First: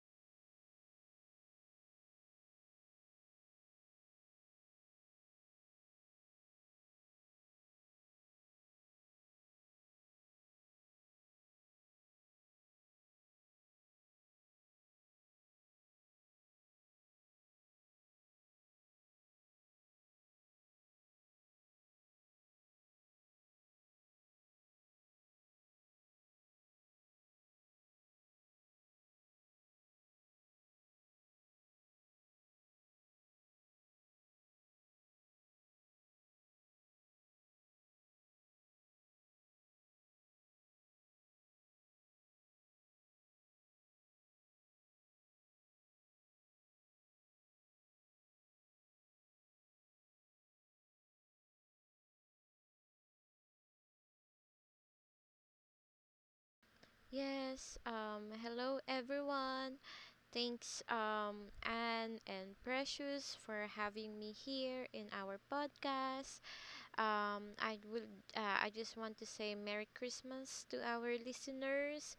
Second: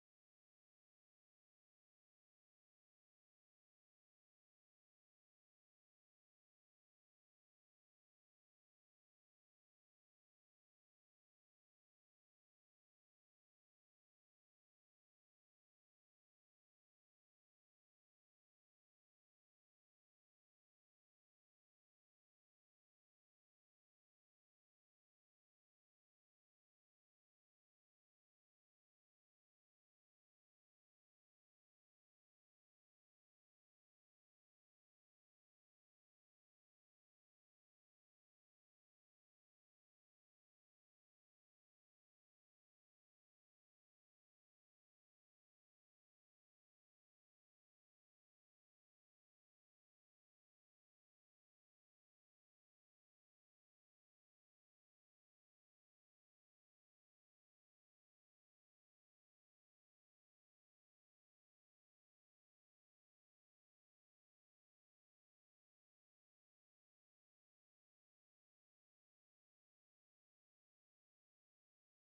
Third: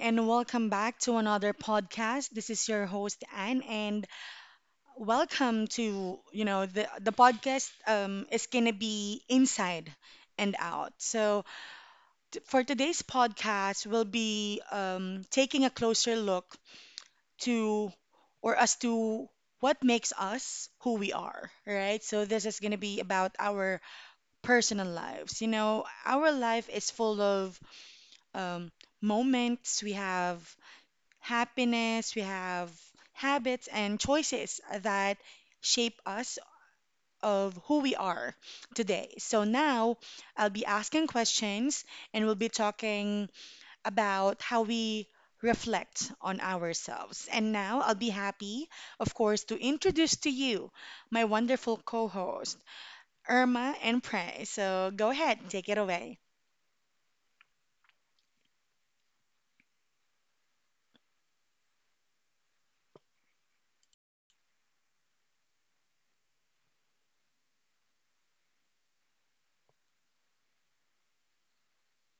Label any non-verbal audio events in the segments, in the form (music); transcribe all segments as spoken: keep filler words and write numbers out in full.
and welcome back to another podcast. This is your host Anne, and welcome to you know the the podcast, um, is gonna be inside and out. So t- for today's podcast, we'll be um, taking a closer look to or as to what makes us who we are, right? So this is gonna be about our personal lives. You know, our life is full of um, moments we have happiness, we have habits and choices that shape us of who we are today. So now I'll be asking questions and we'll be talking about how we reflect on ourselves. And now I'll be happy, of course, to introduce to you my wonderful co-host, Irma and Prey. So go ahead, take it away. Yes, um, hello everyone. Thanks, um, Anne and Precious for having me here in our podcast. Um, I would, uh, I just want to say Merry Christmas to our listeners.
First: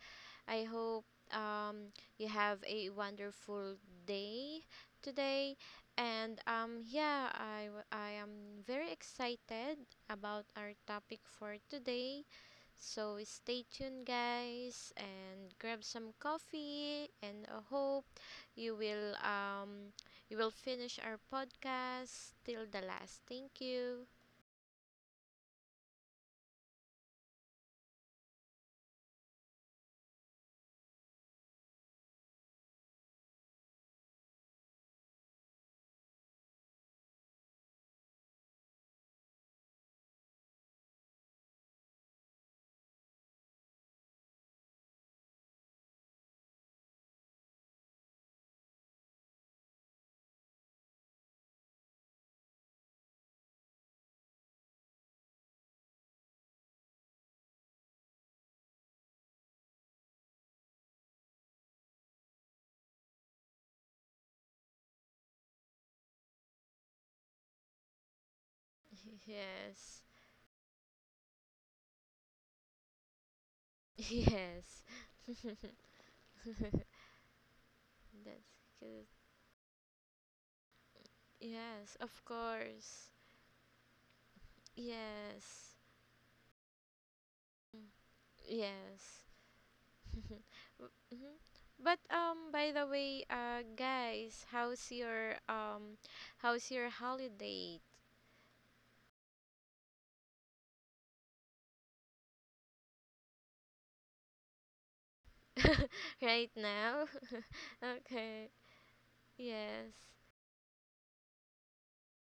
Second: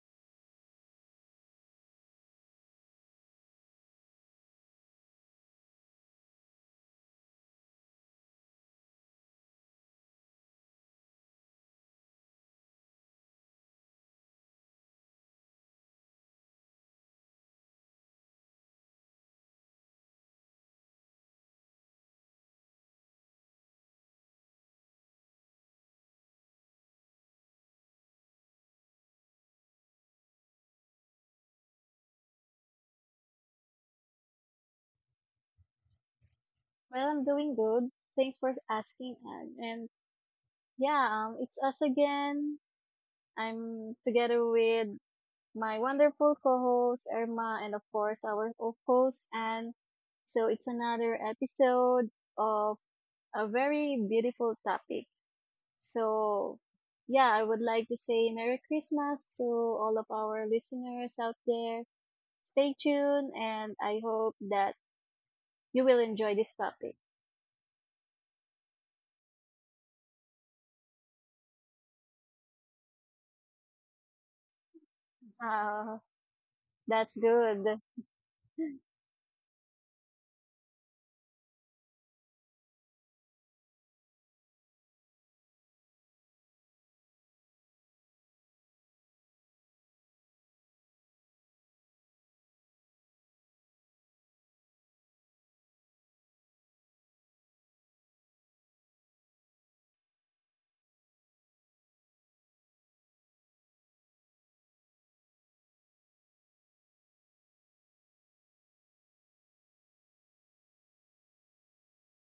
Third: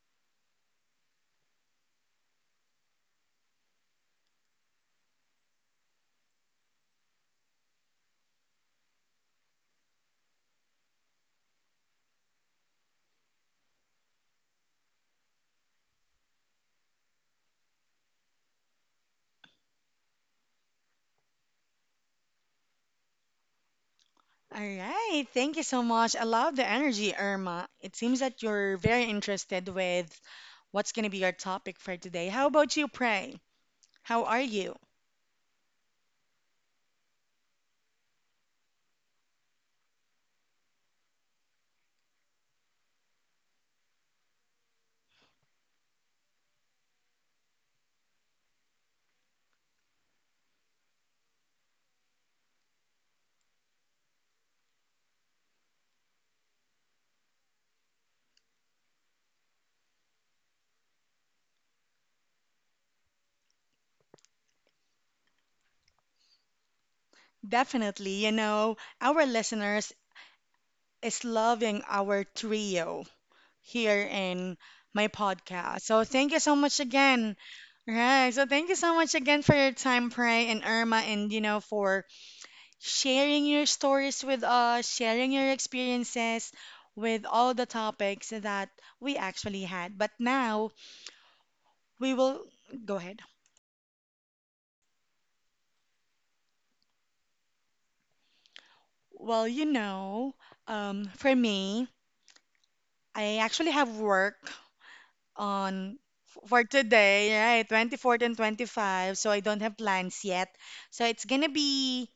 I hope um, you have a wonderful day today. And um, yeah, I, w- I am very excited about our topic for today. So stay tuned, guys, and grab some coffee. And I hope you will um you will finish our podcast till the last. Thank you. All right. Thank you so much. I love the energy, Irma. It seems that you're very interested with what's going to be your topic for today. How about you, Pray? How are you? Well, I'm doing good. Thanks for asking, Ag. And yeah, um, it's us again. I'm together with my wonderful co-host Irma, and of course our co-host Anne. So it's another episode of a very beautiful topic. So yeah, I would like to say Merry Christmas to all of our listeners out there. Stay tuned, and I hope that you will enjoy this topic. Definitely. You know, (laughs) our listeners Yes, is loving our trio (laughs) here in yes, my podcast. Uh, So thank you so much that's again. good. All right. that's So thank you so good. much again for your time, Pray and Irma, and you know, Yes, for of course. sharing your stories with us, sharing your Yes, experiences with all the topics that we yes. actually had. But now Mm-hmm. But we um, will by the go ahead. way, uh, guys, how's your um, how's your holiday? Well, you know, um, for me, I actually have work on (laughs) Right f- for now. today, right? (laughs) twenty-fourth and Okay. twenty-five, so I don't have Yes. plans yet. So it's gonna be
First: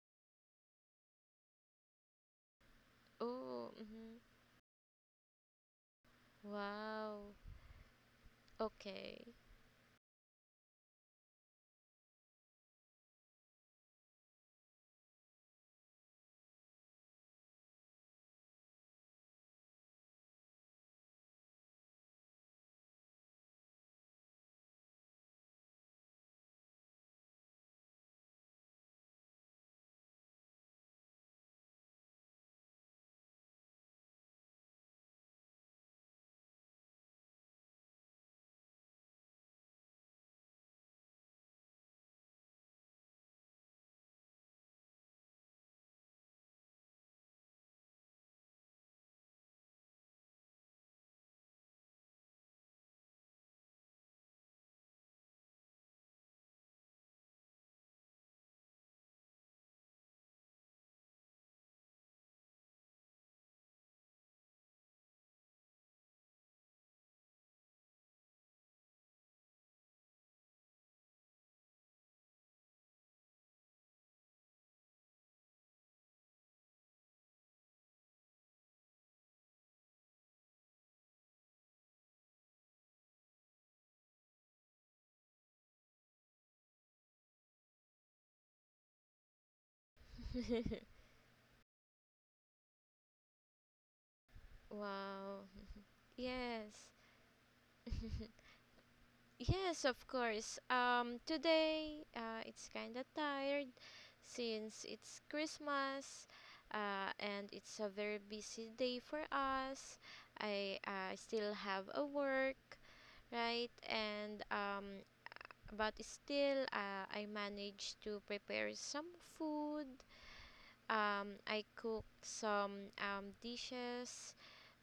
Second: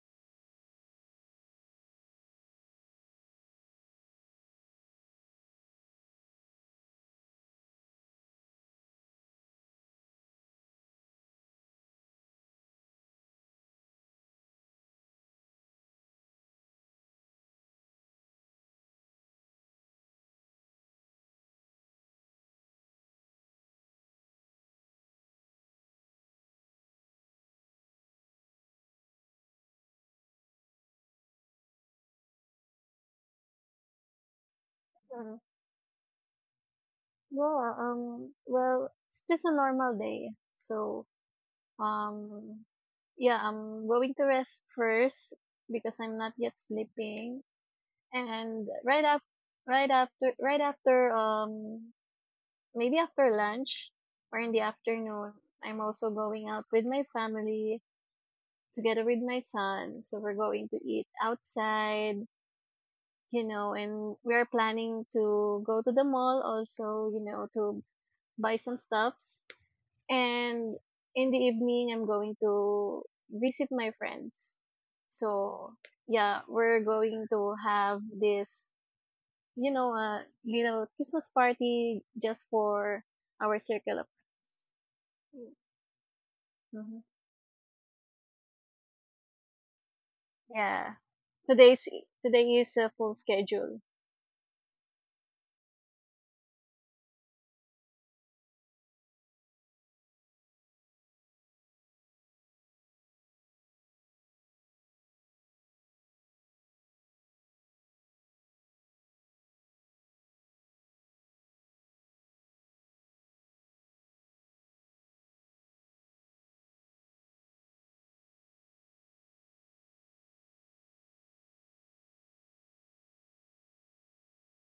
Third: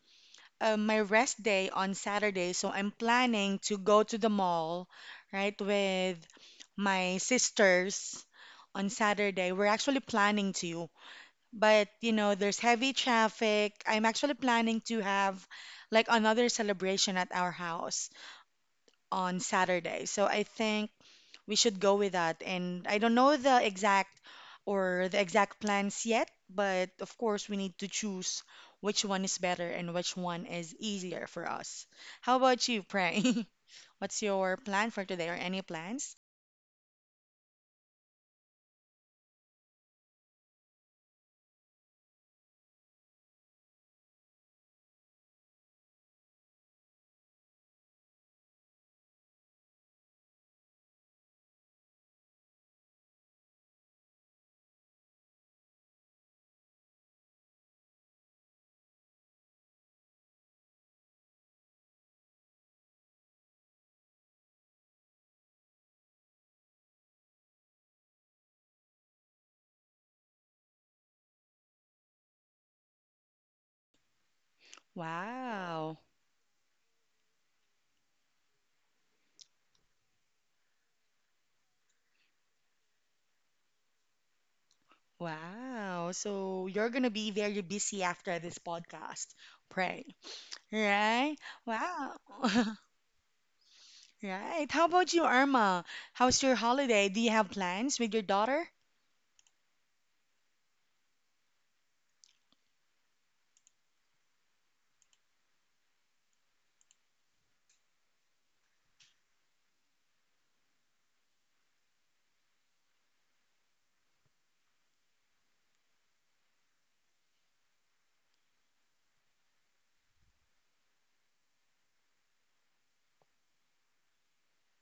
uh, my rest day on Saturday, so I'm planning Oh. to go to Mhm. the mall, right, with my Wow. sisters on Okay. Saturday. We're actually planning to, but you know, there's heavy traffic. I'm actually planning to have like another celebration at our house on Saturday. So I think we should go with that. And I don't know the exact or the exact plans yet, but of course we need to choose which one is better and which one is easier for us. How about you, Pray? (laughs) What's your plan for today or Mm. any plans? Well, uh, um, well, it's just a normal day. So, um, yeah, I'm going to rest first because I'm not yet sleeping. And right up, right after, right after, um, maybe after lunch or in the afternoon, I'm also going out with my family together with my son. So we're going to eat outside, you know, and we are planning to go to the mall also, you know, to buy some stuffs. And in the evening, I'm going to visit my friends. So, Wow. yeah, we're going to have this, you know, a little Christmas party just for our circle of friends. Mm. Wow. So you're Mhm. gonna be very busy after this podcast. Pray. (laughs) Yeah. Right? Today's Wow. today (laughs) is a full schedule. Right. How about you, Wow. Irma? How's your Yes. holiday? Do you have plans with your daughter? Yes, of course. Um today uh it's kind of tired since it's Christmas, uh and it's a very busy day for us. I uh, still have a work, right? And um But still, uh, I managed to prepare some food. Um, I cooked some um, dishes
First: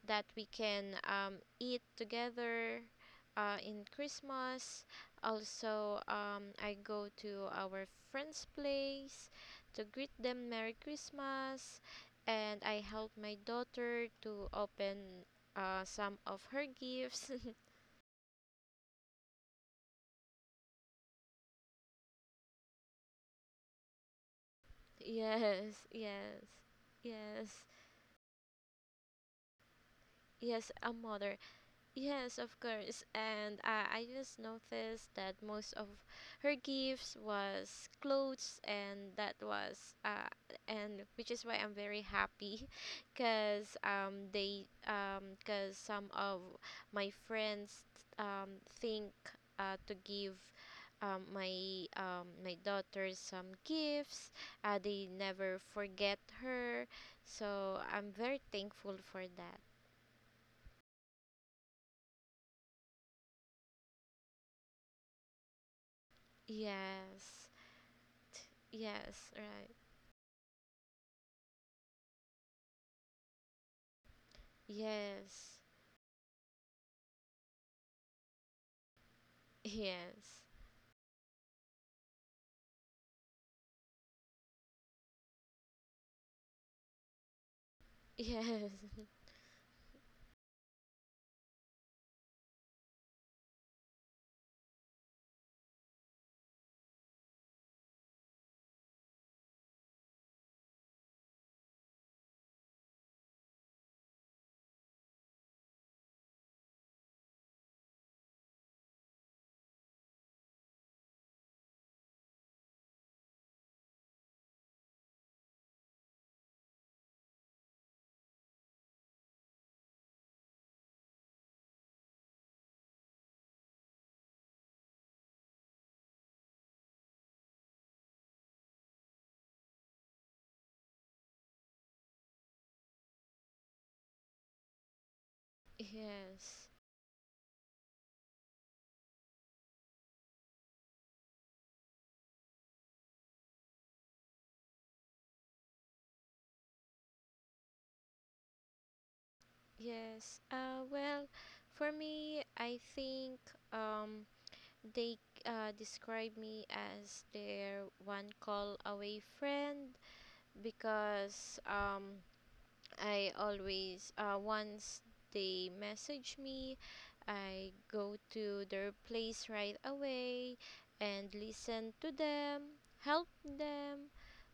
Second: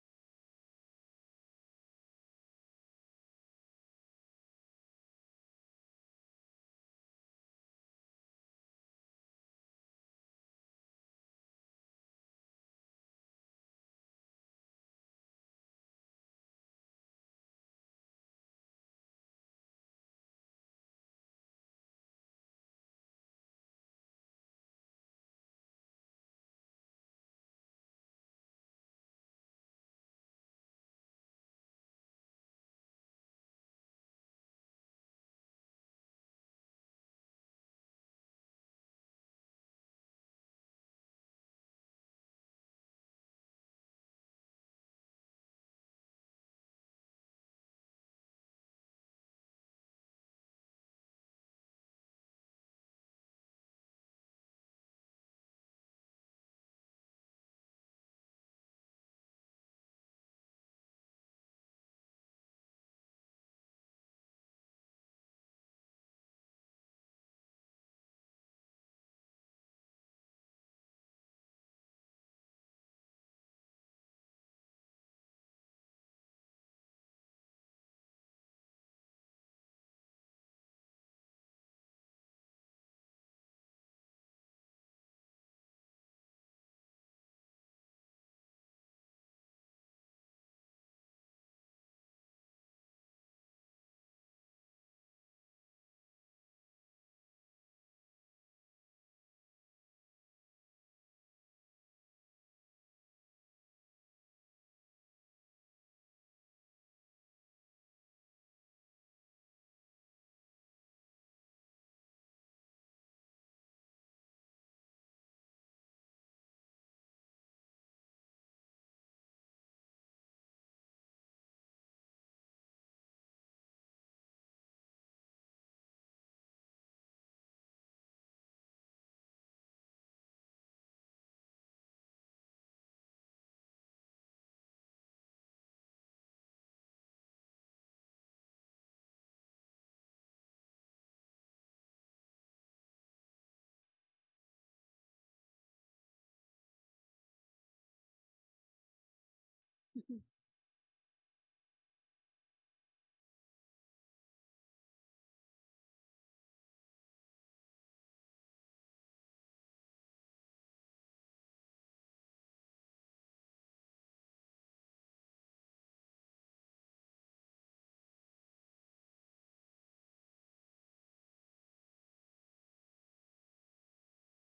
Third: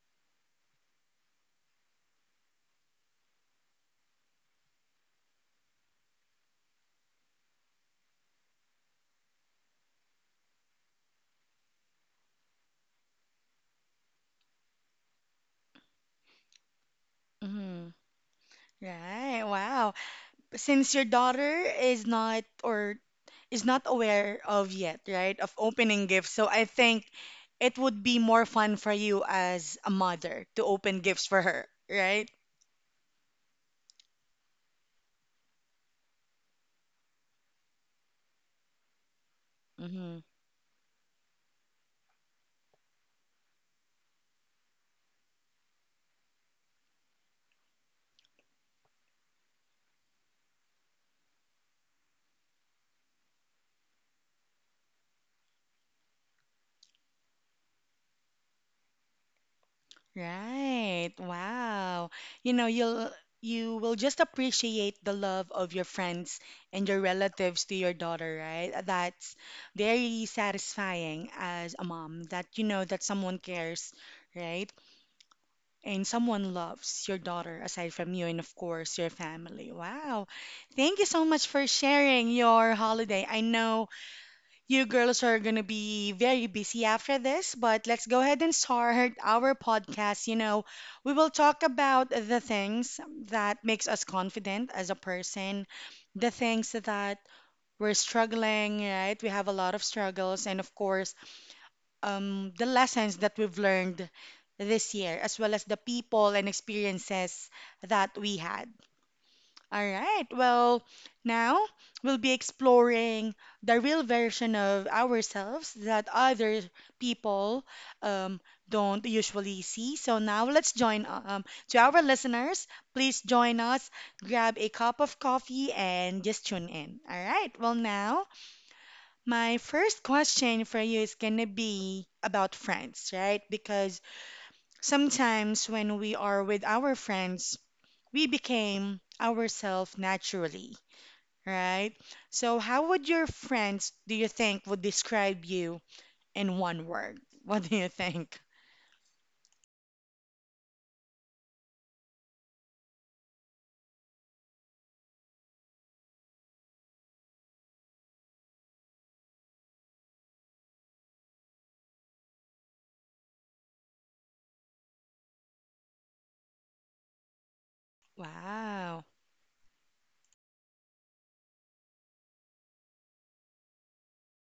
that we can um, eat together, uh, in Christmas. Also, um, I go to our friend's place to greet them Merry Christmas, and I help my daughter to open uh, some of her gifts. Mhm. Right. Wow. Since your daughter is not or is not aware of (laughs) yet, right, of yes, opening gifts. yes, So I think yes. it would be more fun for you as a mother to Yes, a open gifts mother. for her, right? Yes, of course. And uh, I just noticed that most of her gifts was clothes, and that was Mm-hmm. uh, and which is why I'm very happy, (laughs) cause um they um cause some of my friends um think uh to give Um, my um, my daughter some gifts. Uh, they never forget her, so I'm very thankful for that. Right. Wow. You know, you'll you will just appreciate the love of your friends and your Yes. relatives to your daughter, right? Yes, That's right. very satisfying as a mom that you know that someone cares, right? Yes. And someone loves your daughter aside from you, and of course, your family. Wow. Yes. Thank you so much for sharing your holiday. I know you girls are going to be very busy after this, but let's go ahead Yes. and (laughs) start our podcast. You know, we will talk about the things that makes us confident as a person, the things that we're struggling, right? We have a lot of struggles, and of course, um, the lessons that we've learned this year, as well as the people and experiences that we had. All right, well, now we'll be exploring the real version of ourselves that other people um, don't usually see. So now let's join um, to our listeners. Please join us, grab a cup of coffee, and just tune in. All right, well, now my first question for you is going to be about friends, right? Because sometimes when we are with Yes. our friends, we became ourselves naturally, right? So, how would your friends, do you think, would describe you in one word? (laughs) What do you think? Mm-hmm. Yes. Uh well, for me, I think um they uh describe me as their one call away friend because um I always, uh, once they message me, I go to their Wow. place right away and listen to them, help them,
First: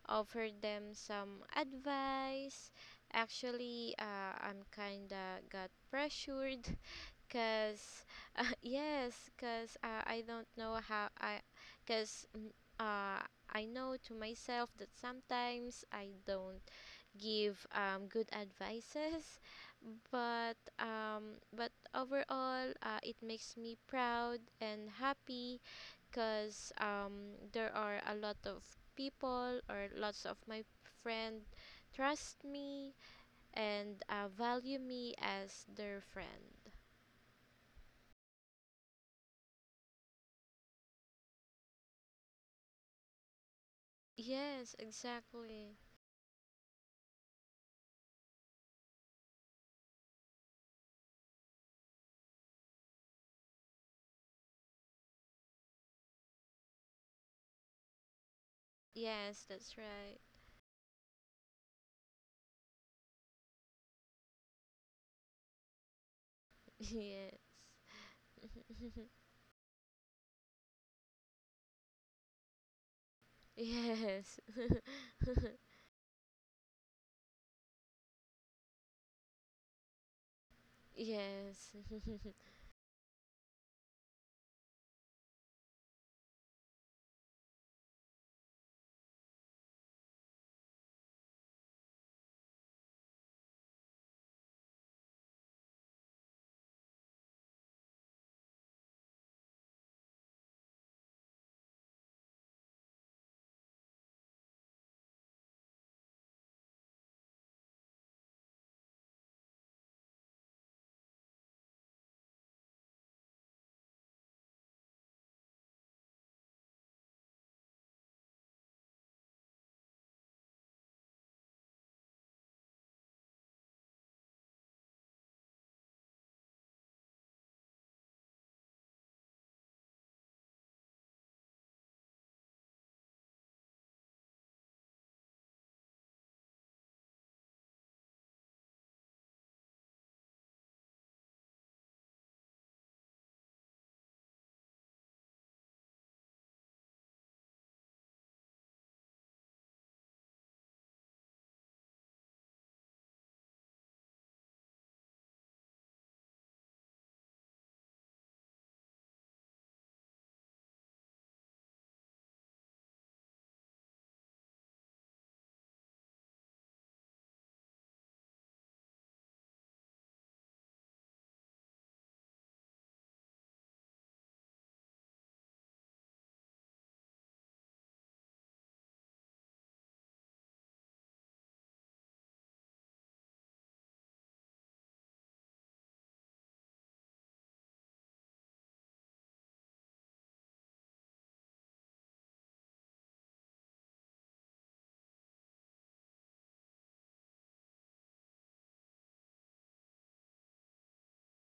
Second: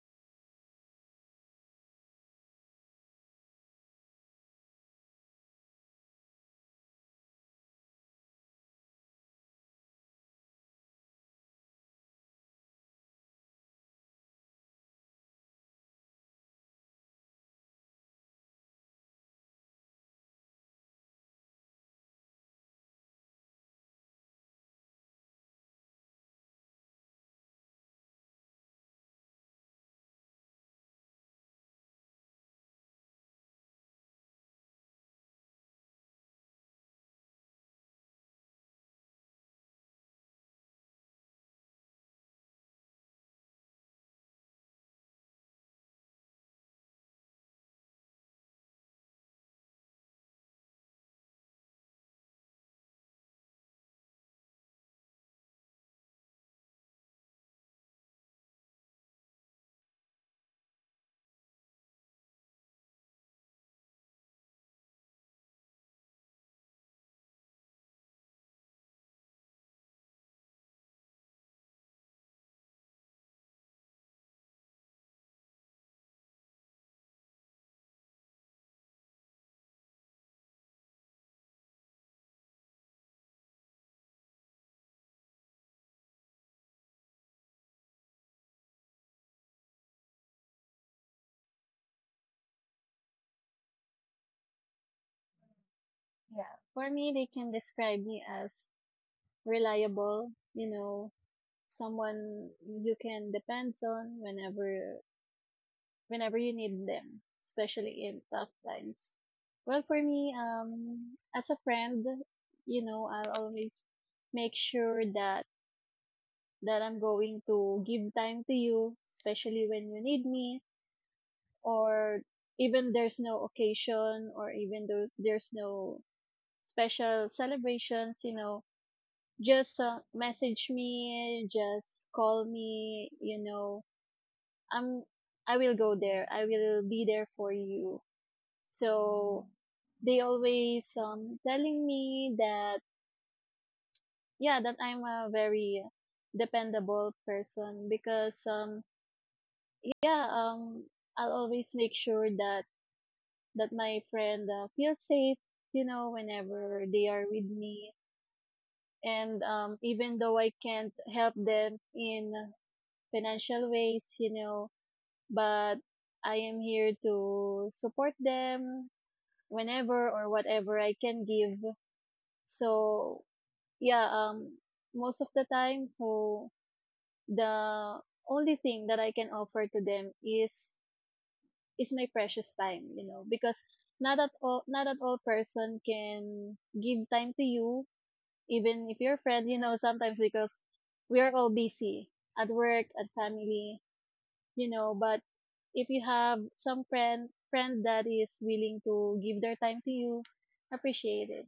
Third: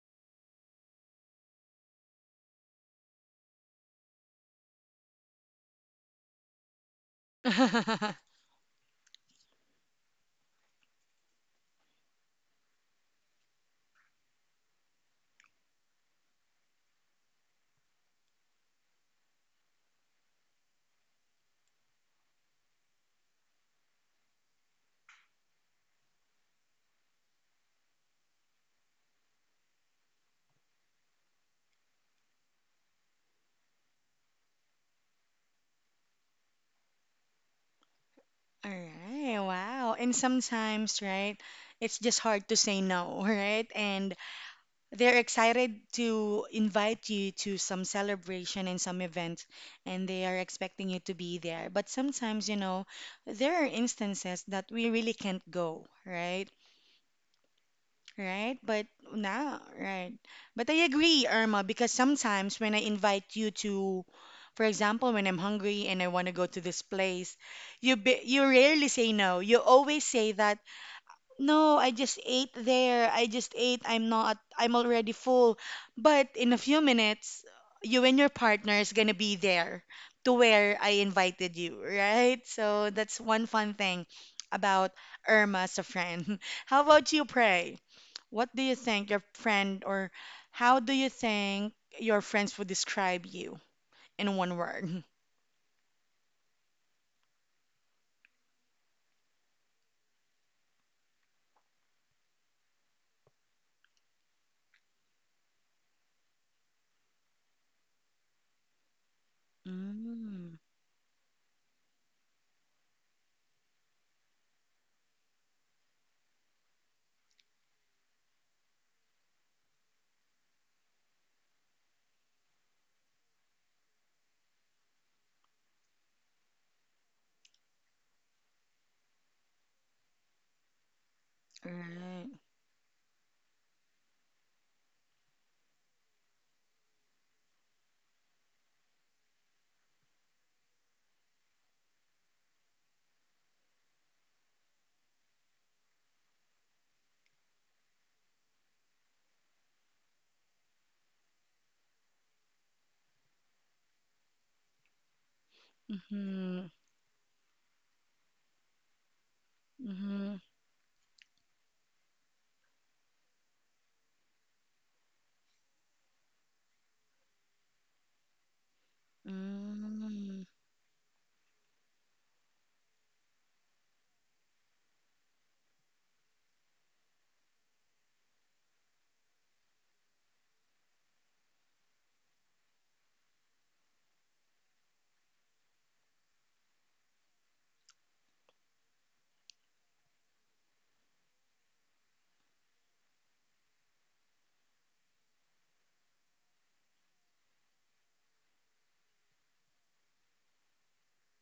offer them some advice. Actually, uh, I'm kinda got pressured (laughs) cuz (laughs) All uh, (laughs) yes, cuz uh, I don't know how I cuz uh, I know to myself that sometimes I don't give um, good advices, but um, but overall, uh, it makes me proud and happy because um, there are a lot of people, or lots of my friend trust me and uh, value me as their friend. right, wow. And sometimes, right, it's just hard to say no, (laughs) right? And Yes, they're exactly. excited to invite you to some celebration and some event, and they are expecting you to be there. But sometimes, you know, there are instances that we really can't go, right? Right? But Yes, now, that's right. right. But I agree, Irma, because sometimes when I invite you to, for example, when I'm hungry and I want to go to this (laughs) place, you be, you rarely say no. You always say that no, I just ate there. I just ate. I'm not, Yes. (laughs) I'm already Yes. (laughs) full. But in a few minutes, you and your partner is gonna be there to where I invited Yes. you, (laughs) right? So that's one fun thing about Irma as a friend. (laughs) How about you, Pray? What do you think your friend, or how do you think your friends would describe you in one word? (laughs) Yeah, for me, they can describe me as reliable, you know, someone you can depend on whenever whenever you need them, especially in tough times. Well, for me, Mm, um, as a friend, you know, I'll always make sure that that I'm going to give time to you, especially when you need me, or even there's no occasion, or even though there's no special celebrations, you know, just uh, message me, just right. call me you know i'm I will go there, I will be there for you. So they always um telling me that, yeah, that I'm a very dependable person, because um yeah um I'll always make sure that that my friend uh, feels safe, you know Mm-hmm. whenever they are with me. And um even though Mm-hmm. I can't help them in financial ways, you know, but I am here to support them whenever or Mm-hmm. whatever I can give. So, yeah, um, most of the time, so the only thing that I can offer to them is is my precious time, you know, because not at all not at all person can give time to you, even if you're a friend, you know, sometimes, because we are all busy at work, at family. You know but if you have some friend friend that is willing to give their time to you, appreciate it.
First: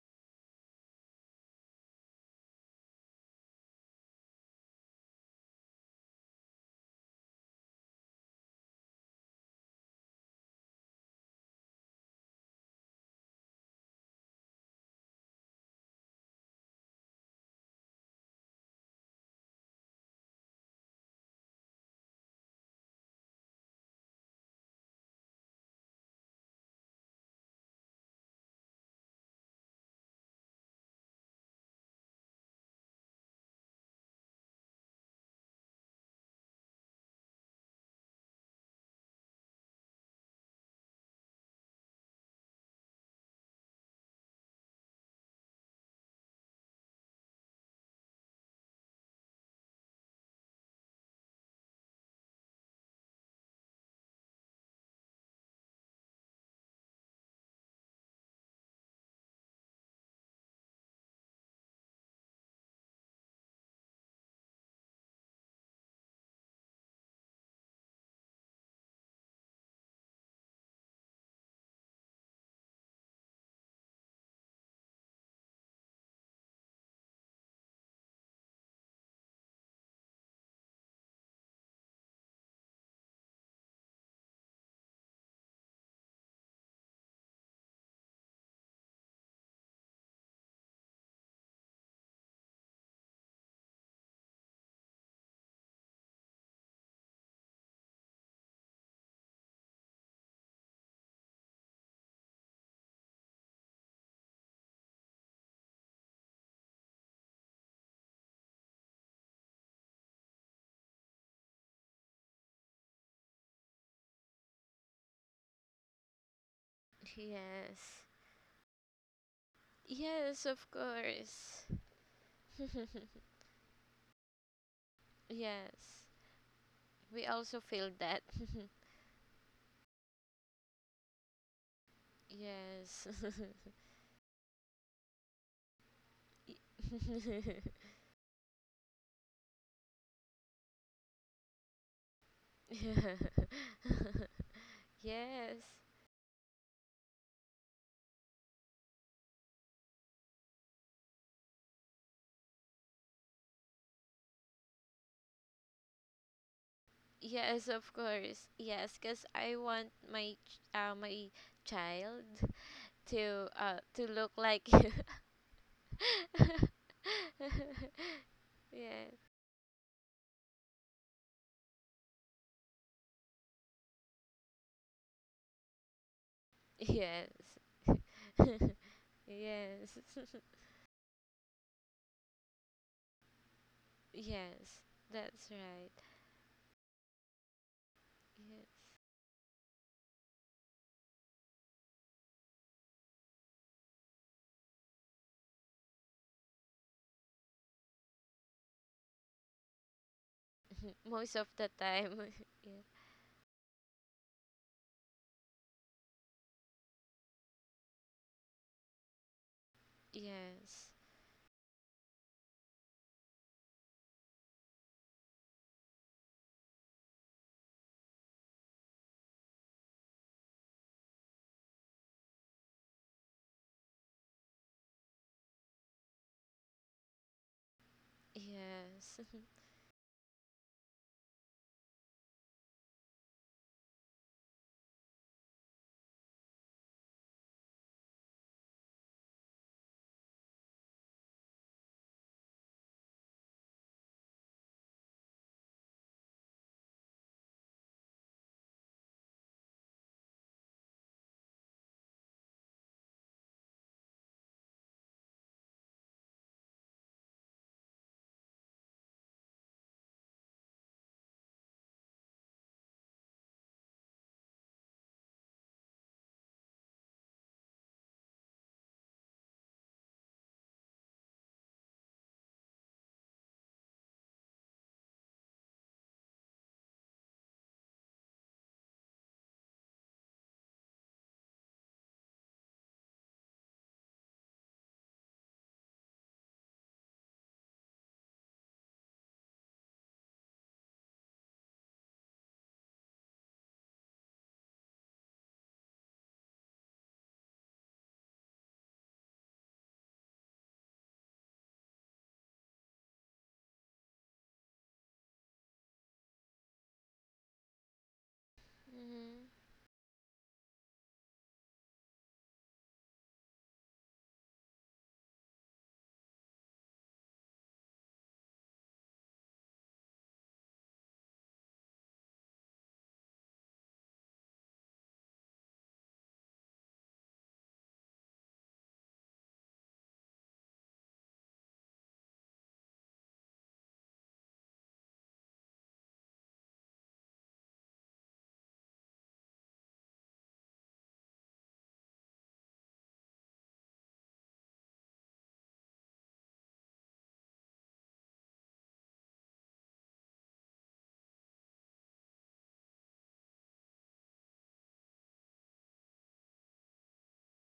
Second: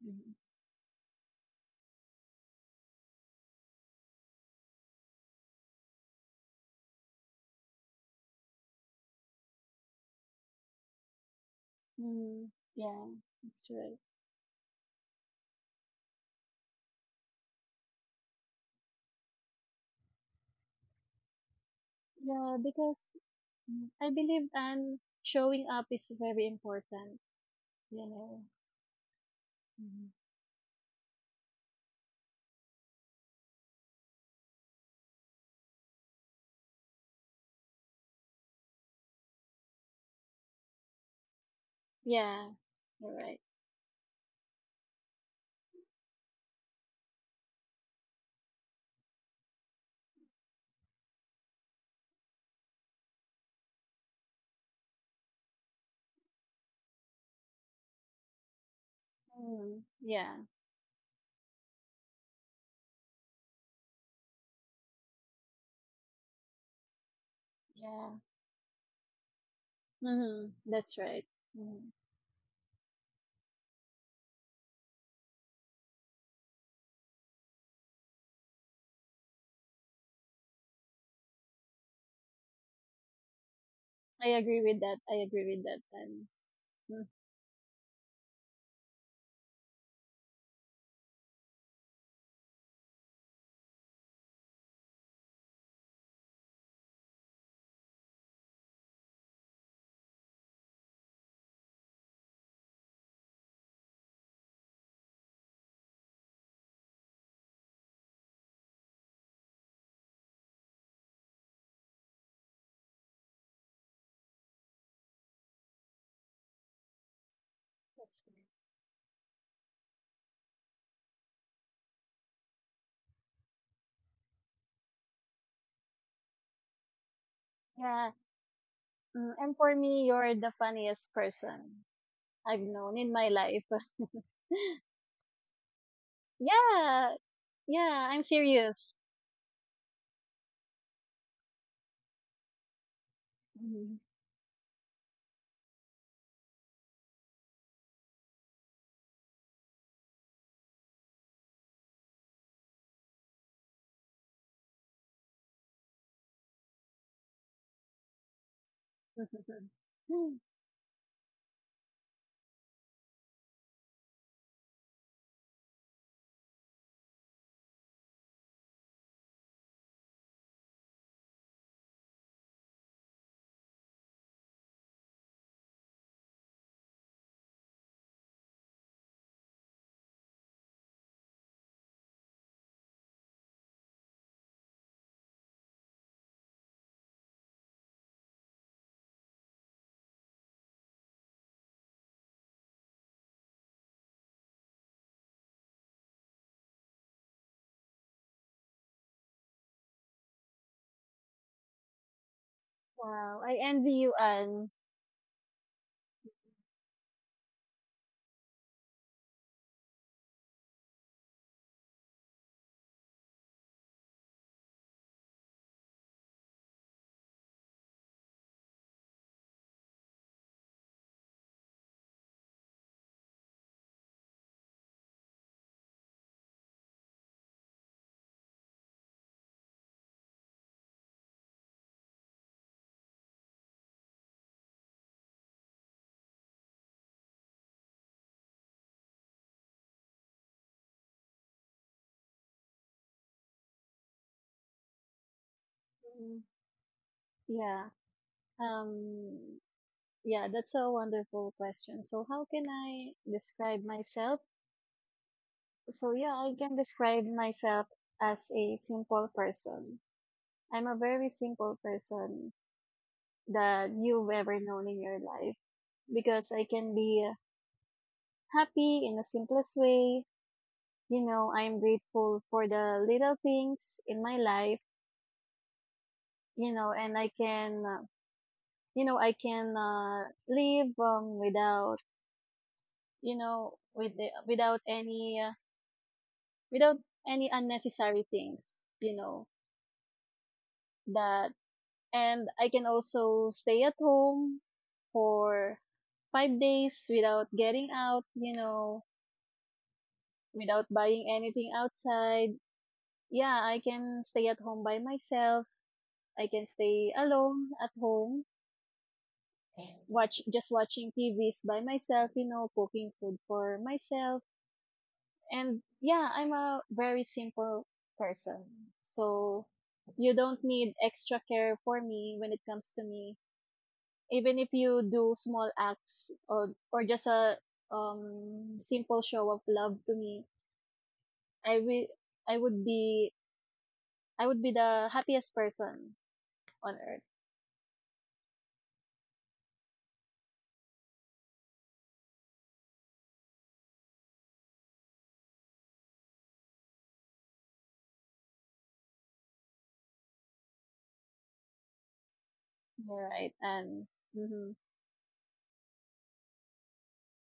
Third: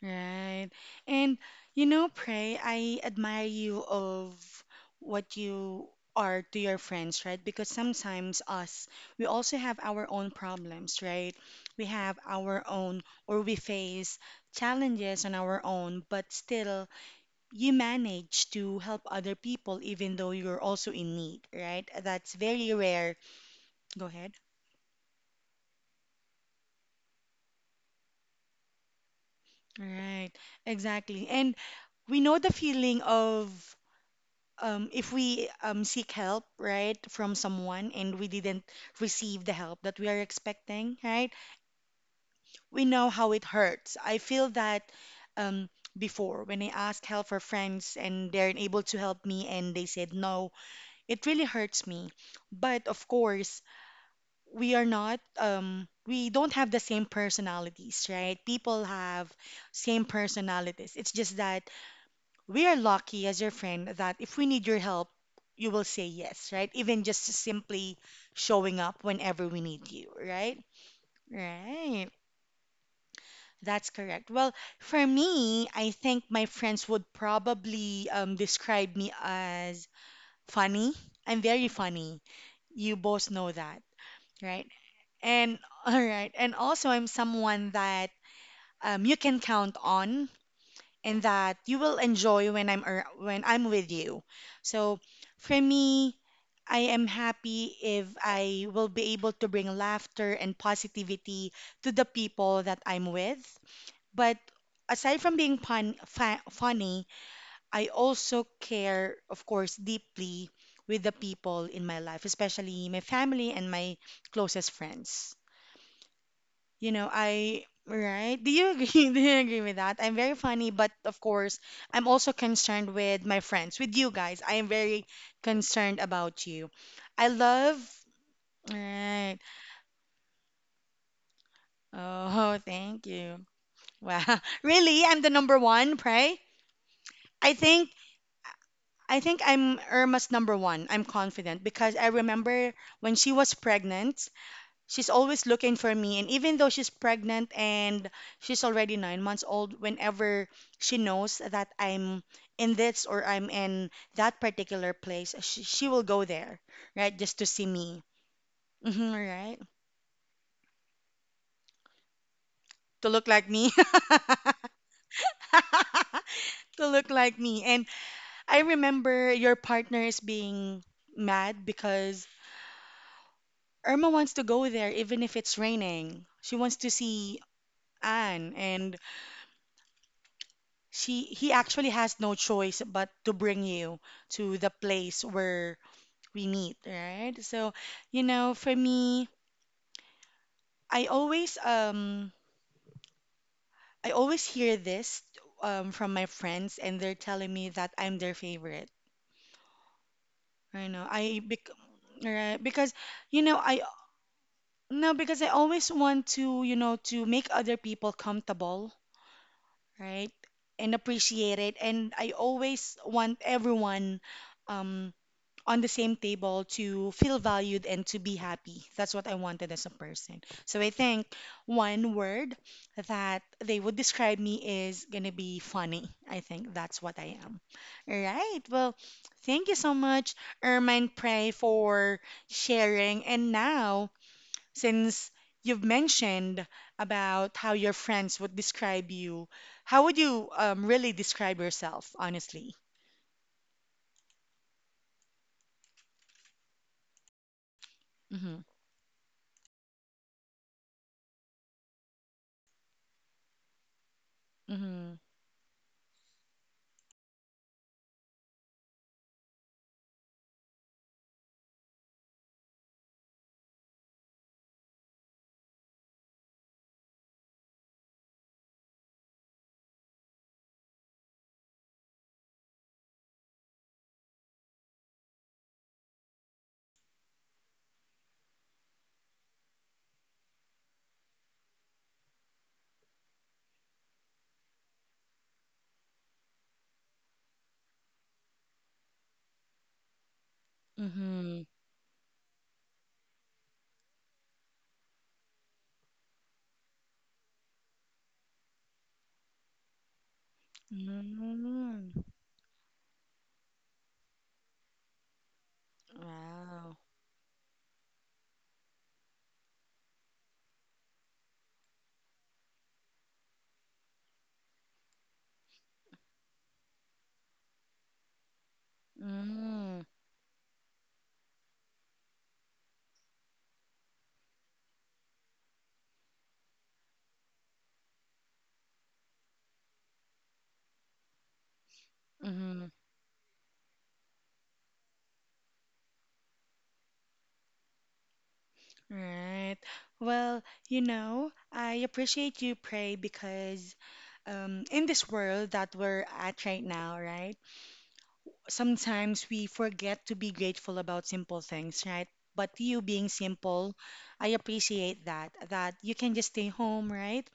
Mhm. Right. And you know, Pray, I admire you of what you are to your friends, right? Because sometimes us, we also have our own problems, right? We have Mm, our own, yeah, or we that's right. face challenges on our own, but still you manage to help other people even though you're also in need, right? That's Yeah, very because rare. mm, Go I ahead. believe and showing up is very important, you know Mhm. Right. Exactly. And we know the feeling of um, if we um, seek help, right, from someone and we didn't receive the help that we are expecting, right, Yeah, we know you're how right. it hurts. I feel that um, before when I asked help for friends and they're unable to help me and they said no, it really hurts me. But of course, we are not, um, we don't have the same personalities, right? People have Mm, same yeah, personalities. It's just that we are lucky as your friend that if we need your help, you will say yes, right? Even just simply yeah. showing up whenever we need you, Mm, right? that's right. Mm. Right. That's correct. Well, for me, I think my friends would probably um, describe me as funny. I'm very funny. You both know that, I agree right? with that, i agree And with that (laughs) all and right. And also, mm, I'm someone that um, you can count on and that you will enjoy when I'm ar- when I'm with you. So for me, I am happy if I will be able to bring laughter and positivity to the people that I'm with. But aside from being pun- fa- funny, I also care, of course, deeply with the people in my life, especially my family and my closest friends. You know, I, Yes. that's good. right? Do you agree? (laughs) Do you agree with that? I'm very Yes, of funny, but of course, course. I'm also concerned (laughs) with my friends, with you guys. I am very concerned Yes. about you. We I also love, feel Yeah. that. (laughs) Mm, right? and for me, you're the funniest person Oh, I've (laughs) known Yes. thank in my (laughs) you. life. (laughs) Wow. (laughs) Really? I'm the number one, Pray? Y- Yeah, I think (laughs) yeah, I'm serious. I think I'm Irma's number one. I'm confident because I remember when she Yeah. was Mhm. pregnant. (laughs) She's always Yes. looking for me. And even though she's pregnant and she's already nine months old, whenever she knows that I'm in this or I'm in that particular place, she, she will go there, right? Just to Yes, see of me. course. Yes, hmm cuz I Right? (laughs) want my ch- uh, my child To look to like me. uh to look like you. (laughs) to (laughs) look like me. And I Yes. remember your partner is being mad because Irma wants to go there even if it's raining. She wants to see Yes. Anne. (laughs) And Yes. (laughs) she he actually has no choice but to bring you to the Yes. place That's where right. we meet, right? So, you know, Yes. for me, I always um I always hear this um from my friends and they're telling me that I'm their favorite. I (laughs) know. Most of I the bec- time. (laughs) Right, Yeah. because Wow, you I know, I envy you, Anne. no because I always want to, you know, to make other people comfortable, right? Yes. And appreciate it and I always want everyone um on the same table to feel valued and to be happy. That's what I wanted as a person. So I think one word that they would describe me is going to be funny. I think that's what I am. All right. Well, Yes. (laughs) thank you so much, Ermine Prey, for sharing. And now, since you've mentioned about how your friends would describe you, how would you um, really describe yourself, honestly? Mhm. Yeah, Mm-hmm. um, yeah, that's a wonderful question. So, how can I describe myself? Mm-hmm. So, yeah, I can describe myself as a simple person. I'm a very simple person that you've ever known in your life, because I can be happy in the simplest way. you know, I'm grateful for the little things in my life, you know, and I can, uh, you know, I can uh, live um, without, you know, with the, without any, uh, without any unnecessary things, you know, that, Mm-hmm. and I can also stay at home for five days without getting out, you know, without buying anything Mm. outside. Yeah, I can stay at home by myself. I can Wow. stay alone at home Hmm. watch just watching T Vs by myself, you know, cooking food for myself. And yeah, I'm a very simple person. So Mm, you don't need extra care for me when it comes to me. Even if you do small acts or or just a um simple show of love to me, I will I would mm-hmm. be I would be the happiest person on earth. Right. Well, you know, I appreciate you, Pray, because um, in this world that we're at right now, right, sometimes we forget to be grateful about simple things, right? But you You're being right. simple, And I hmm appreciate that, that you can just stay home, right?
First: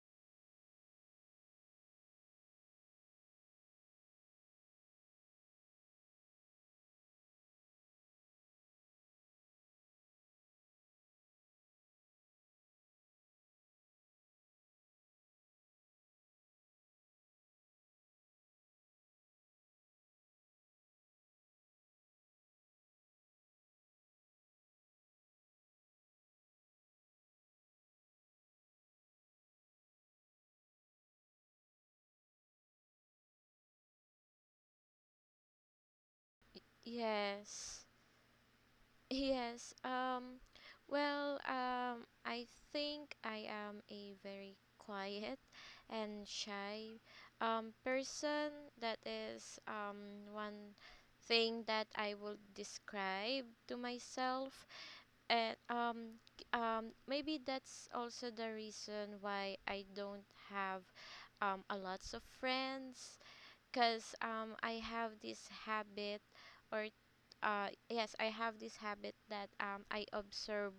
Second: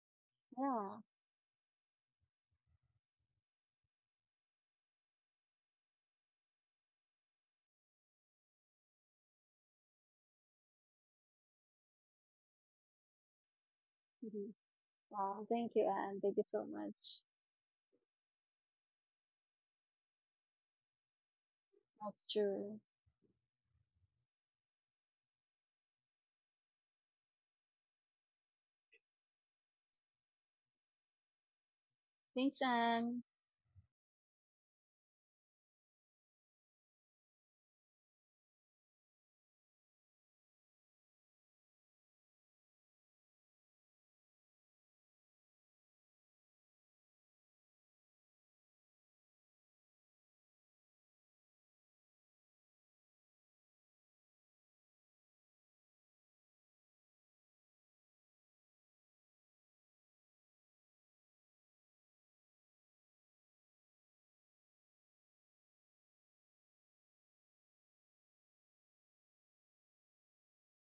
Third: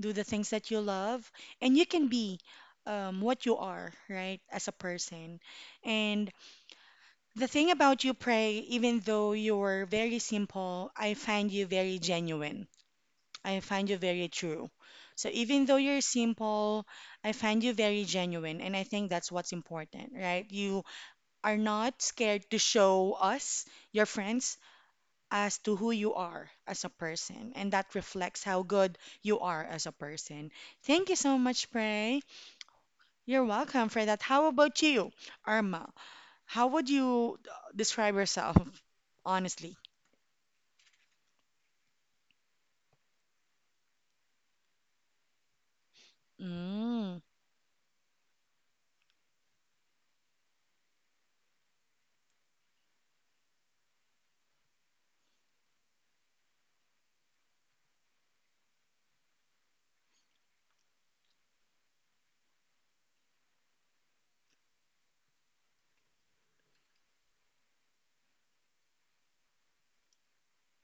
Do the things that you yeah. love, and you can be um, what you are, right, as a person. And the thing about you, Pray, even though you're very simple, I find you very genuine. I find you very Hmm. true. So Wow. even Thank though you, you're Anne. Thank you so simple, much. I find you very genuine. And I think that's what's important, right? You are not That's scared to true. show us, your friends, as to who you are as a person. And that reflects how good you are as a person. Thank you so much, Pray. Thanks, Anne. You're welcome for that. How about you, Irma? How would you uh, Yes. describe yourself, Yes. honestly? Um well, um I think I am a very quiet and shy Mm, um person. That is um one thing that I would describe to myself. And um k- um maybe that's also the reason why I don't have um a lots of friends, because um I have this habit or uh yes, I have this habit that um I observe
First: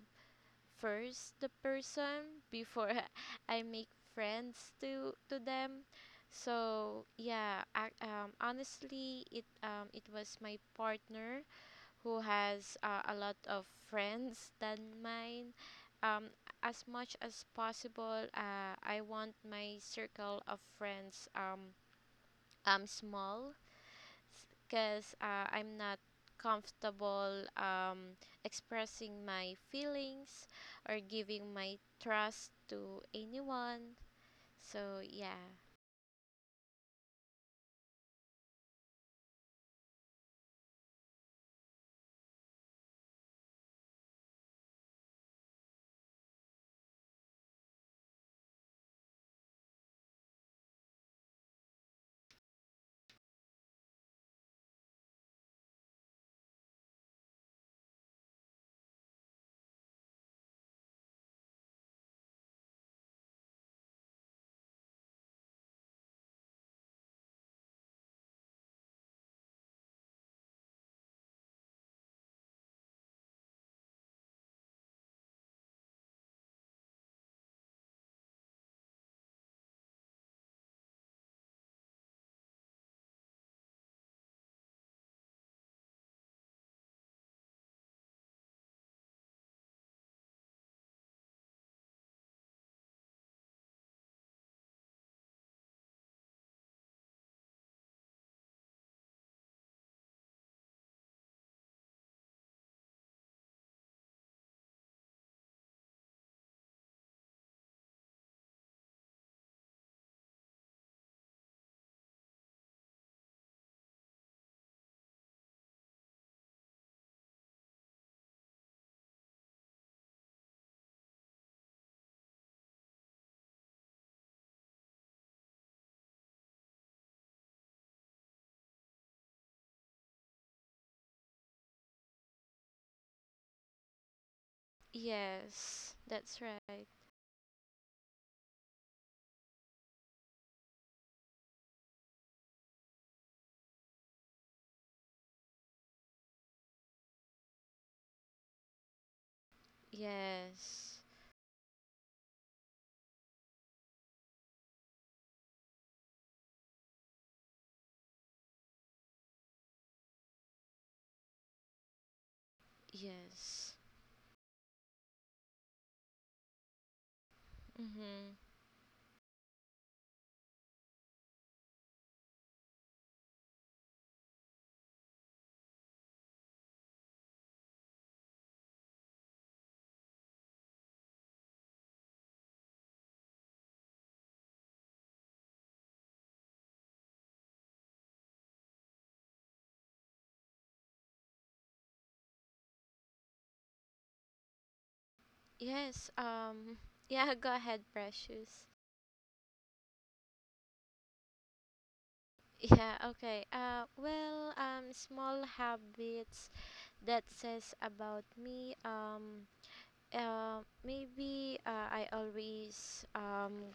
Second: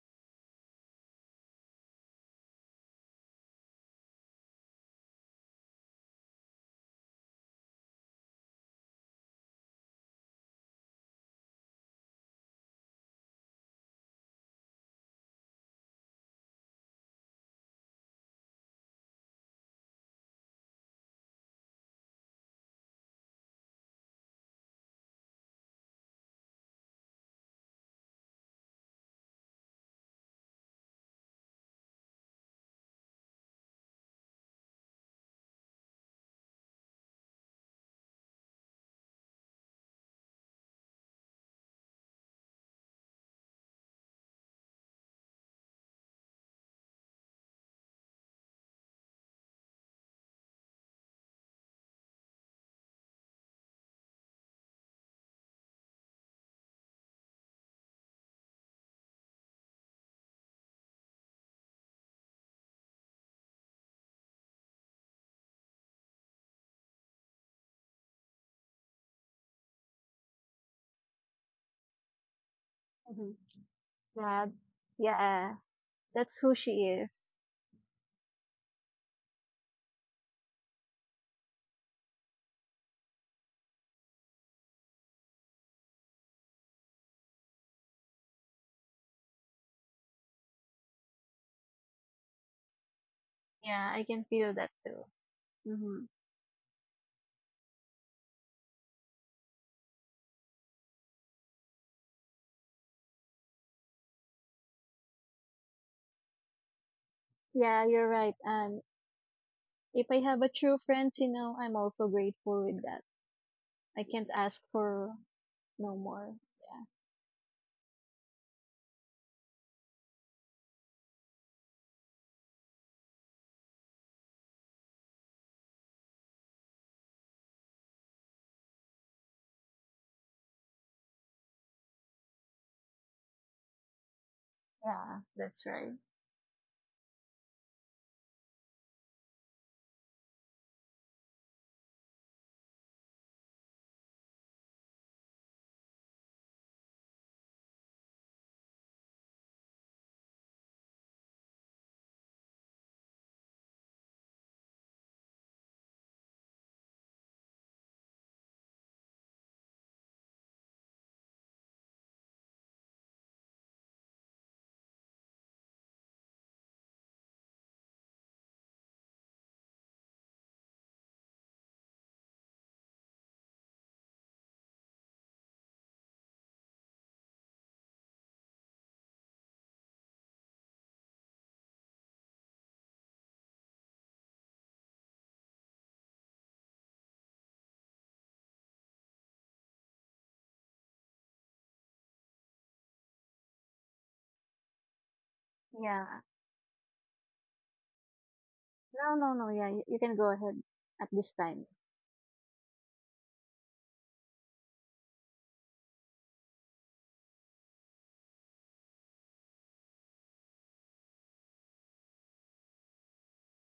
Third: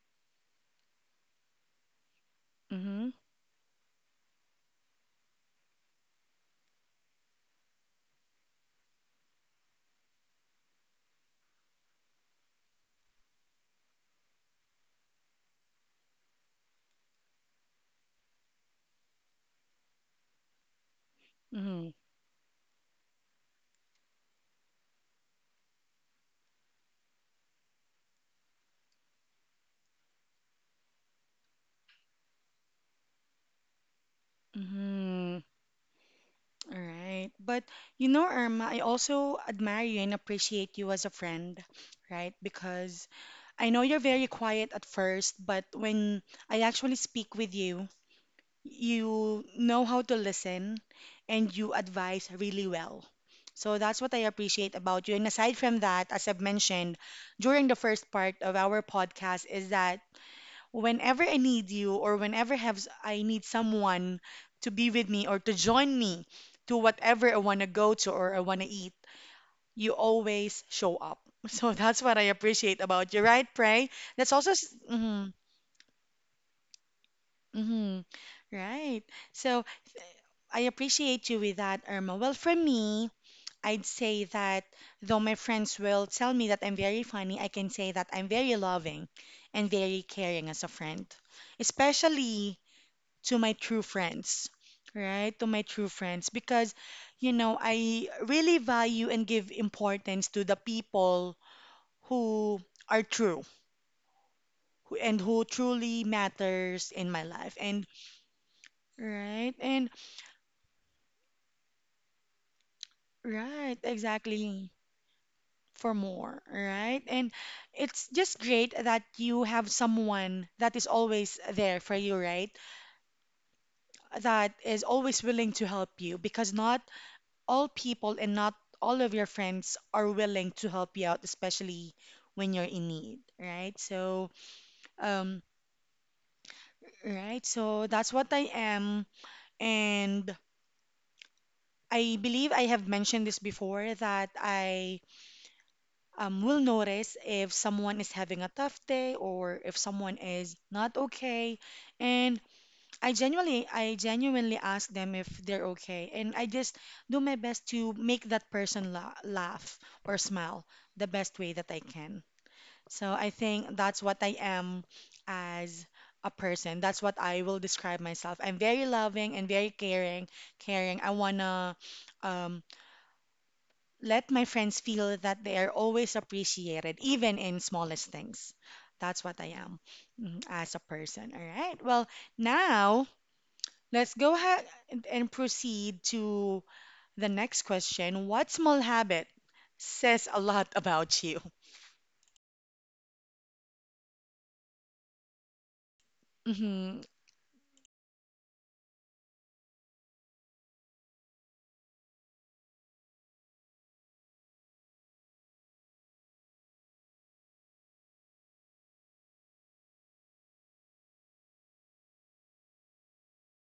first the person before mm-hmm, (laughs) I make friends to to them. So yeah, I, um honestly it um it was my partner who has, uh, a lot of friends than mine. Um, as much as possible, uh, I want my circle of friends um, mm-hmm, um small, because uh, I'm not comfortable um, expressing my feelings or giving my trust to anyone. So mm-hmm. yeah, All right. But you know, Irma, I also admire you and appreciate you as a friend, right? Because I know you're very quiet at first, but when I actually speak with you, you know how to listen and you advise really well. So that's what I appreciate about you. And aside from that, as I've mentioned during the first part of our podcast, is that whenever I need you or whenever have I need someone to be with me or to join me to whatever I want to go to or I want to eat, you always show up. (laughs) So that's what I appreciate about you, Mhm. right, Pray? That's Yeah, also mm-hmm, yeah, that's who she is. hmm right. So I appreciate you with that, Irma. Well, for me, I'd say that though my friends will tell me that I'm very funny, I can say that I'm very loving and very caring as a friend, especially to my true Yeah, I can feel friends, that too. right? To my true Hmm. friends because, you know, I really value and give importance to the people who are true who- and who truly matters in my life. Yeah, And you're right. And right, and if I have a true friends, you know, I'm also grateful with that. right, I can't ask exactly. for no For more. more, Yeah, right? And it's just great that you have someone that is always there for you, right? That is always willing to help you because not all people and not all of your friends are willing to help you out, especially when you're in need, right? So, yeah, um, that's right. yes, that's right. right. So that's what I am. And I believe I have mentioned this before that I um, will notice if someone is having a tough day or if someone is not Yes, okay. And I genuinely I genuinely ask them if they're okay and I just do my best to make that person la- laugh or smile the best way that I can. So I yes. think that's what I am as a person. That's what I will describe Mm-hmm. myself. I'm very loving and very caring, caring. I want to um, let my friends feel that they are always appreciated even in smallest things. That's what I am mm, as a person. All right. Well, now let's go ahead and and proceed to the next question. What small habit says a lot about you? (laughs) Yeah. Yes. Um. (laughs) Mm-hmm. Yeah. Go ahead, Precious. No, no, no. Yeah, you, you can go ahead at this time. Yeah. Okay. Uh. Well. Um. Small habits that says about me. Um. Uh, maybe, uh, I always um,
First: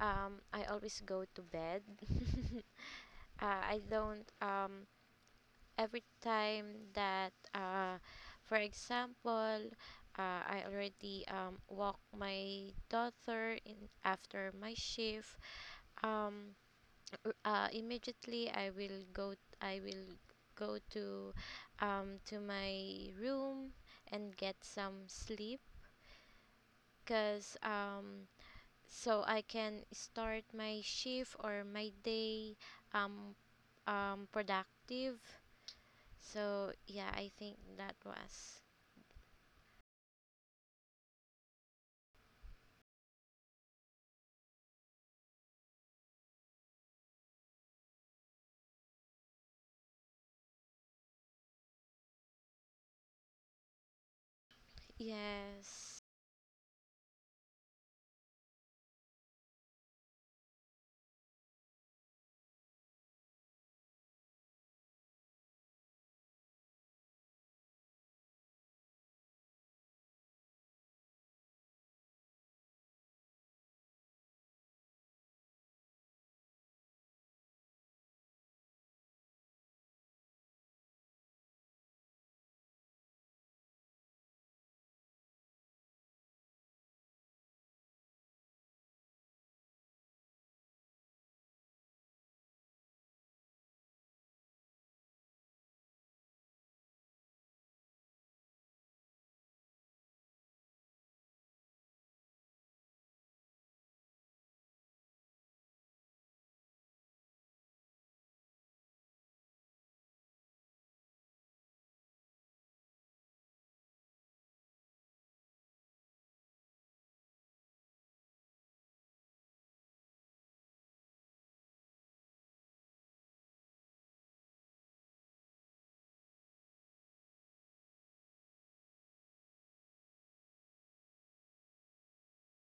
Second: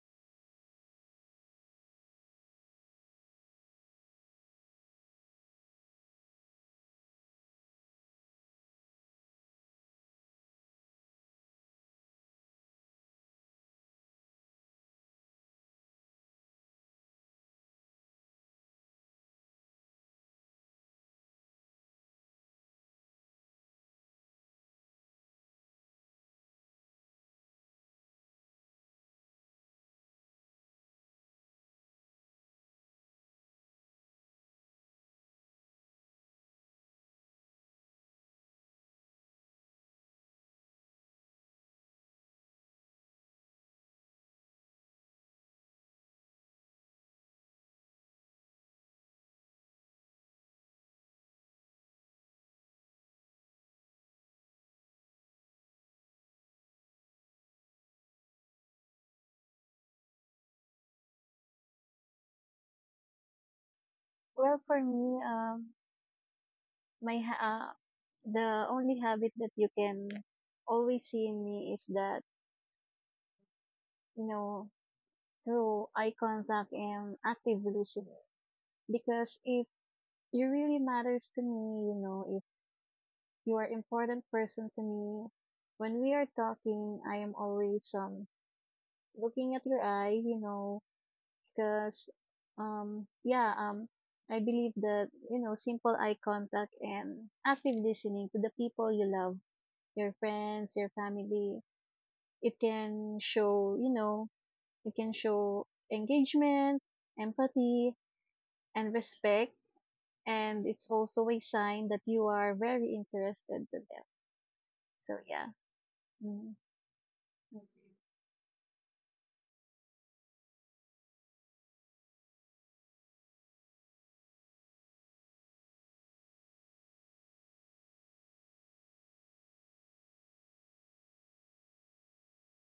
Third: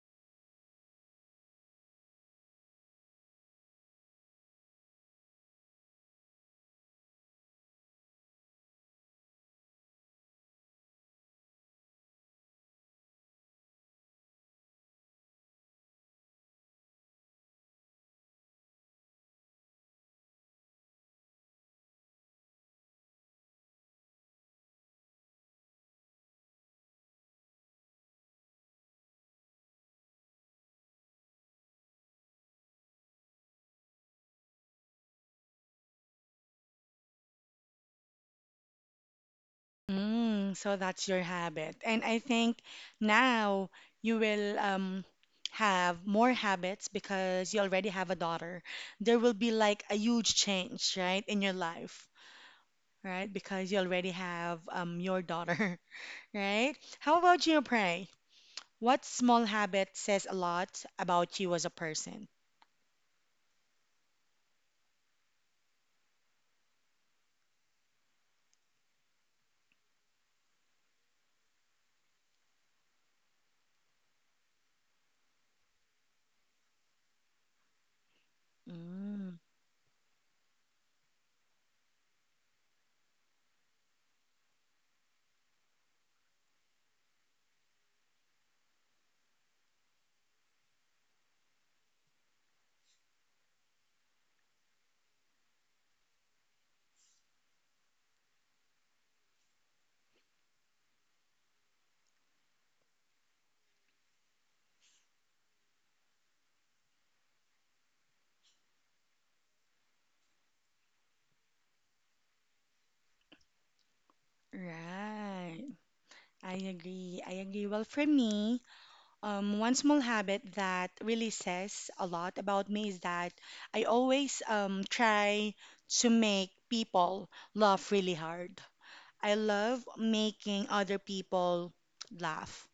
um, I always go to bed. (laughs) uh, I don't um, Every time that, uh, for example, uh, I already um, walk my daughter in after my shift. Um, r- uh, Immediately I will go I will go to, um, to my room and get some sleep, because um, so I can start my shift or my day um, um, productive. So yeah, I think that was Mm, so that's your habit. And I think now you will um, have more habits because you already have a daughter. There will be like a huge change, right, in your life, right? Because you already have um, your daughter, yes (laughs) right? How about you, Pray? What small habit says a lot about you as a person? Well, for me, um, my ha- uh, the only habit that you can always see in me is that you know through eye contact and active listening. Mm, Because if you really matters to me, you know, if you are important person to me, when we are talking, I am always um looking at your eye, you know, because um yeah um I believe that you know simple eye contact and active listening to the people you love, your friends, your family, it can show, you know it can show engagement, empathy, and respect, and it's also a sign that you are very interested to them. So, yeah. right. Mm. I agree. I agree. That's Well, it. for me, um, one small habit that really says a lot about me is that I always um, try to make people laugh really hard. I love making other people laugh,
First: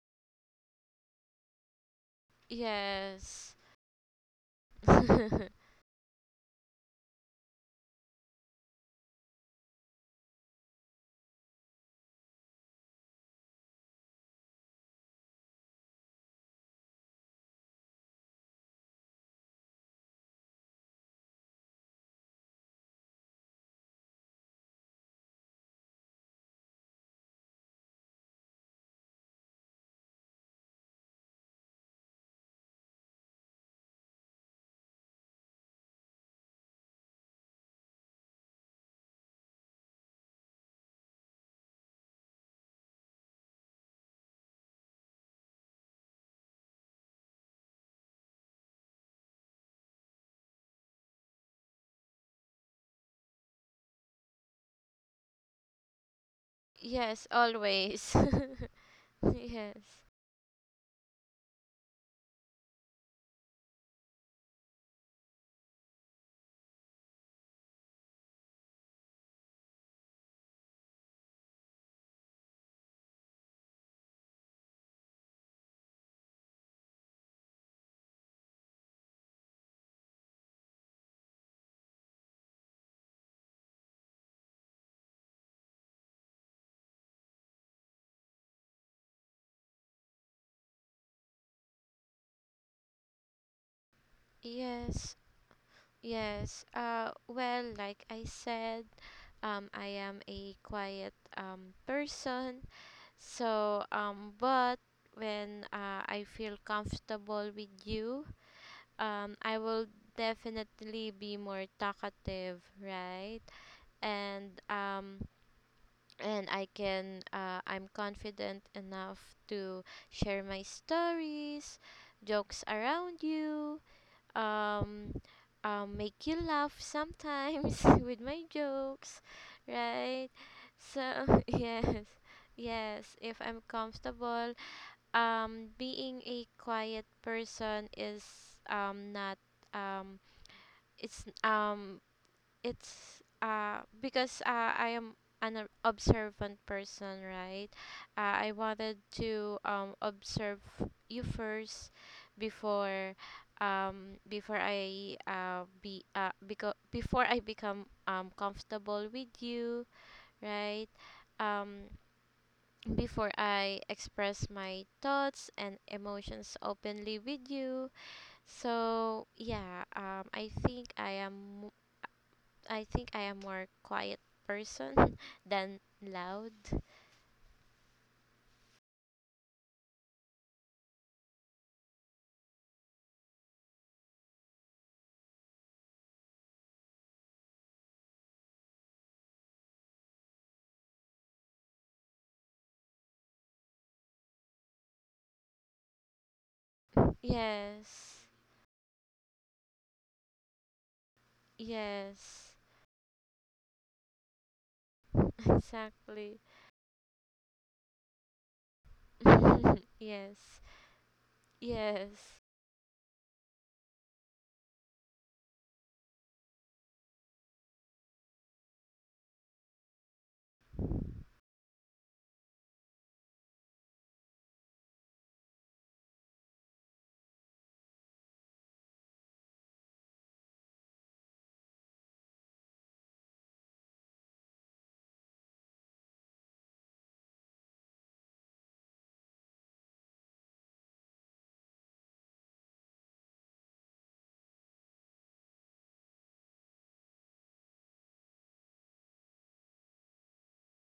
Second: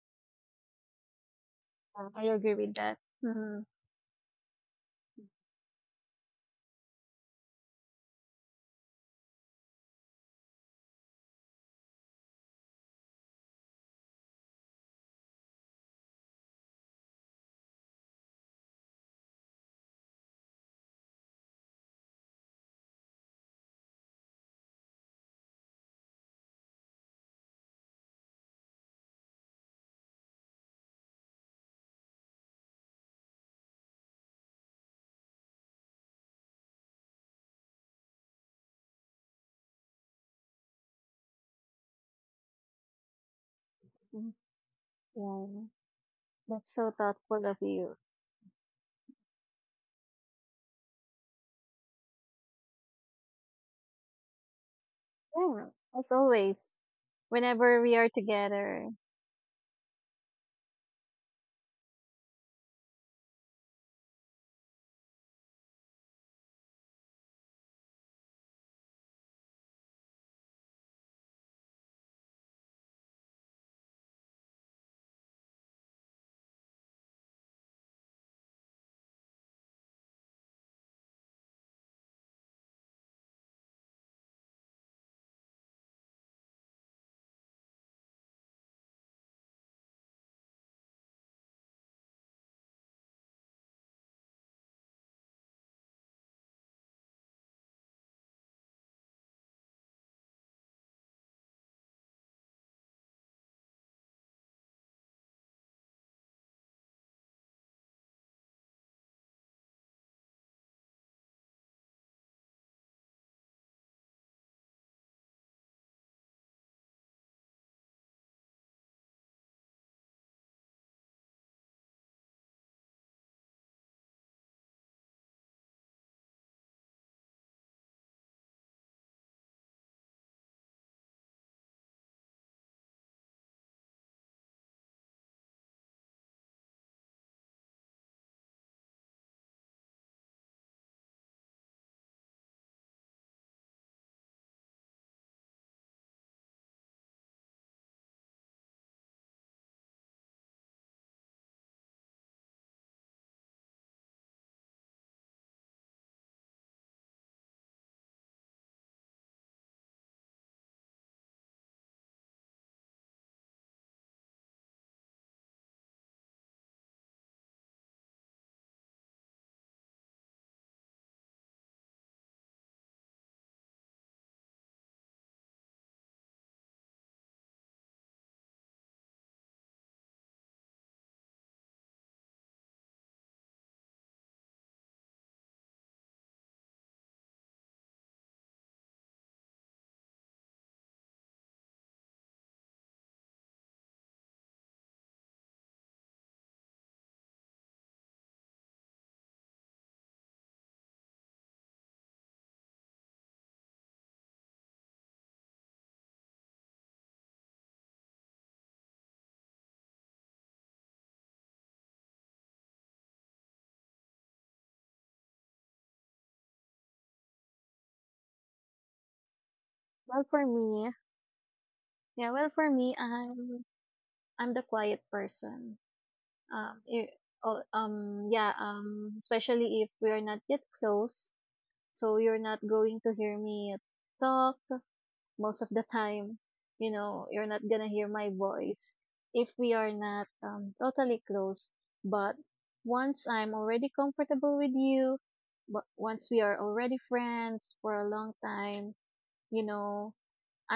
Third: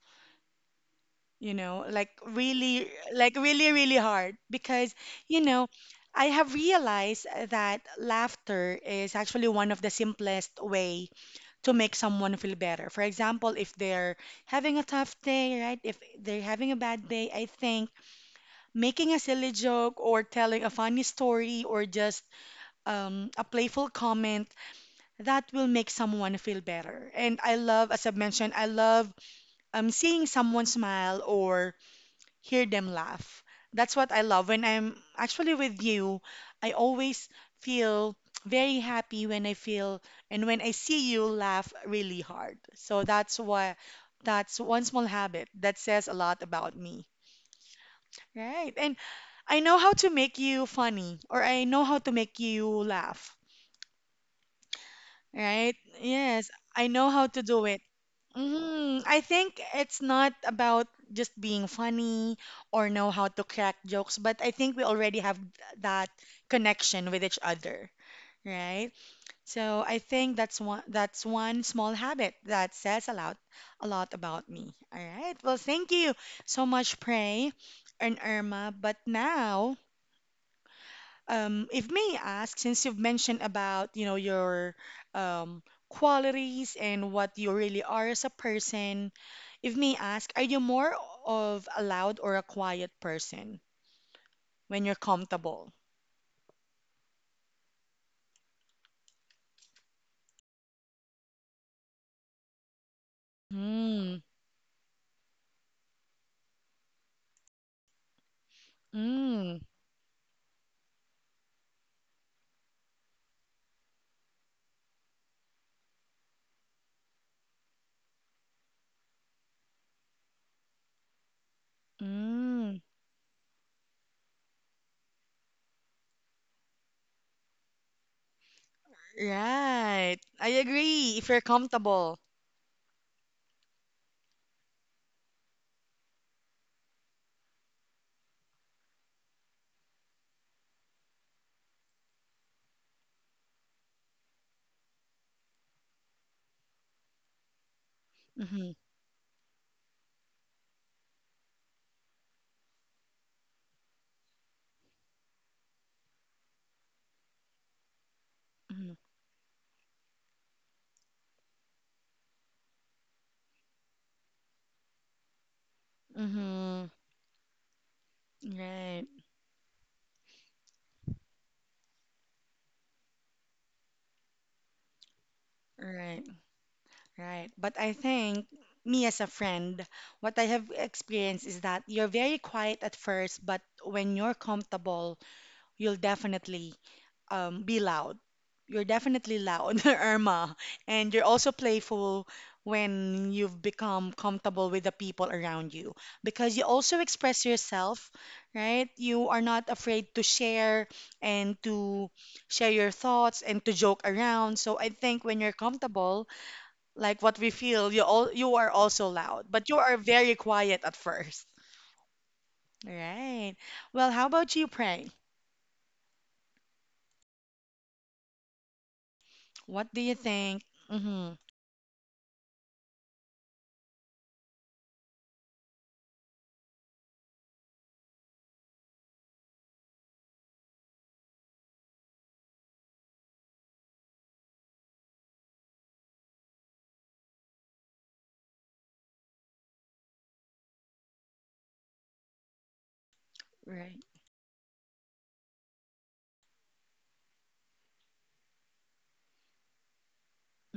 you know, Uh, like I agree with really, that. like yes. hmm really, really hard because, you know, I have realized that laughter is actually one of the simplest way to make someone feel better. For example, if they're having a tough day, right? If they're having a bad day, I think making a silly joke or telling a funny story or just um, a playful comment that will make someone feel better. And I love, as I mentioned, I love um, seeing someone smile or hear them laugh. That's what I love. When I'm actually with you, I always feel very happy when I feel and when I see you laugh really hard. So that's why that's one small yeah, habit that says a lot that's about so me. thoughtful of you. Right. And I know how to make you funny, or I know how to make you laugh. Yeah, Right? as Yes, always (laughs) I know Yes, how to do whenever it. we are always. together. Hmm, I (laughs) think Yes, it's not about just being funny or know how to crack jokes, but I think we already have th- that connection with each other, right? So I think that's one that's one small habit that says a lot a lot about me. All right. Well, thank you so much, Pray and Irma. But now um, if may I ask, since you've mentioned about, you know, your um, qualities and what you really are as a person, if may I ask, are you more of a loud or a quiet person when you're yes, comfortable? yes. Uh well, like I said, Um, I am a quiet um, person. So, Mm, um, but when, uh, I feel comfortable with you, um, mm, I will definitely be more talkative, right? And um, and I can, uh, I'm confident enough to share my stories, jokes mm. around you, um, um, make you laugh sometimes (laughs) with my jokes, Right. right? I agree. If you're So (laughs) yes, comfortable. yes. If I'm comfortable, um, being a quiet person is um not um it's um it's uh because, uh, I am an ob- observant person, right? Uh, I Mm-hmm, wanted to um observe you first before um before I uh be uh because before I become um mm-hmm, comfortable with you, right? Um Before I express my thoughts and emotions mm-hmm. openly with you. Right, So yeah, um I think I am I think I am more quiet person (laughs) than right. loud. Right. But I think me as a friend, what I have experienced is that you're very quiet at first, but when you're comfortable, you'll definitely um, be loud. You're definitely loud, (laughs) Irma, and you're also playful when you've become comfortable with the people around you because you also express yourself, Yes. right? You are not afraid to share and to Yes. share your thoughts and to joke around. So I think when (laughs) you're comfortable, Exactly. like what we feel, you all you are also loud, but you (laughs) are very Yes. quiet at first. Yes. Right. Well, how about you, Pray? What do you well for think? me Mm-hmm. yeah well for me i'm i'm the quiet person. um i- al- um yeah um Especially if we are not yet close, so you're not going to hear me talk most of the time. You know, you're not gonna hear my voice if we are not um, totally close. But once I'm already Right. comfortable with you, but once we are already friends for a long time, you know,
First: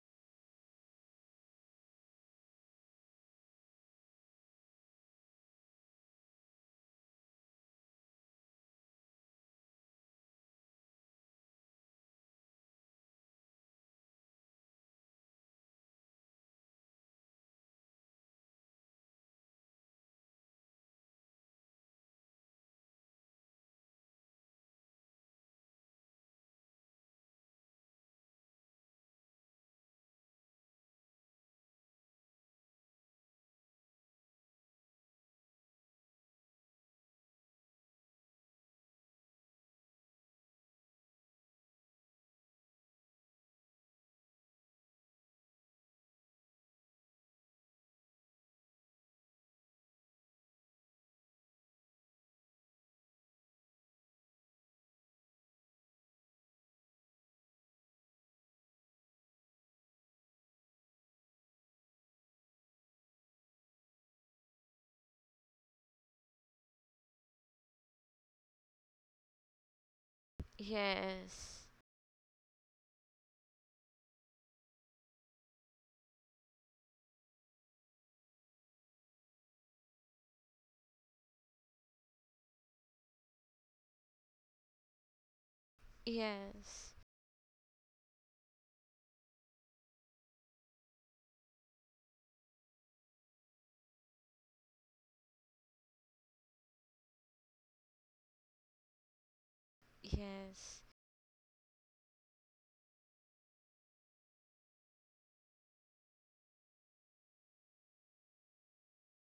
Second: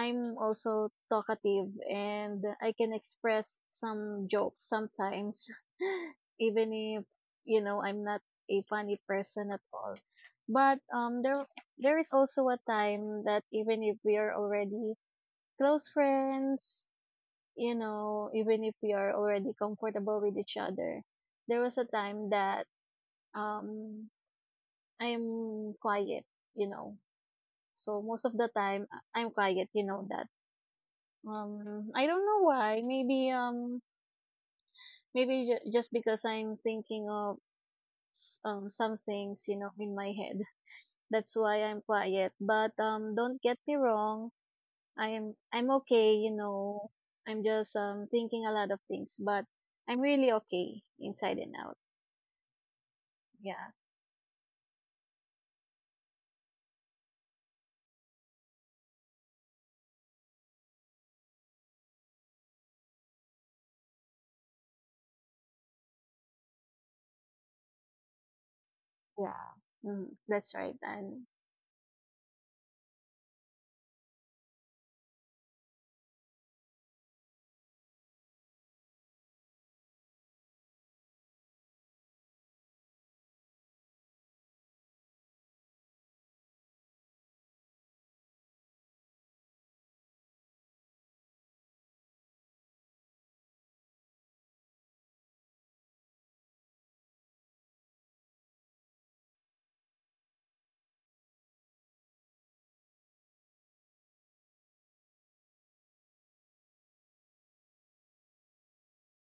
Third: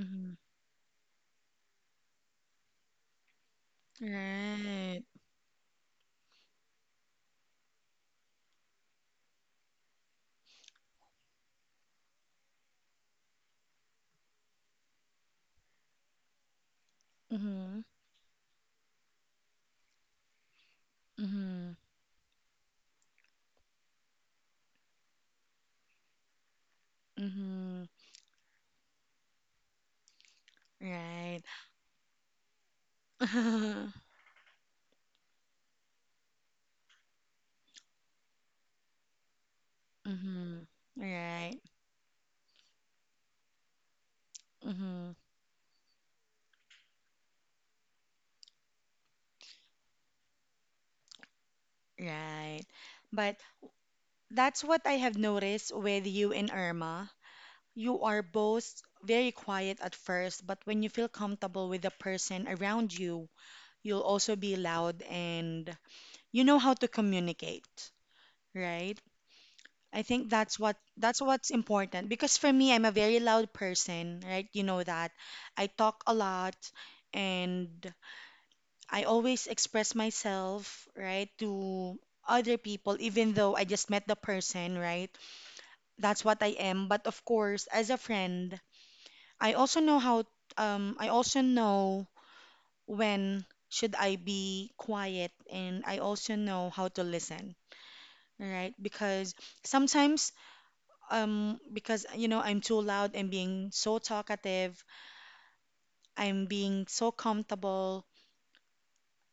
Mm-hmm. also talkative, and I can express some jokes Right. sometimes, (laughs) even if, you know, I'm not a funny person at all. But um, there there is also a time that even if we are already close friends, you Mm-hmm. know, even if we are already comfortable with each other, there Mm-hmm. was a time that um I'm quiet, you know. Mm-hmm. So most of the time I- I'm quiet, you know that. Right. Um I don't know why, maybe um (laughs) maybe ju- just because I'm thinking of um some things, you know, in my head. Mm-hmm. That's Right. why I'm quiet. But um don't get me wrong, Mm-hmm. I'm I'm okay, you know. I'm just um thinking a lot of things, but I'm really okay inside and out. Right. But Yeah. that's what I have noticed with you and Irma. You are both very quiet at first, but when you feel comfortable with the person around you, you'll also be loud and you know how to communicate, right? Yeah. I Mm, think that's that's right. what that's And what's Yes. important because for me, I'm a very loud person, right? You know that. I talk a lot and I always express myself, right, to other people even though I just met the person, right? That's what I am, Yes. but of course, as a friend, I also know how um I also know when should I be quiet and I also know how to listen, right? Because sometimes Yes. um because you know I'm too loud and being so talkative, I'm being so comfortable.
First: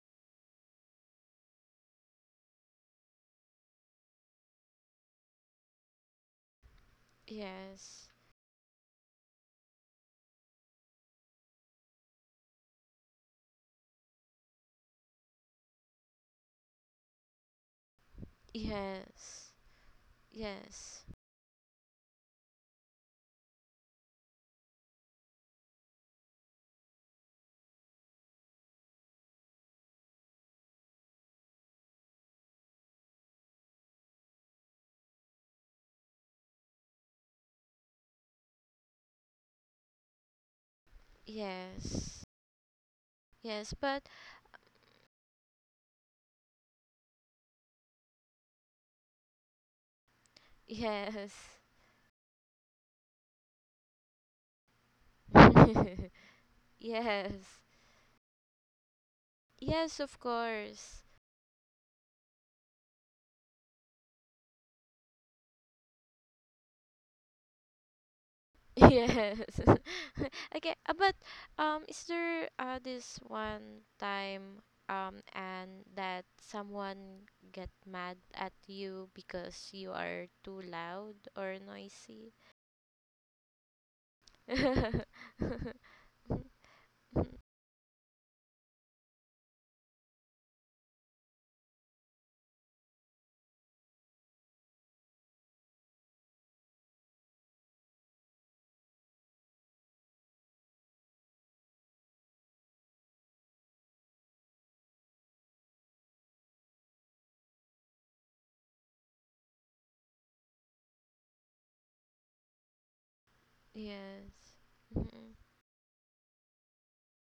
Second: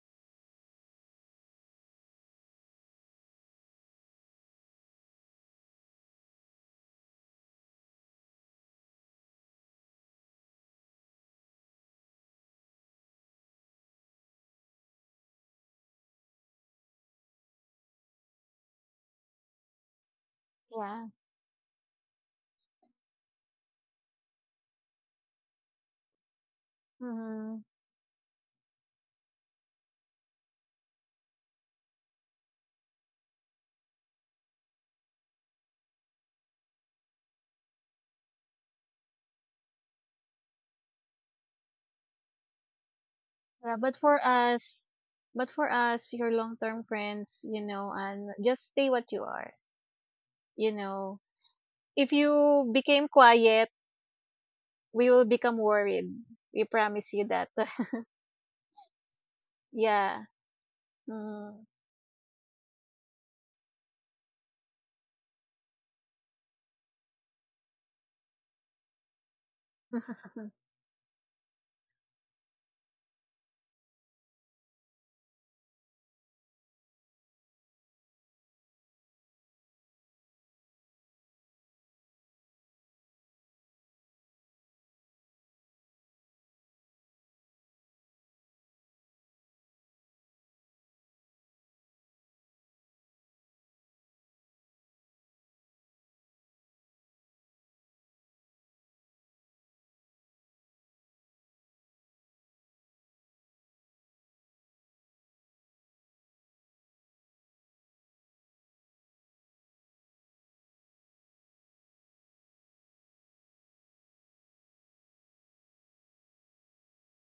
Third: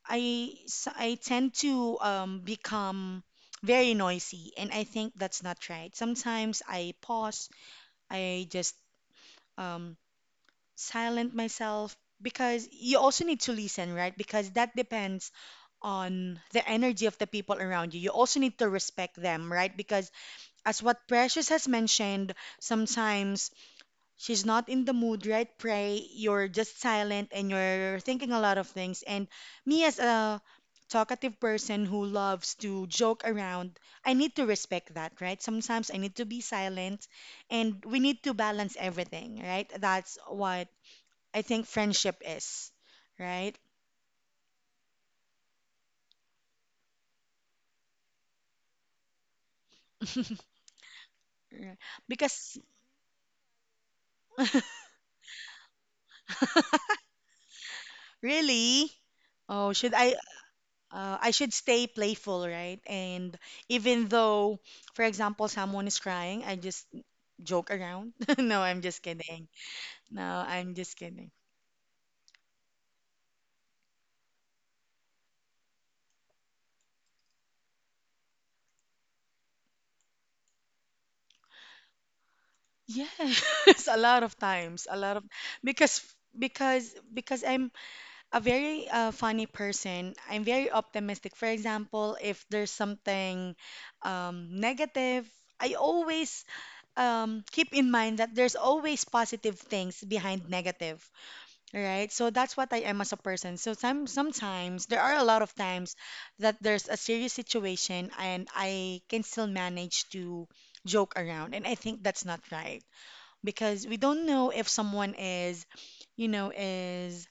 I s- I tend to um become very noisy and I think that's not right. Sometimes I pause, Yes. I just um silent myself because you also need to listen, right? Because that depends on the energy of the people around you. You also need to respect them, Yes. right? Because as Yes. yeah. what Precious has mentioned, sometimes she's not in the mood, right? Pray, you're just silent and hmm you're thinking a lot of things. And me as a talkative person who loves to joke around, I need to respect that, right? Sometimes I need to be silent and we need to balance everything, right? That's what I think friendship Yes. is, right? Yes, Yeah, but but for us, but for us, your long-term friends, you know, and just stay what you are. (laughs) You know, yes. Right. if Because you became quiet, we will become worried. (laughs) We (laughs) promise you that. Yes. really, oh, (laughs) should Yes, I of Yeah. course. uh, I should Mm, stay playful, right? And even though, for example, someone is crying, I just joke around. (laughs) No, I'm just kidding. Yes. No, (laughs) Okay, I'm uh, just but kidding. um, is there, uh, this one time um and that someone get mad at you because you are too loud or noisy? Yes, (laughs) a lot of times, a lot of (laughs) because because because I'm a very uh, funny person. I'm very optimistic. For example, if there's something um, negative, I always um, keep in mind that there's always positive things behind negative, right? So that's what I am as a person. So some, sometimes there are a lot of times that there's a serious situation and I can still manage to joke around. And I think that's not right because we don't Yes. know if someone Mm-mm. is, you know, is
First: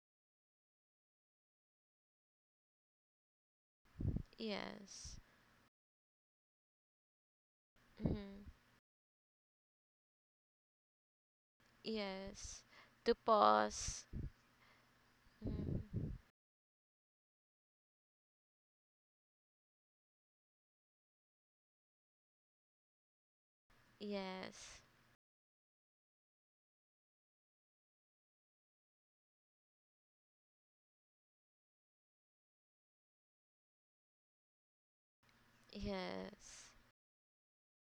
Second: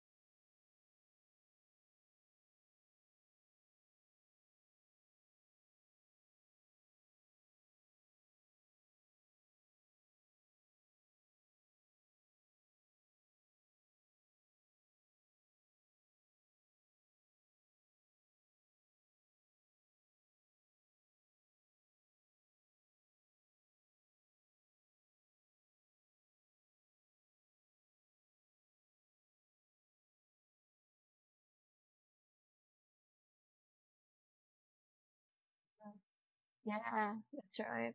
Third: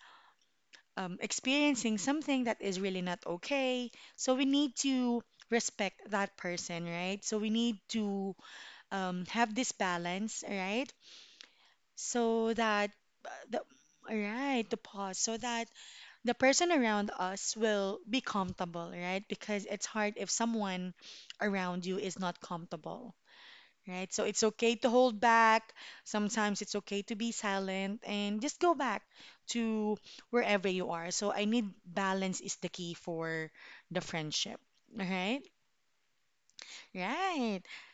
um, experiencing something that is really not okay. So we need Yes. to respect that person, right? So we need to Mm. um, have this balance, right? So Yes. that To uh, the pause. all right, the pause so that Mm. the person around us will be comfortable, right? Because it's hard if someone around you is not comfortable right? So it's okay Yes. to hold back. Sometimes it's okay to be silent and just go back to wherever you are. So I need balance is the key for the friendship. All right. Yes. yeah, that's Right. right.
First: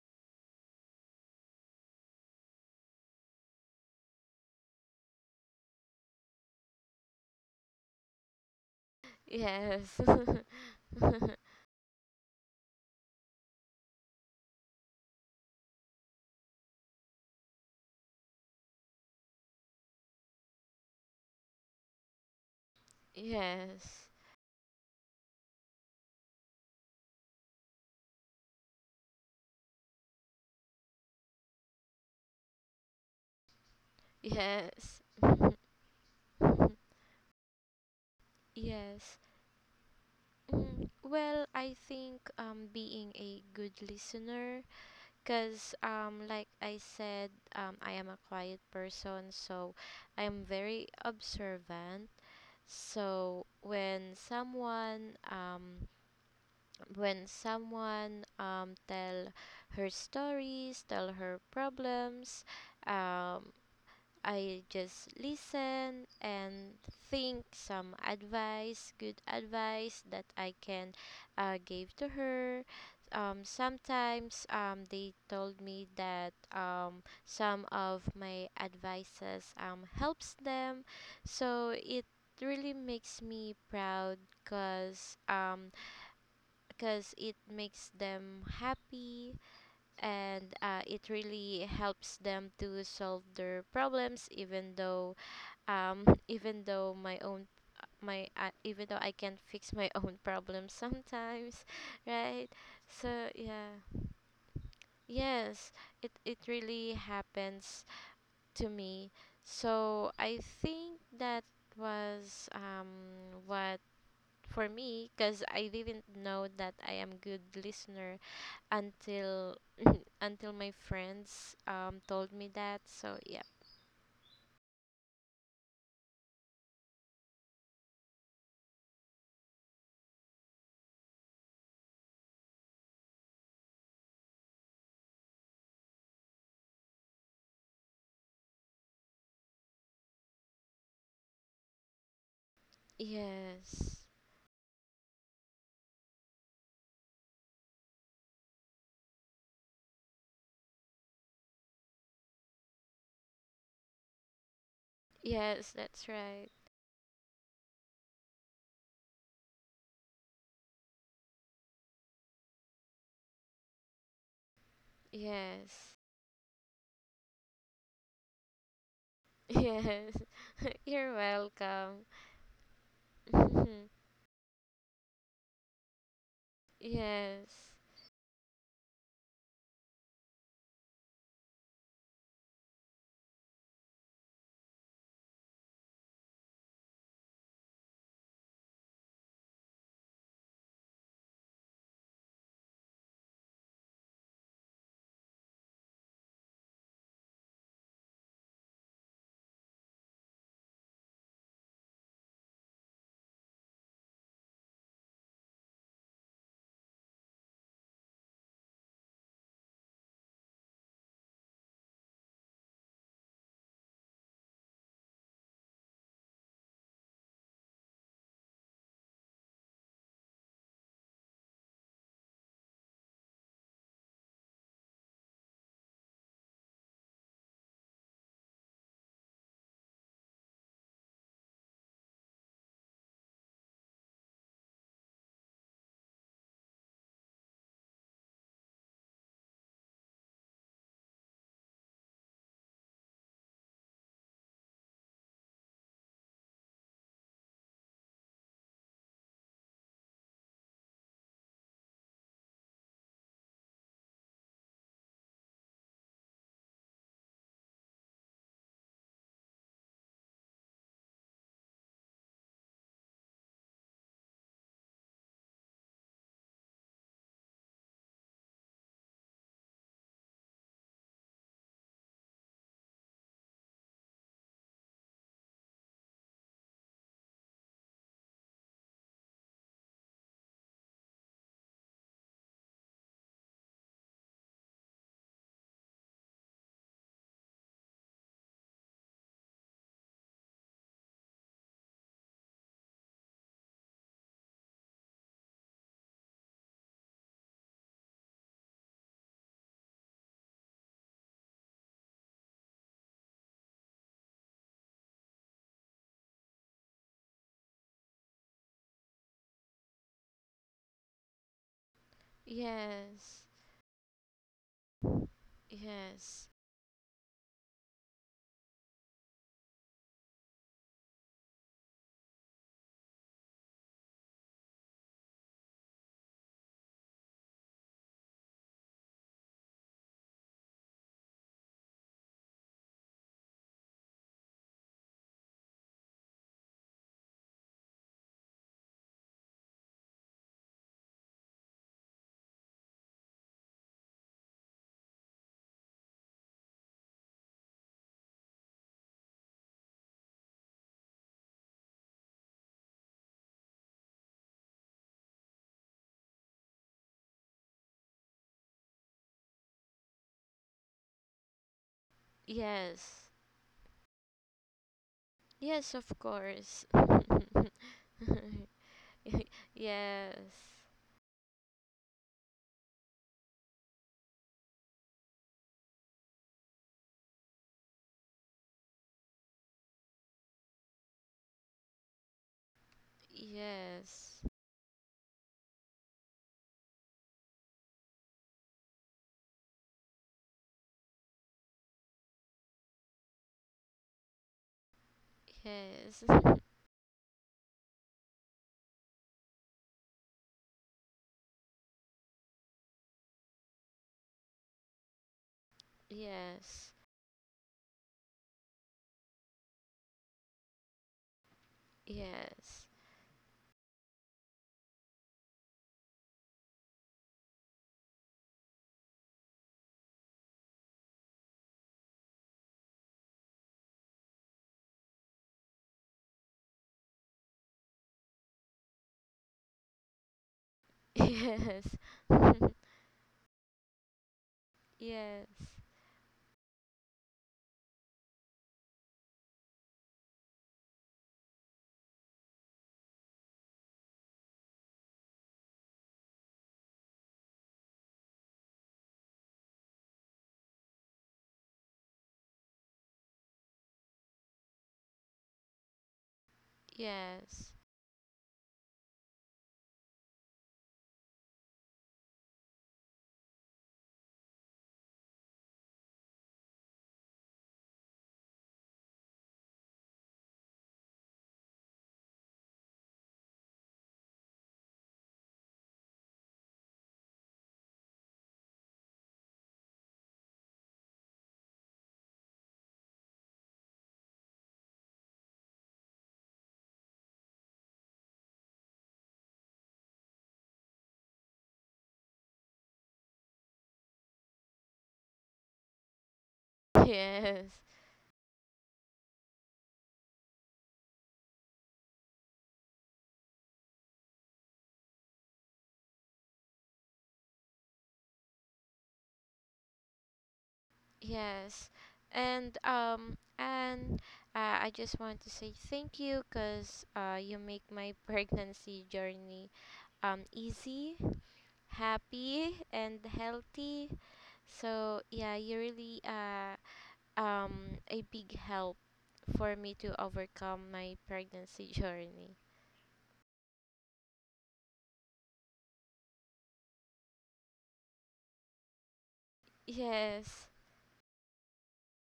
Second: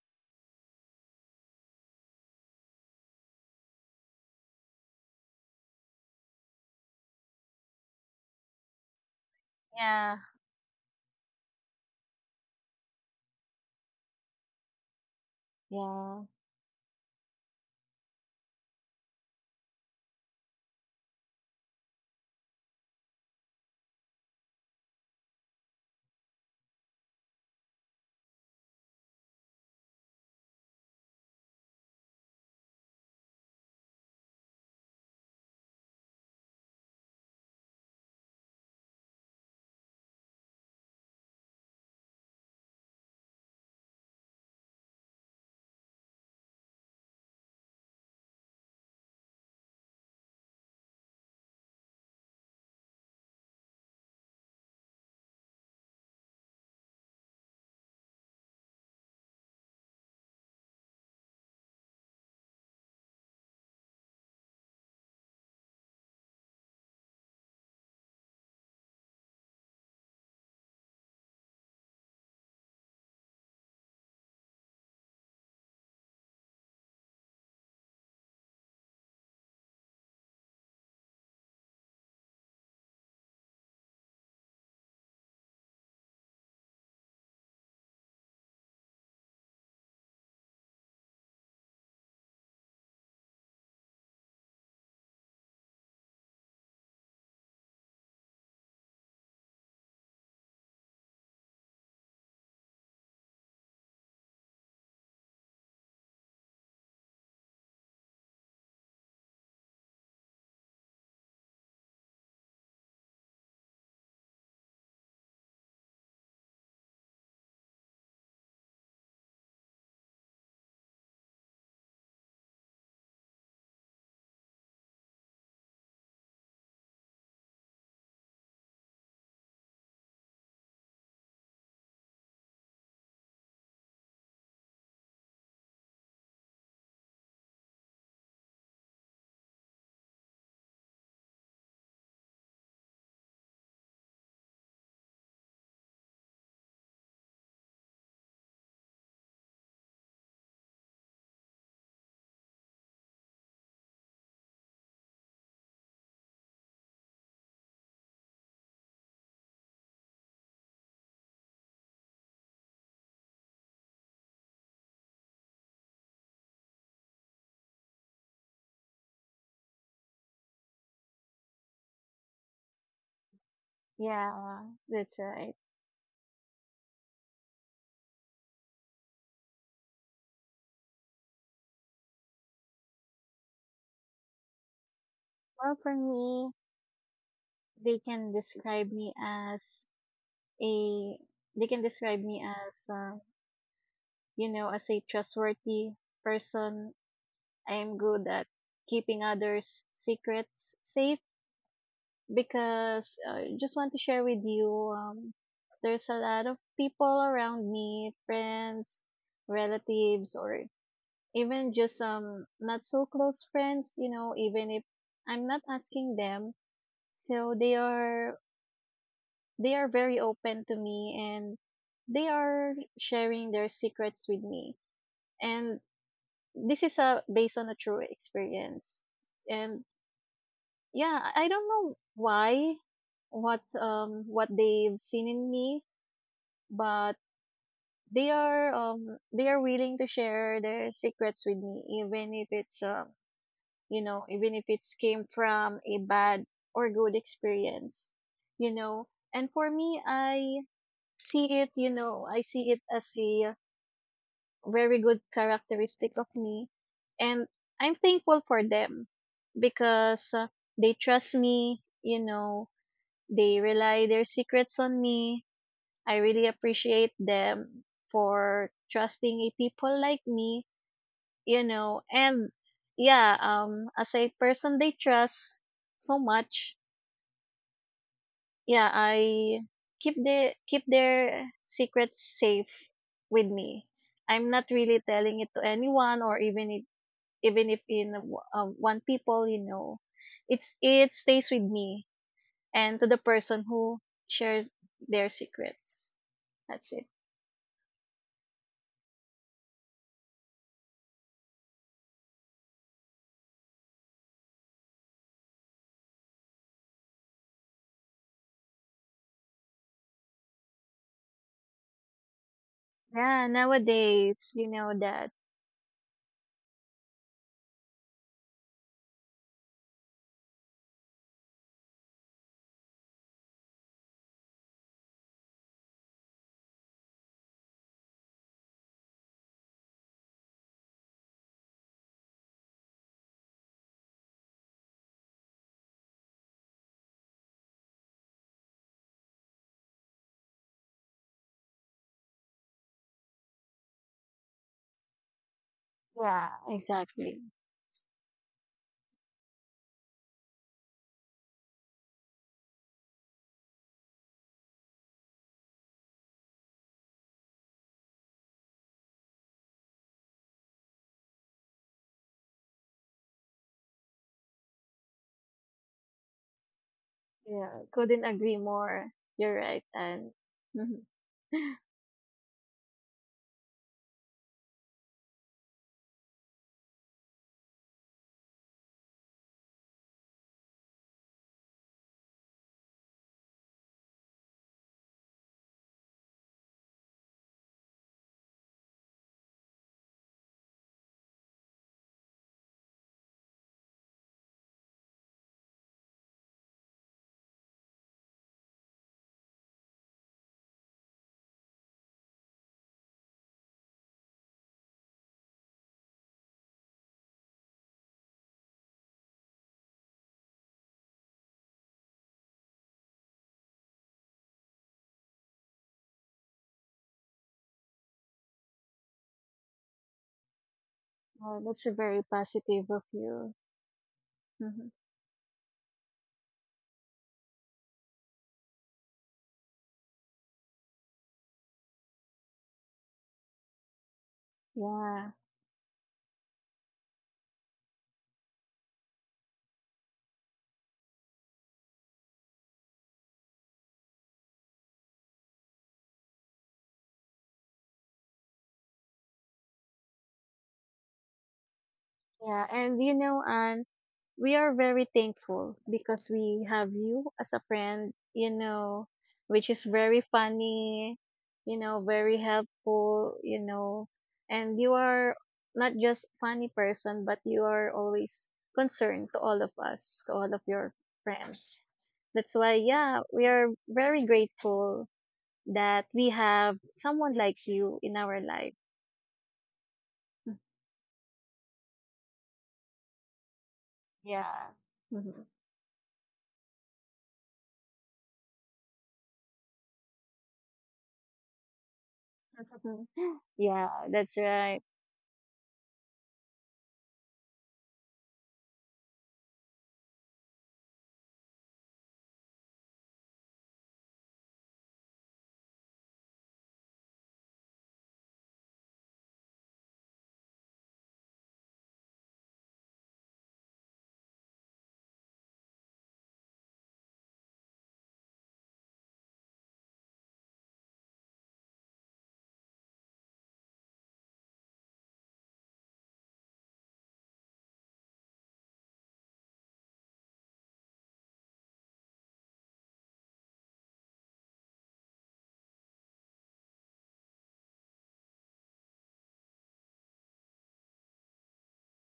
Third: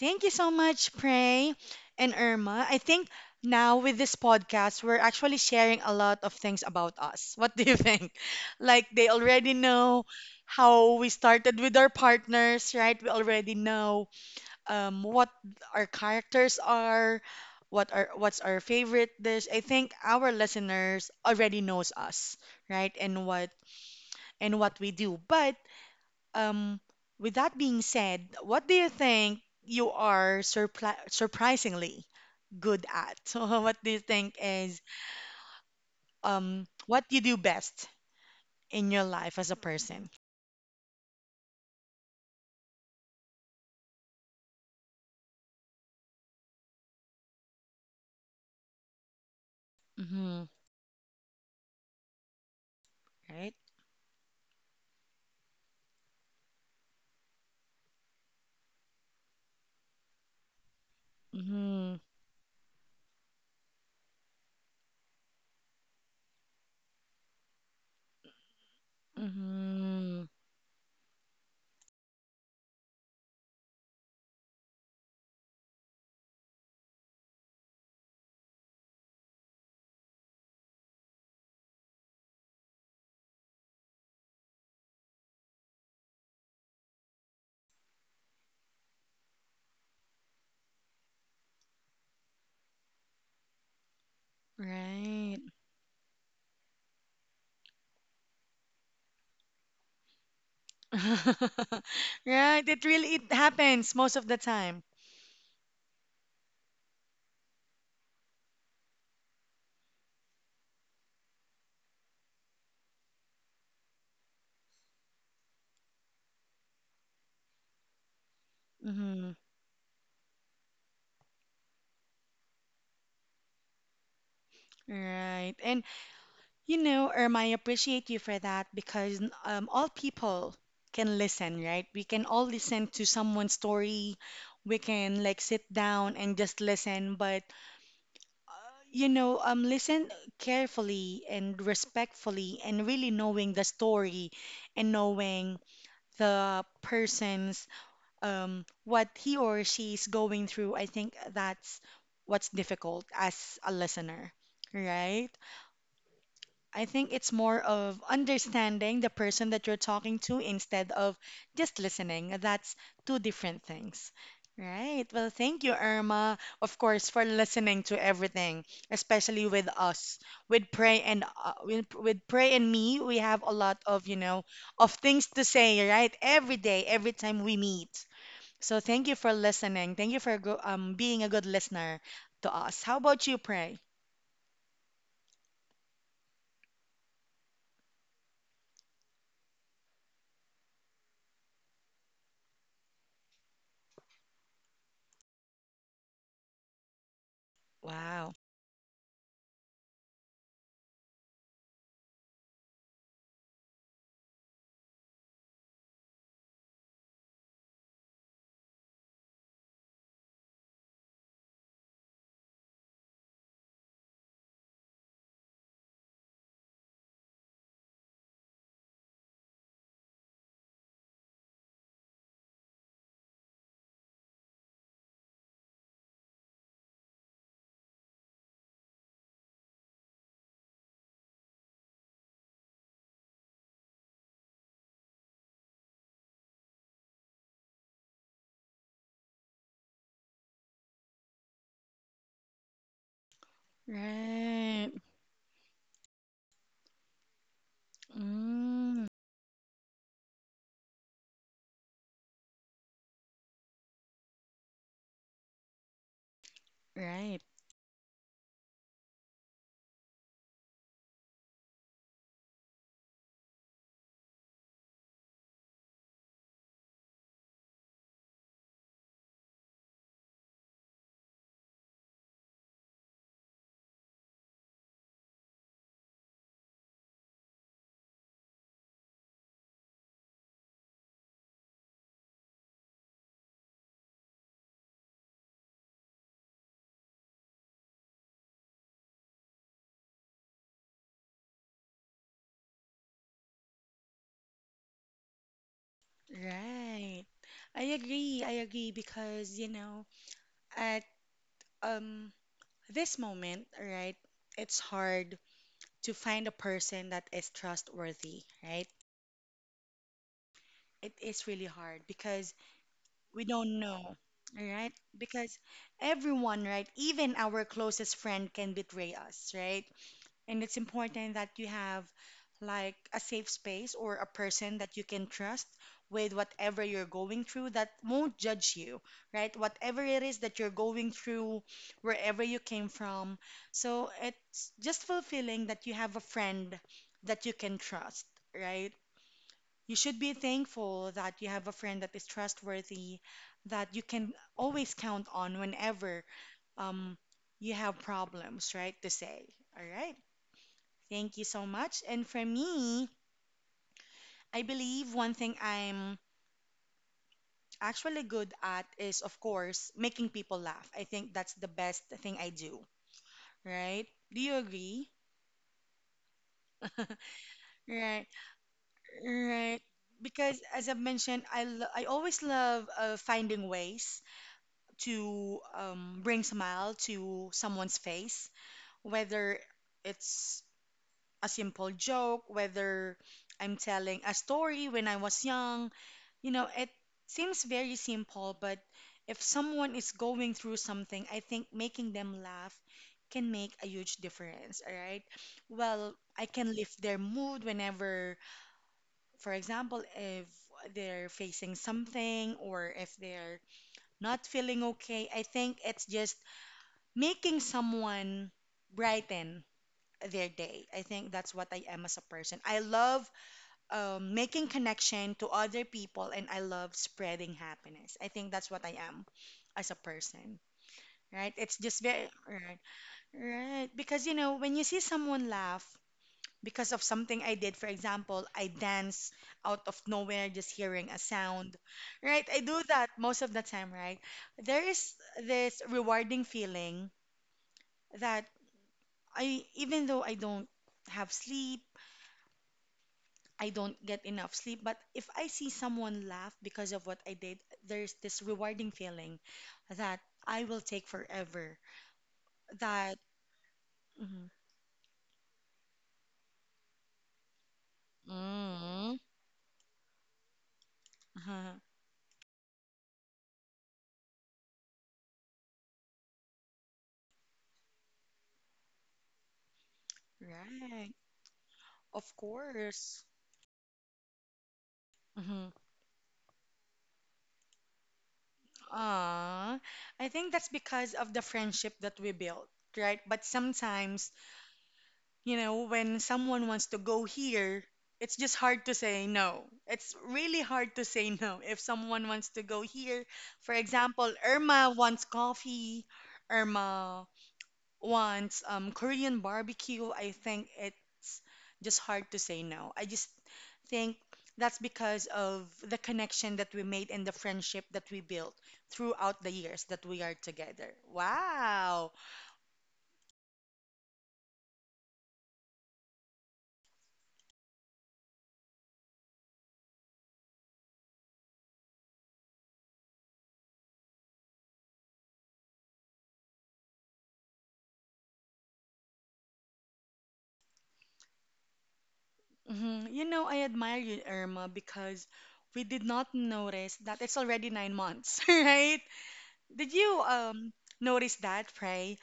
Thank you so much, Prey and Irma. I think now with this podcast, we're actually sharing a lot of things about us. What do you think? (laughs) Like they already Yes. know Yeah. (laughs) how we started with our partners, right? We already know um, what our Yeah, characters are, what our what's our favorite dish. I think our listeners already knows us, right? And what Yes. and what we do. But um, with that being said, what do you think you are surpri surprisingly good at? (laughs) So what do you think is Yes. (laughs) um what you do best in your Yes. life as a person? Mm, well, I think um being a good listener, cuz um like I said, um I am a quiet person, so I Mm-hmm. am very observant. So Right? when someone, um when someone um tell her stories, tell her Mm-hmm. problems, um I just listen and think some advice, good advice Mm-hmm. that I can, uh, give to her. Um, sometimes um, they told me that, um, some of my advices, um, helps them, so it really makes me proud because, um, cause it makes them happy, and uh, it really helps them to solve their problems, even though Right. um even though my own my uh, even though I can't fix my (laughs) own problems sometimes, (laughs) (laughs) right? Right, it really So it yeah, happens most of the time. yes, it it really happens to me. So I think that was um what for me, because I didn't know that I am good listener Hmm. until (laughs) until my friends um told me that. So yeah, Right. And you know, Irma, I appreciate you for that because um, all people can listen, right? We can all listen to someone's story. We can like sit down and just listen, but uh, you know, um, listen carefully and respectfully, and really knowing the yes, story and knowing the person's um, what he or she is going through, I think that's what's difficult as a listener, right? yes, that's right. I think it's more of understanding the person that you're talking to instead of just listening. That's two different things. Right. Well, thank you, Yes, Irma, of course, for listening to everything, especially with yes. us, with (laughs) Pray You're and uh, with, welcome. with Pray and me. We have a lot of, (laughs) you know, Yeah, of that's things to right. say, right? Every day, every time we Yes, meet. So thank you for listening. Thank you for go- um being a good listener to us. How about you, Pray? Well, for me, they can describe me as a they can describe me as uh, you know as a trustworthy person. I am good Wow. at keeping others' secrets safe, because I just want to share with you. Um, there's a lot of people around me, friends, relatives, or even just um not so close friends. You know, even if I'm not asking them, so they are they are very open to me, and they are sharing their secrets with me. And this is a based on a true experience. And yeah i I don't know why, what um what they've seen in me. But they are um they are willing to share their secrets with me, even if it's um you know even if Right. it's came from a bad or good experience. you Mm, know and for me, i see it, you know, I see it as a very good characteristic of me. right. And I'm thankful for them, because uh, they trust me, you know, they rely their secrets on me. I really appreciate them for trusting a people like me, you know, and yeah, um, as a person they trust so much. Yeah, I keep the keep their secrets safe with me. I'm not really telling it to anyone or even if even if in w- uh, one people, you know. It's it stays with me and to the person who shares their secrets. That's it. Right. I agree. I agree because, you know, at um this moment, right, it's hard to find a person that is trustworthy, right? It is really hard because we yes, Yeah, don't know, nowadays, you right? know that. Because yes, everyone, right, even our closest friend can betray us, right? And it's important that you have like a safe space or a person that you can trust with whatever you're going through that won't judge you, right? Whatever it is that you're going through, wherever you came from. So it's just fulfilling that you have a friend that you can trust, right? You should be thankful that you have a friend that is trustworthy, that you can always count on whenever um, Exactly. you have problems, right? To say, all right. Thank you so much. And for me, I believe one thing I'm actually good at is, of course, making people laugh. I think that's the best thing I do, yes, right? Do you agree? yes, of course. Yeah, (laughs) Right, couldn't agree more. Yes, You're right. right, and Because yes, as I've (laughs) mentioned, I, lo- I always love uh, finding ways to um, bring smile to someone's face, whether it's a simple joke, whether I'm telling a yes, story when I was young. You know, it seems very simple, but if someone is going through something, I think making them laugh can make a huge difference, all right? (laughs) Well, I can lift their mood whenever, for example, if they're facing something or if they're not feeling okay. I think it's just yes, making someone brighten their day. I think that's what I am as a person. I yes, love um, making connection to other people and I love spreading happiness. I think that's what I am as a person, right? oh, It's that's a just very, very right, positive of you. right. Because, you know, when you see (laughs) someone laugh because of something I did, for example, I dance out of nowhere just hearing (laughs) a sound, yes, right? I (laughs) do that most of the time, right? There is Yeah, yes, this rewarding feeling that I, even though I don't have sleep, I don't get enough sleep. But if I see someone laugh because of what I did, there's this rewarding feeling that I will take forever. yeah, and That. you know, Anne, Mhm. we are very thankful because we have you as yes, a friend, you know, Mm. which is very funny, Uh-huh, you know, very helpful, you know, and you are not just funny person, but you are always concerned to all of us, to all of your right, friends. of That's why, course. yeah, we are very grateful Mm-hmm. that we have someone like you in our life. I think that's because of the friendship that we built, right? But sometimes Yeah. you (laughs) know, when someone wants to go here, it's just hard to say no. It's really hard to say no if someone wants to go here. (laughs) For Yeah, example, that's Irma right. wants coffee, Irma yes. (laughs) wants um, Korean barbecue. I think it's just hard to say no. I just think that's because of the connection that we made and the friendship that we built throughout the years that we are together. Yes, Wow. and um, and uh, I just want to say thank you because, uh, you make my (laughs) pregnancy journey um easy, happy, and healthy. So yeah, you really uh um a big help for me to overcome my pregnancy (laughs) journey. hmm You know, I admire you, Irma, because we did not notice that it's already nine months, (laughs) right? Did you Yes, um notice that, Frey?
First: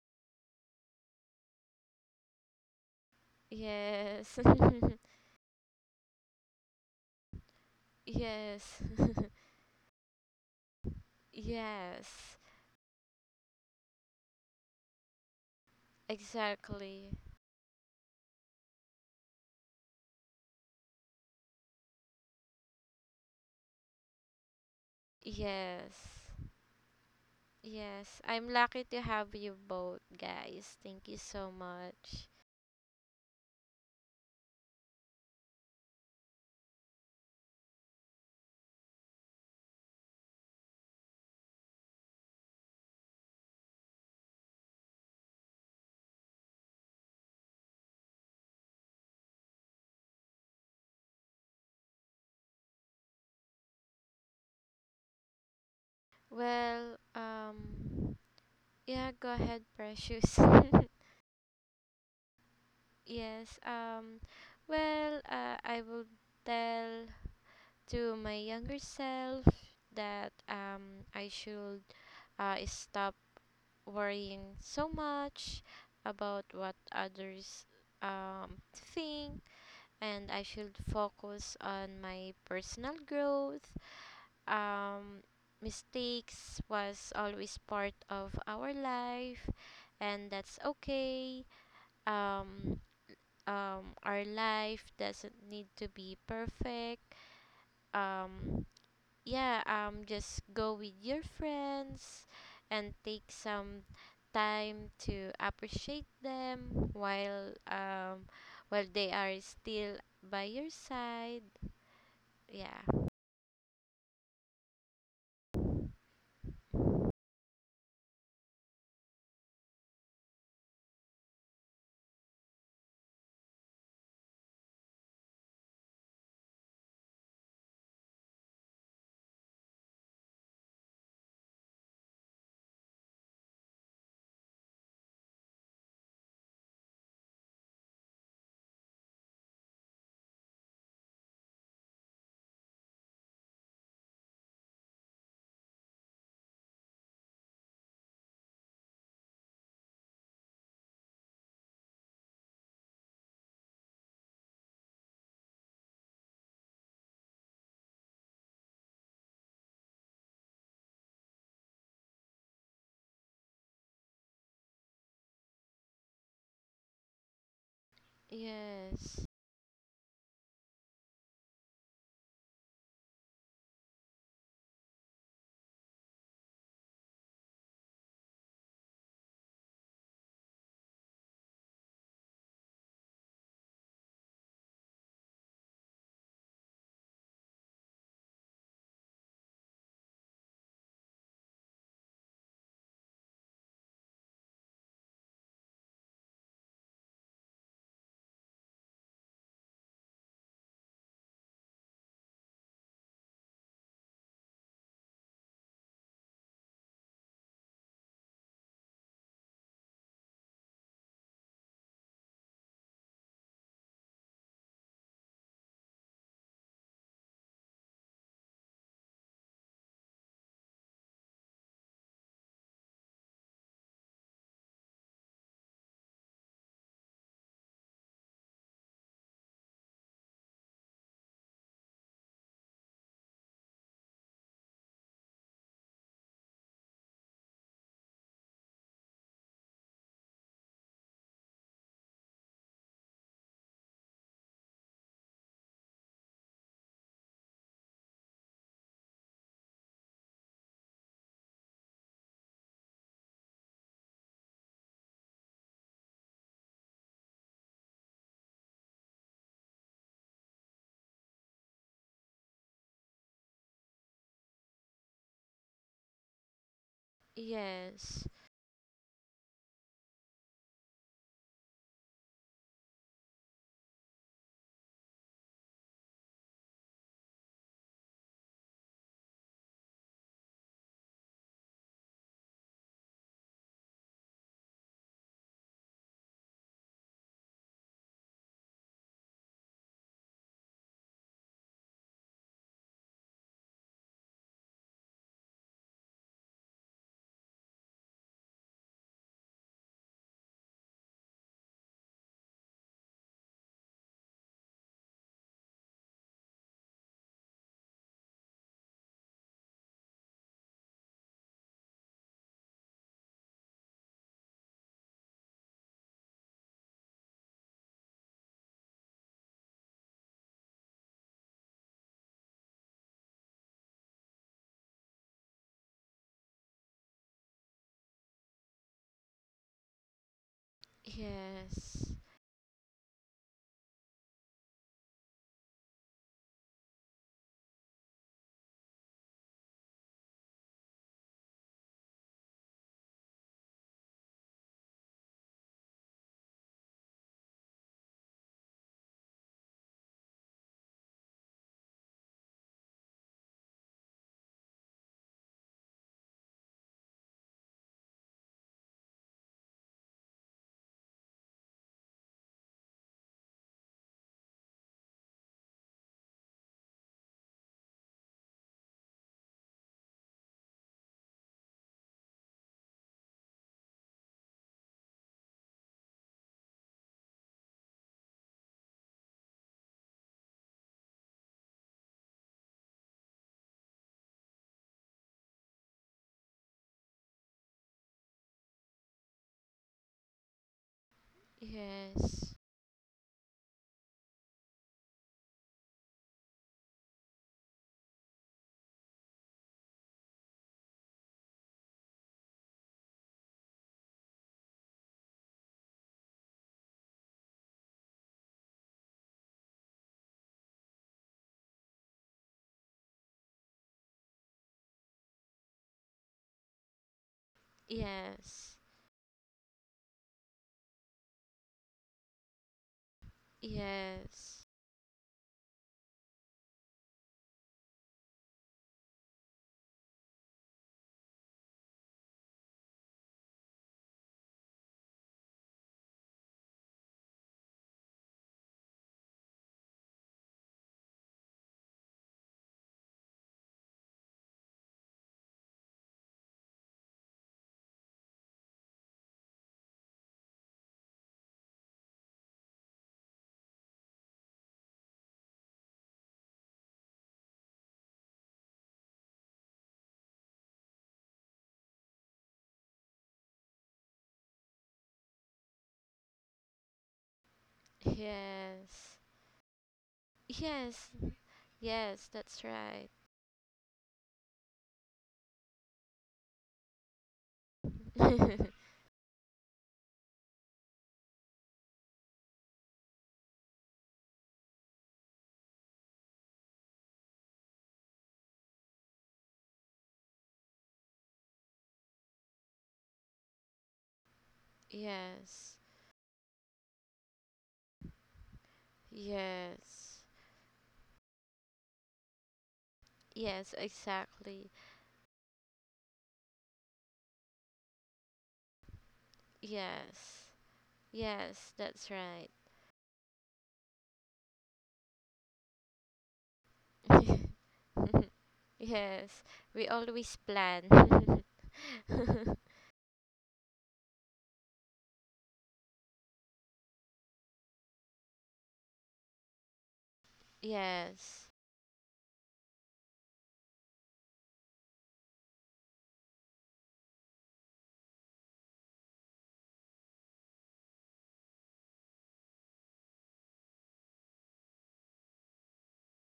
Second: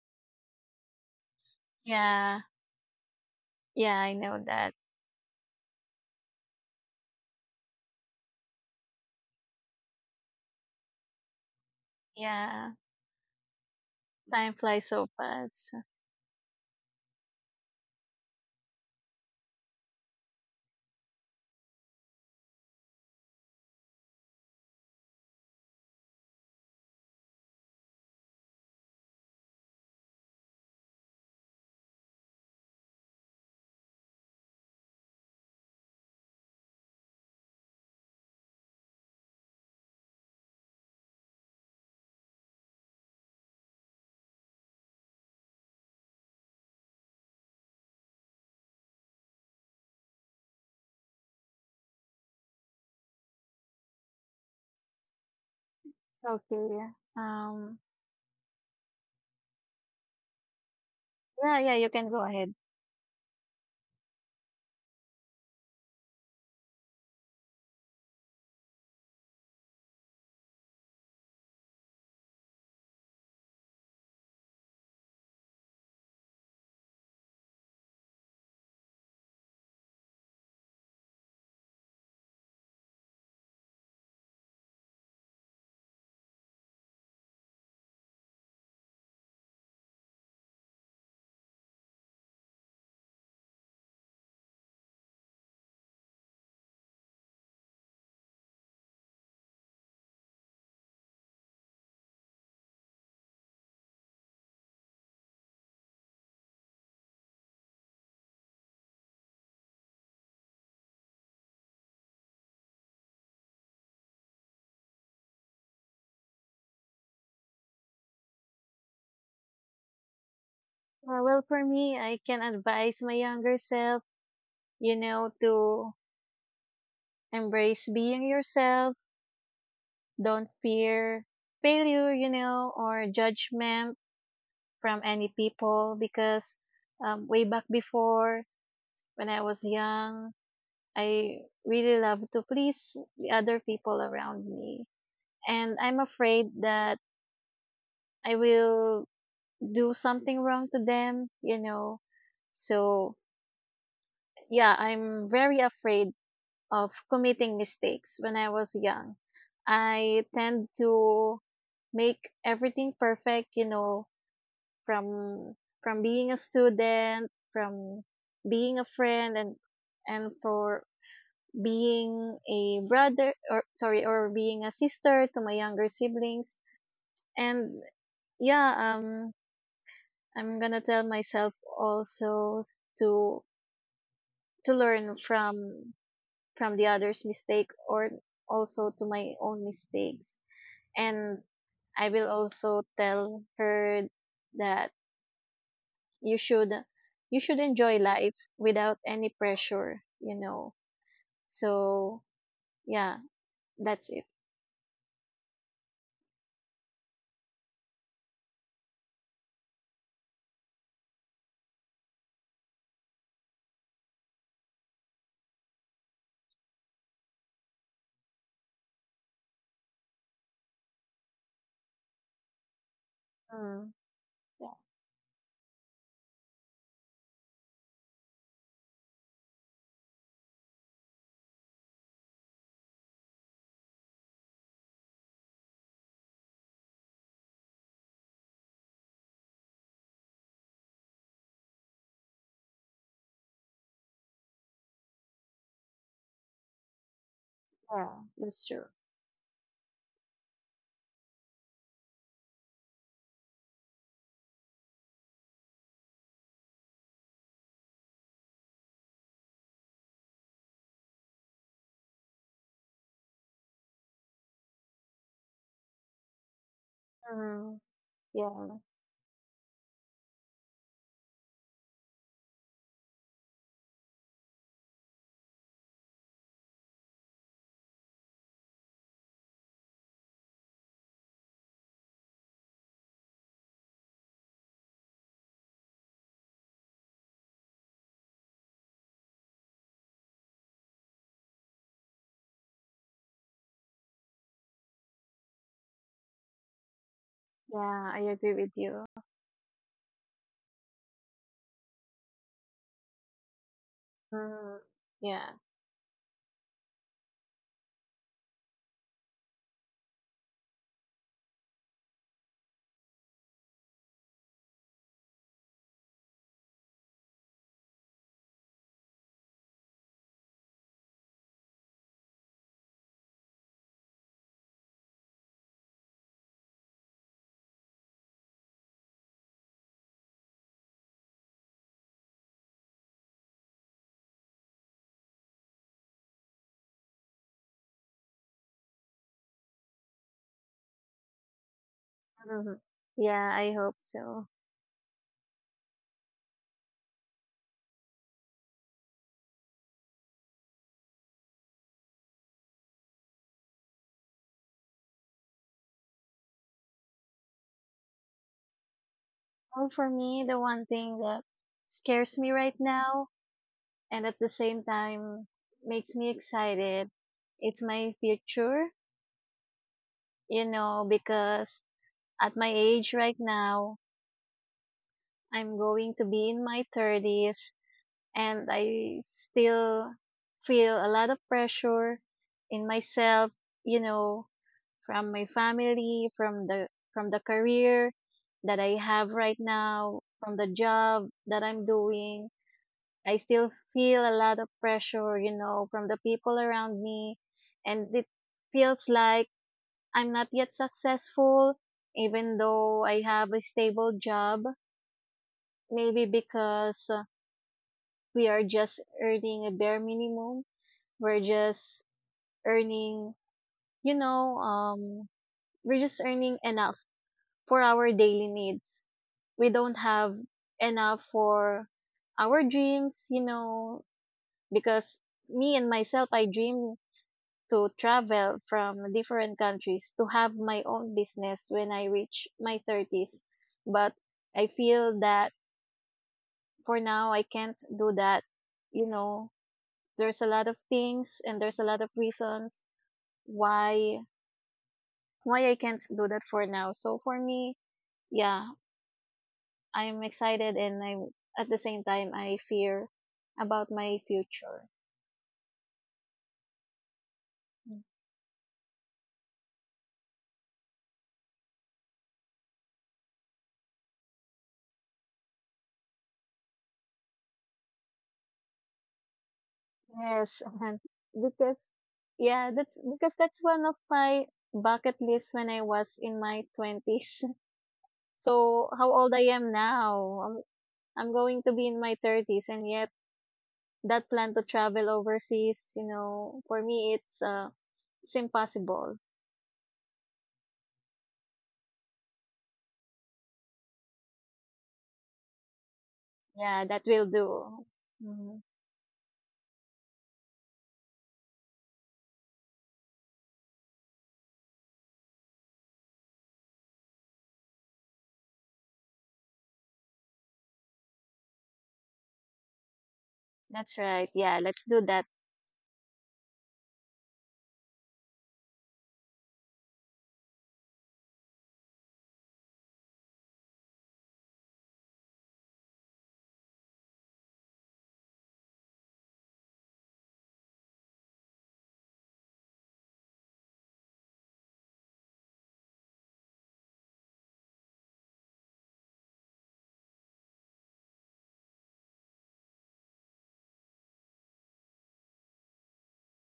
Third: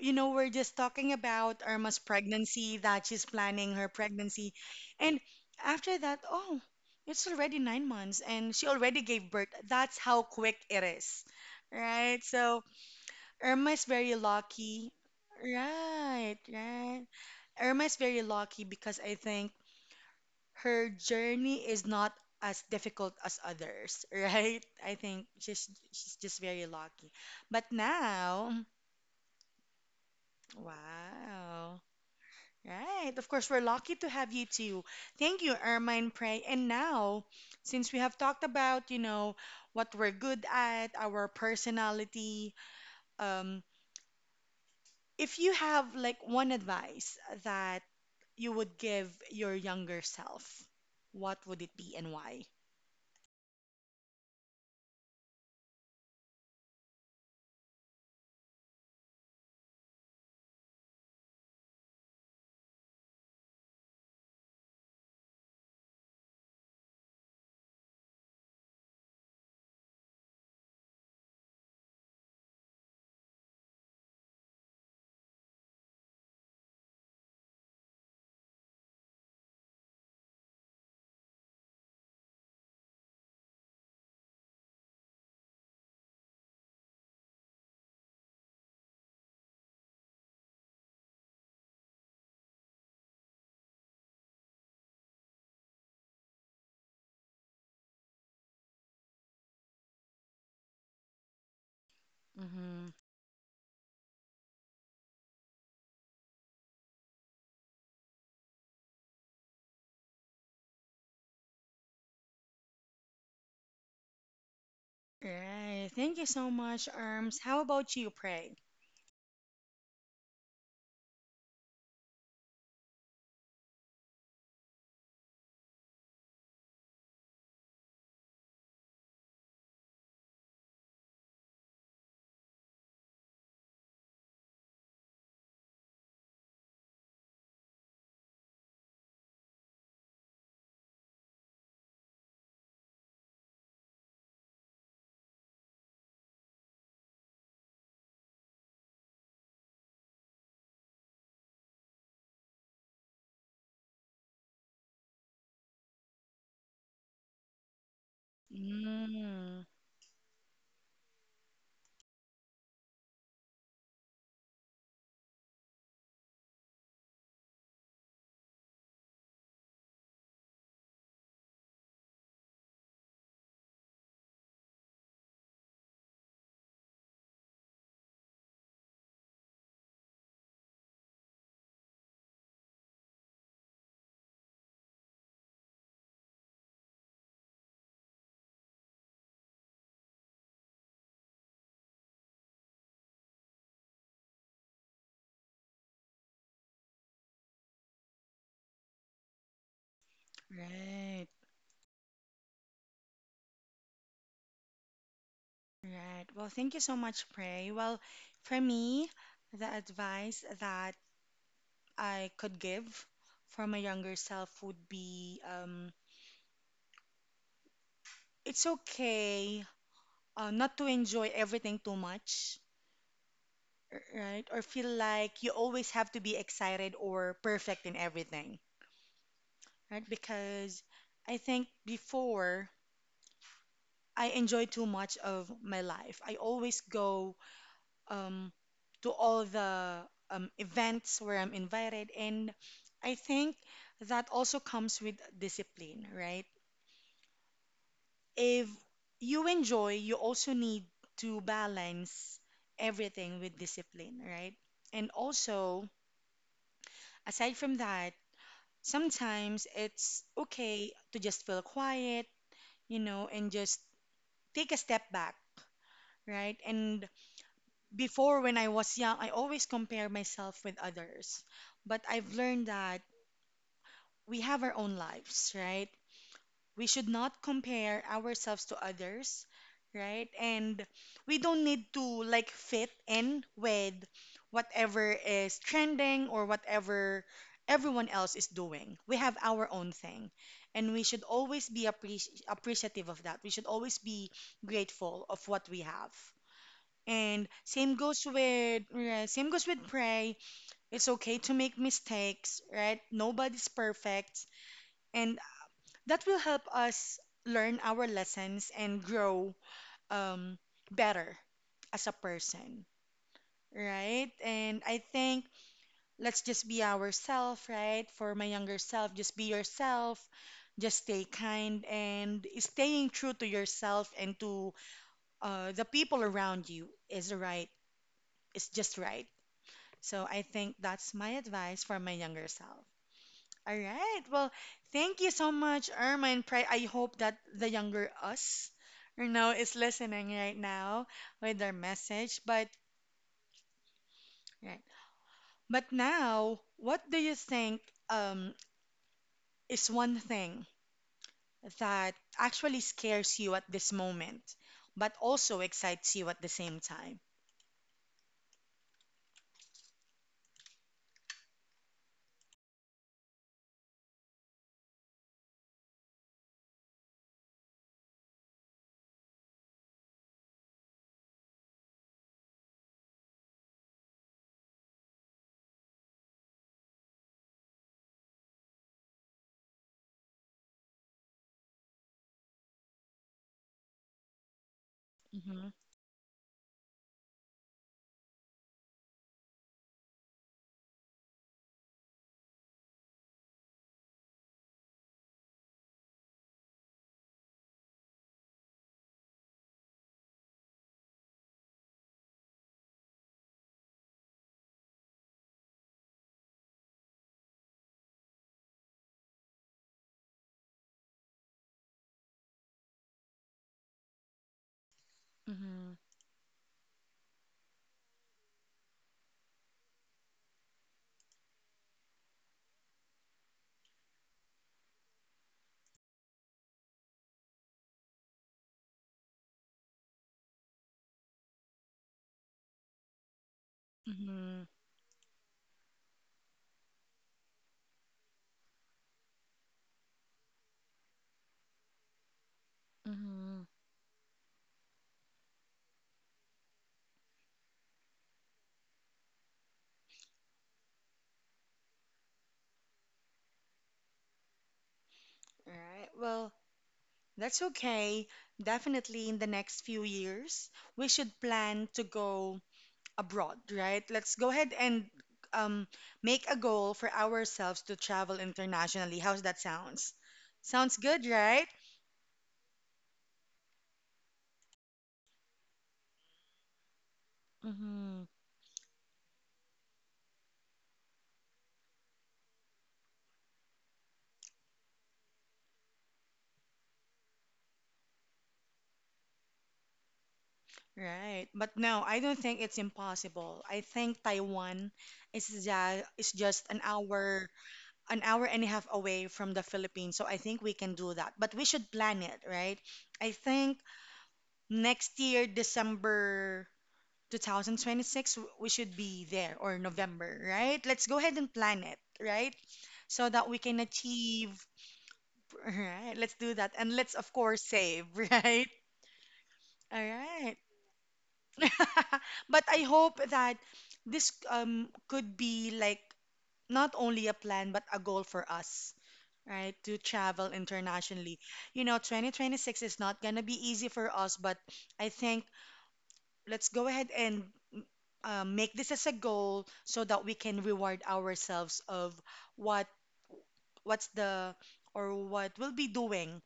You know, we're just talking about Irma's Yeah. pregnancy, that she's planning her Yeah, I yes, know pregnancy, that. and after that, oh, it's already nine (laughs) months, and she yes, already (laughs) gave birth. That's how quick it is, right? yes, So Yeah. Irma is very Time flies lucky, so fast. right? Right. exactly. Irma is very lucky because I think her journey is not as difficult as others, (laughs) right? I think she's Yes. she's just very lucky. But Yes, I'm now, lucky to have you both, guys. Thank you so wow. much. Right. Of course, we're lucky to have you too. Thank you, Ermine Prey. And now, since we have talked about, you know, what we're good at, our personality, um, if you have like one advice that you would give your younger self, what would it be and why? Okay. Well, Um um, yeah, go ahead, Precious. yeah, yeah, you can go ahead. (laughs) Yes, um, well, uh, I will tell to my younger self that, um, I should, uh, stop worrying so much about what others, um, think, and I should focus on my personal growth. um, Mistakes was always part of our life, and that's okay. Um, um, our life doesn't need to be perfect. Um, yeah, um, just go with your friends Mm-hmm. and take some time to appreciate them while, um, while they are still by your side. Yeah. Right. Thank you so much, Arms. How about you, Pray? Uh, well, for me, I can advise my younger self, you know, to embrace being yourself. Don't fear failure, you know, or judgment from any people, because um, way back before, when I was young, I really loved to please the other people around me. And I'm afraid that I will do something wrong to them, you know. So, yeah, I'm very afraid of committing mistakes when I was young. Mm, I tend to make everything perfect, you know, from from being a student, from being a Yes. friend and and for being a brother or sorry or being a sister to my younger siblings. And yeah, um I'm gonna tell myself also to to learn from from the others' mistake or also to my own mistakes. And I will also tell her that you should you should enjoy life without any pressure, you know. right, So yeah, that's it. right. Well, thank you so much, Pray. Well, for me, the advice that I could give for my younger self would be um, it's okay uh, not to enjoy everything too much, Mm, r- right? Or yeah, feel like you always have to be excited or perfect in everything, right? Because I think before, I enjoy too much of my life. I always go um, to all the um, events where I'm invited, and I think that also comes with discipline, right? yeah, that's If true. you enjoy, you also need to balance everything with discipline, right? And also, aside from that, sometimes it's okay to just feel quiet, you know, and just take a step back, right? And Mm, Yes. before, when I yeah, was young, I always compare myself with others. But I've learned that we have our own lives, right? We should not compare ourselves to others, right? And we don't need to like fit in with whatever is trending or whatever everyone else is doing. We have our own thing. And we should always be appreci- appreciative of that. We should always be grateful of what we have. And same yeah, I goes agree with with you. uh, same goes with Pray. It's okay to make mistakes, right? Nobody's perfect, Mm, and yeah, that will help us learn our lessons and grow um, better as a person, right? And I think let's just be ourselves, right? For my younger self, just be yourself, just stay kind, and staying true to yourself and to uh, the people around you is right. It's just right. So I think that's my advice for my Yes, younger self. All right. Well, thank you so much, Irma and Pray. I hope that the younger us, you know, is listening right now with their message. But mm, yeah, I hope so. right. But now, what do you think um, is one thing that actually scares you at this moment, but also excites you at the same time? Well, for me, the one thing that scares me right now and at the same time makes me excited, it's my future, you know, because at my age right now, I'm going to be in my thirties and I still feel a lot of pressure in myself, you know, from my Mm-hmm. family, from the from the career that I have right now, from the job that I'm doing. yes, I still feel a lot of pressure, you know, from the people around me. And it feels like I'm not yet successful, even though I have a stable job. Maybe because uh, we are just earning a bare minimum. We're just earning, you know, um, Mm-hmm. we're just earning enough for our daily yes, needs. We don't have enough for our dreams, you know, yes, because me and myself, I dream to travel from different countries to have my own business when I reach my thirties. But I Mm-hmm. feel that for now, I can't do that. You know, there's a lot of things and there's a lot of reasons Mm-hmm. why why I can't do that for now. So for me, yeah, I'm excited and I'm at the same time I fear about my future. All right. Well. That's okay. Definitely in the next few years, we should plan to go abroad, right? Let's go ahead and um, make a goal for ourselves to travel internationally. yes, How's that sounds? Yes, and Sounds yes, good, right? because yes, yeah, that's that's right. because that's one of my bucket lists when I was in my twenties. (laughs) Hmm. (laughs) So how old I am now? I'm, I'm going to be in my thirties and yet that plan to travel overseas, you know, for me it's uh it's impossible. Right. But no, I don't think it's impossible. I think Taiwan is Yes, just, is just an Yeah, that will hour, do. an hour Mhm. and a half away from the Philippines. yes, So I think we can do that. But we should plan it, right? I yes, think exactly. next year, December two thousand twenty-six, w- we should be there or November, Yes, right? Let's go ahead and yes, plan it, that's right. right? So that we can That's right. Yeah, achieve, let's do that. (laughs) right? Let's do that. And let's, of course, save, (laughs) right? (laughs) Yes, we All always right. plan. (laughs) (laughs) But I hope that this um could be like not only a plan but a goal for us, right? To travel internationally. Yes, You know, twenty twenty-six is not gonna be easy for us, but I think let's go ahead and uh, make this as a goal so that we can reward ourselves of what what's the or what we'll be doing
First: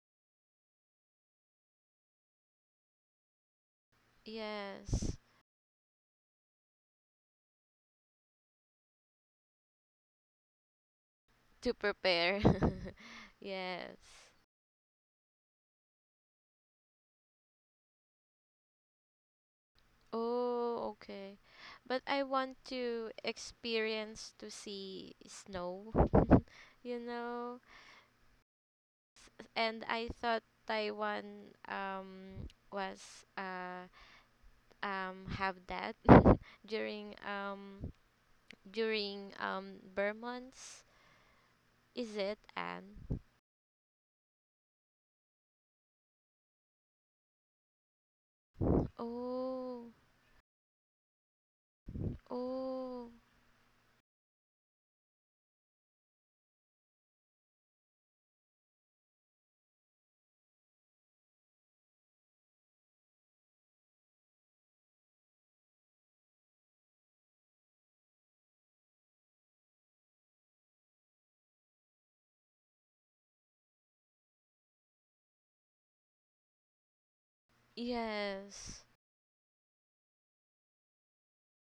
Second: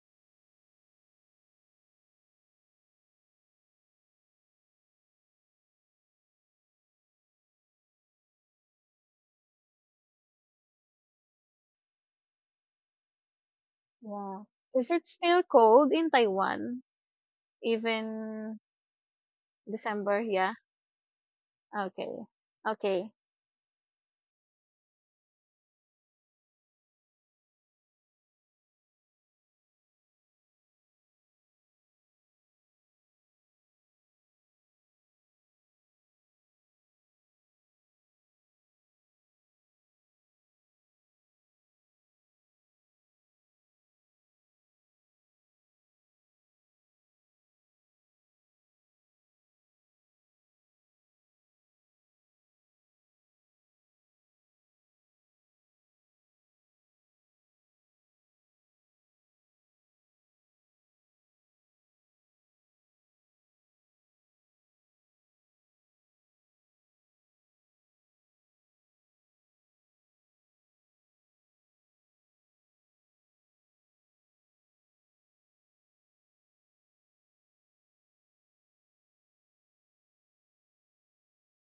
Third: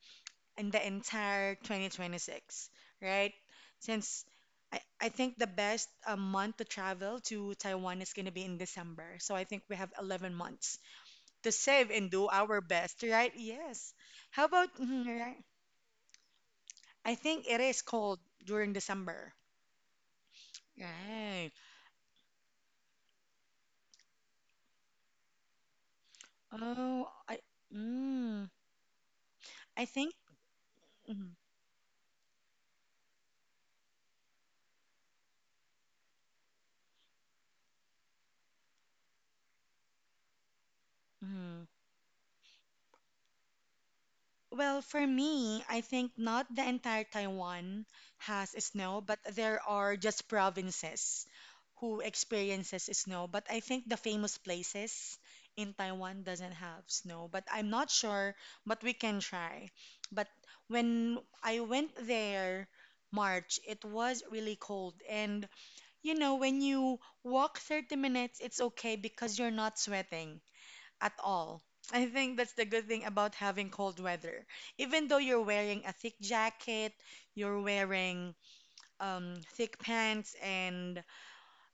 in the entire twenty twenty-six, right? Since I, I yes, think the best uh, month to travel to Taiwan is going to be in December. So I think we have eleven months to to save and do prepare. our best, right? (laughs) Yes. Yes. Yeah. How about, (laughs) Is mhm, it right? still cold in Taiwan I think it is cold even during December. December? Yeah. Oh, okay. Right. But I Okay. want to Okay. experience to see snow, (laughs) you Oh, I know. mm, And I I think thought mm, Taiwan um was uh um have that (laughs) during um during um Burr months. mm. Is it, Anne? Well, for me, I think not the entire Taiwan has snow, but there Oh. are just provinces who experiences Oh. snow. But I think the famous places in Taiwan doesn't have snow, but I'm not sure, but we can try. But when I went there March, it was really cold and you know, when you walk thirty minutes, it's okay because you're not sweating at all. I think that's the good thing about having cold weather. Even though you're wearing a thick jacket, you're wearing Yes. um, thick pants and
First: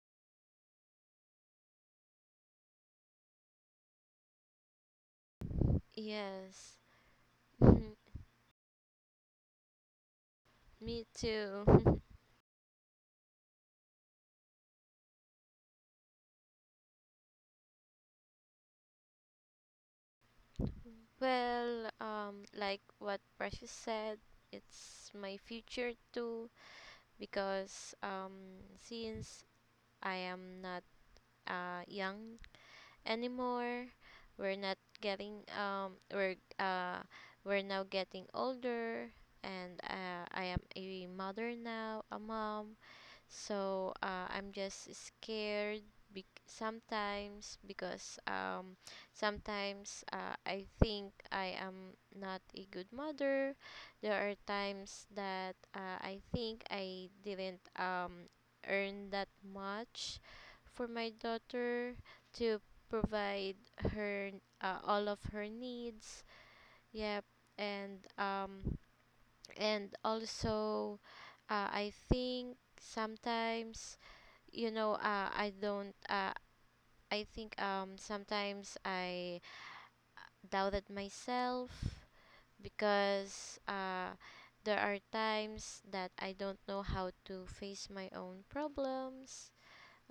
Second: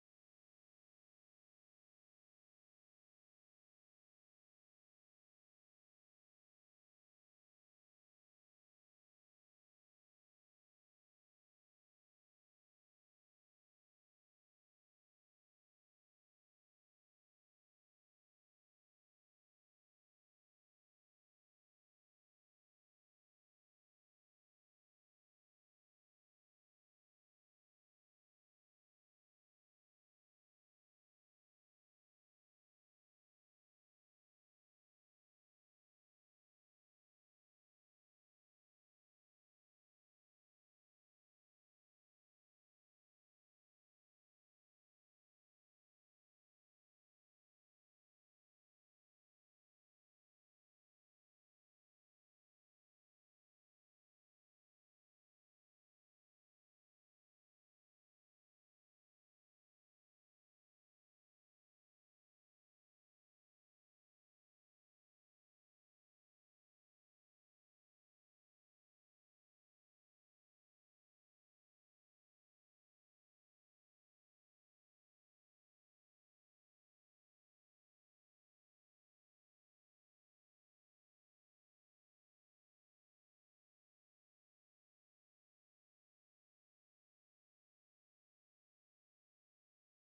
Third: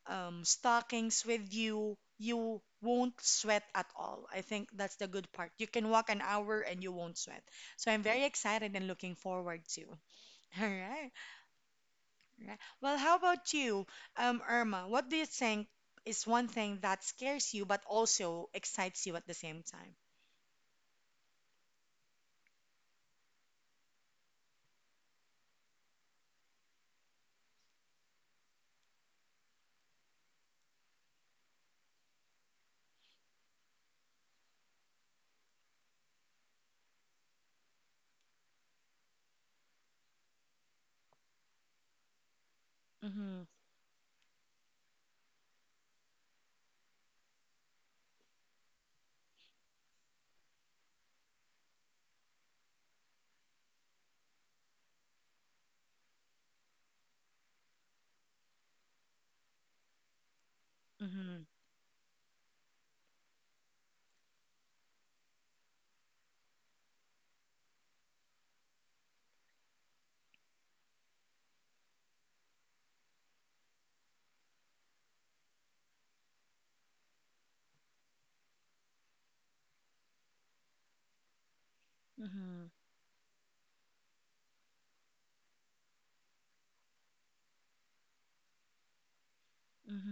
um, stockings with you, you won't sweat at all. I think that's the good part. You can walk an hour Yes. and you won't sweat. (laughs) So I'm very excited and looking forward to. (laughs) All Me right. too. (laughs) All right. Well, how about you, um, Irma? What do you think is one thing that scares you but also excites you at the same Well, um, like what Precious said, it's my future too because, um, since I am not, uh, young anymore, we're not getting um, we're uh, we're now getting older, and uh, I am a mother now, a mom, time? so uh, I'm just scared bec sometimes because, um, sometimes, uh, I think I am not a good mother. There are times that, uh, I think I didn't, um, earn that much for my Mm-hmm. daughter to provide her, uh, all of her needs. Yep, and um, and also, uh, I think sometimes you know, uh, I don't. Uh, I think, um, sometimes I doubted myself Mm-hmm. because, uh, there are times that I don't know how to face my own problems.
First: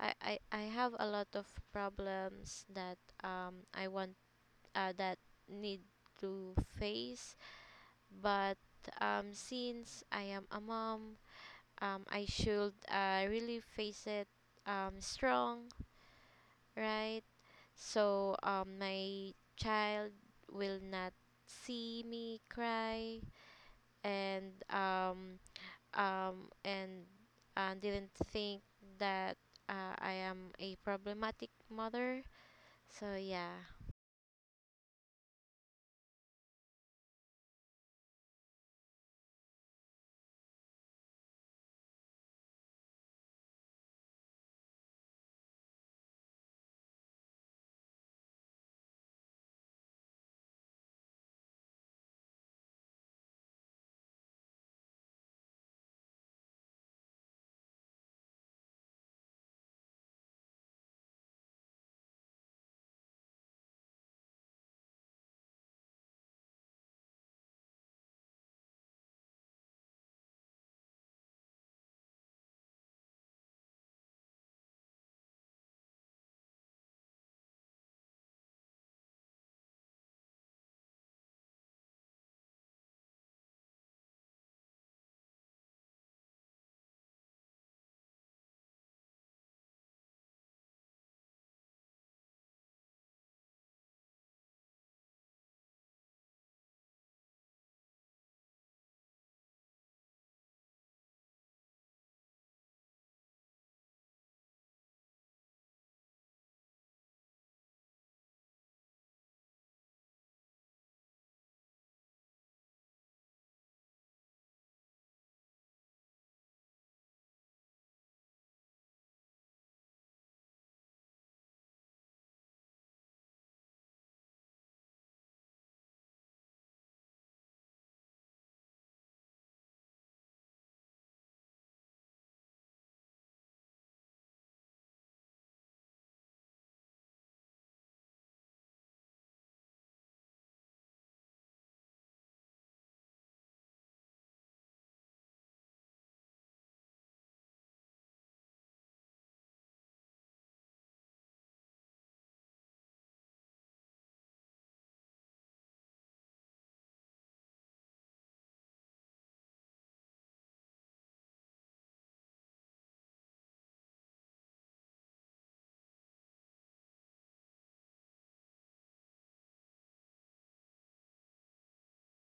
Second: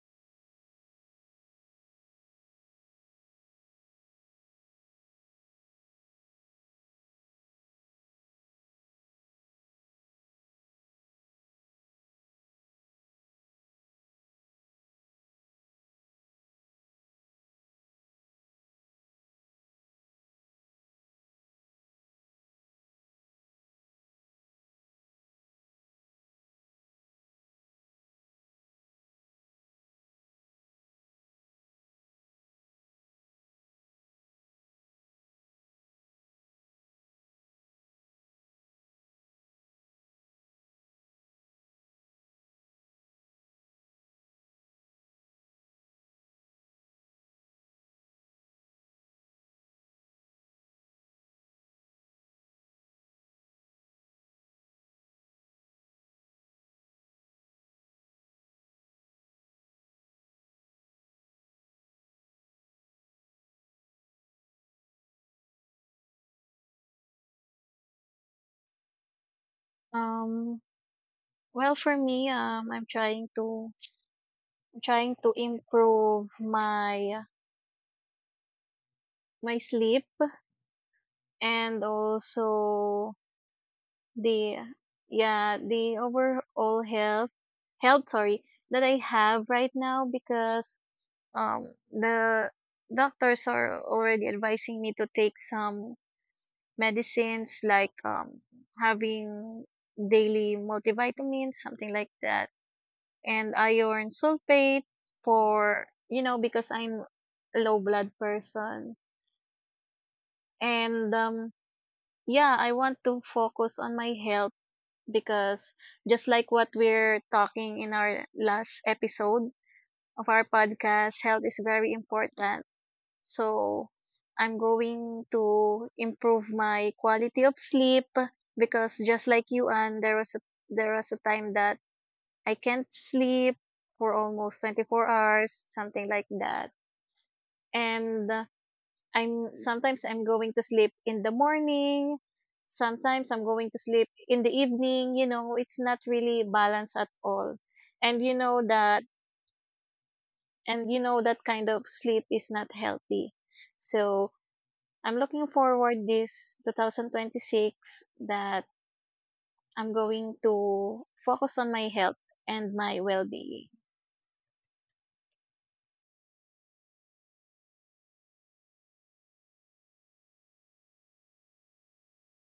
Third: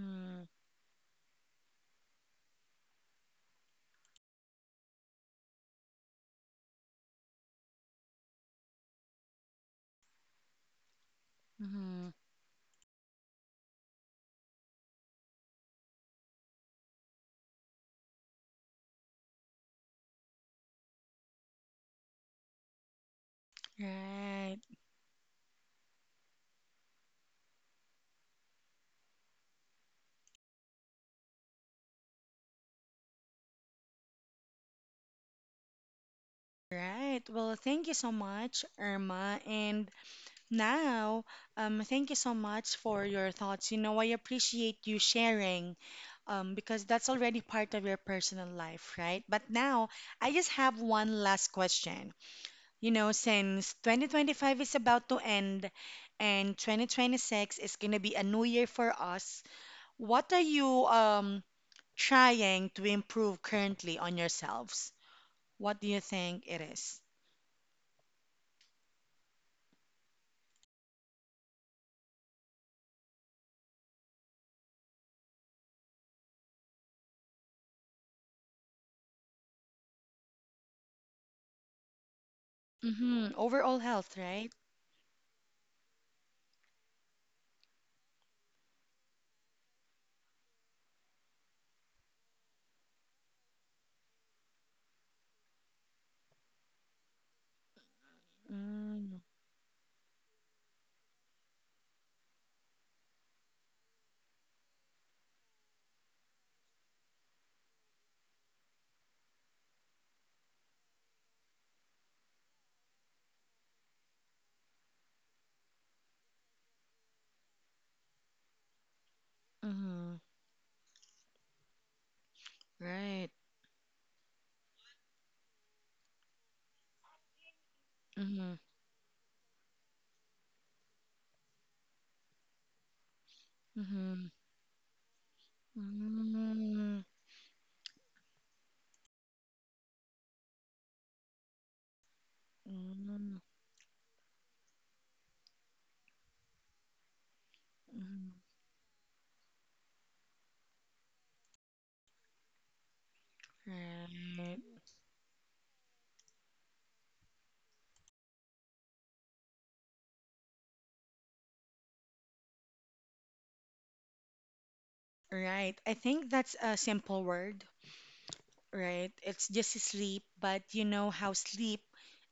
I, I, I have a lot of problems that, um, I want uh, that need to face, but, um, since I am a mom, um, Mm-hmm. I should, uh, really face it, um, strong, right? So um, my child will not see me cry, and Right. um, um, and uh, didn't think that, uh, I am a problematic mother. So yeah. Right. Well, thank you so much, Irma. And now, um, thank you so much for your thoughts. You know, I appreciate you sharing, um, because that's already part of your personal life, right? But now, I just have one last question. You know, since twenty twenty-five is about to end and twenty twenty-six is going to be a new year for us, what are you, um, trying to improve currently on yourselves? What do you think it is? Um Well, for me, um, I'm trying to I'm trying to improve my my sleep and also Mm-hmm. Overall health, the right? yeah the overall health health sorry that I have right now because um the doctors are already advising me to take some medicines like um Mm, having daily multivitamins, something like that, and iron sulfate for you know because I'm a low blood person. And um yeah, I want to focus on my health because just like what we're talking in our last episode mm-hmm. of our podcast, health is very important. Right. So I'm going to improve my quality of sleep Mm-hmm. because just like you, and there was a there was a time that I can't sleep for Mm-hmm. almost twenty-four hours, something like that. Mm-hmm. And uh, I'm sometimes I'm going to sleep in the morning, sometimes I'm Mm-hmm. going to sleep in the evening, you know, it's not really balanced at all. And you know that and you know that kind of sleep is not healthy. So, Right. I'm looking forward this twenty twenty-six that I'm going to focus on my health and my well-being. Right. I think that's a simple word, right? It's just sleep, but you know how sleep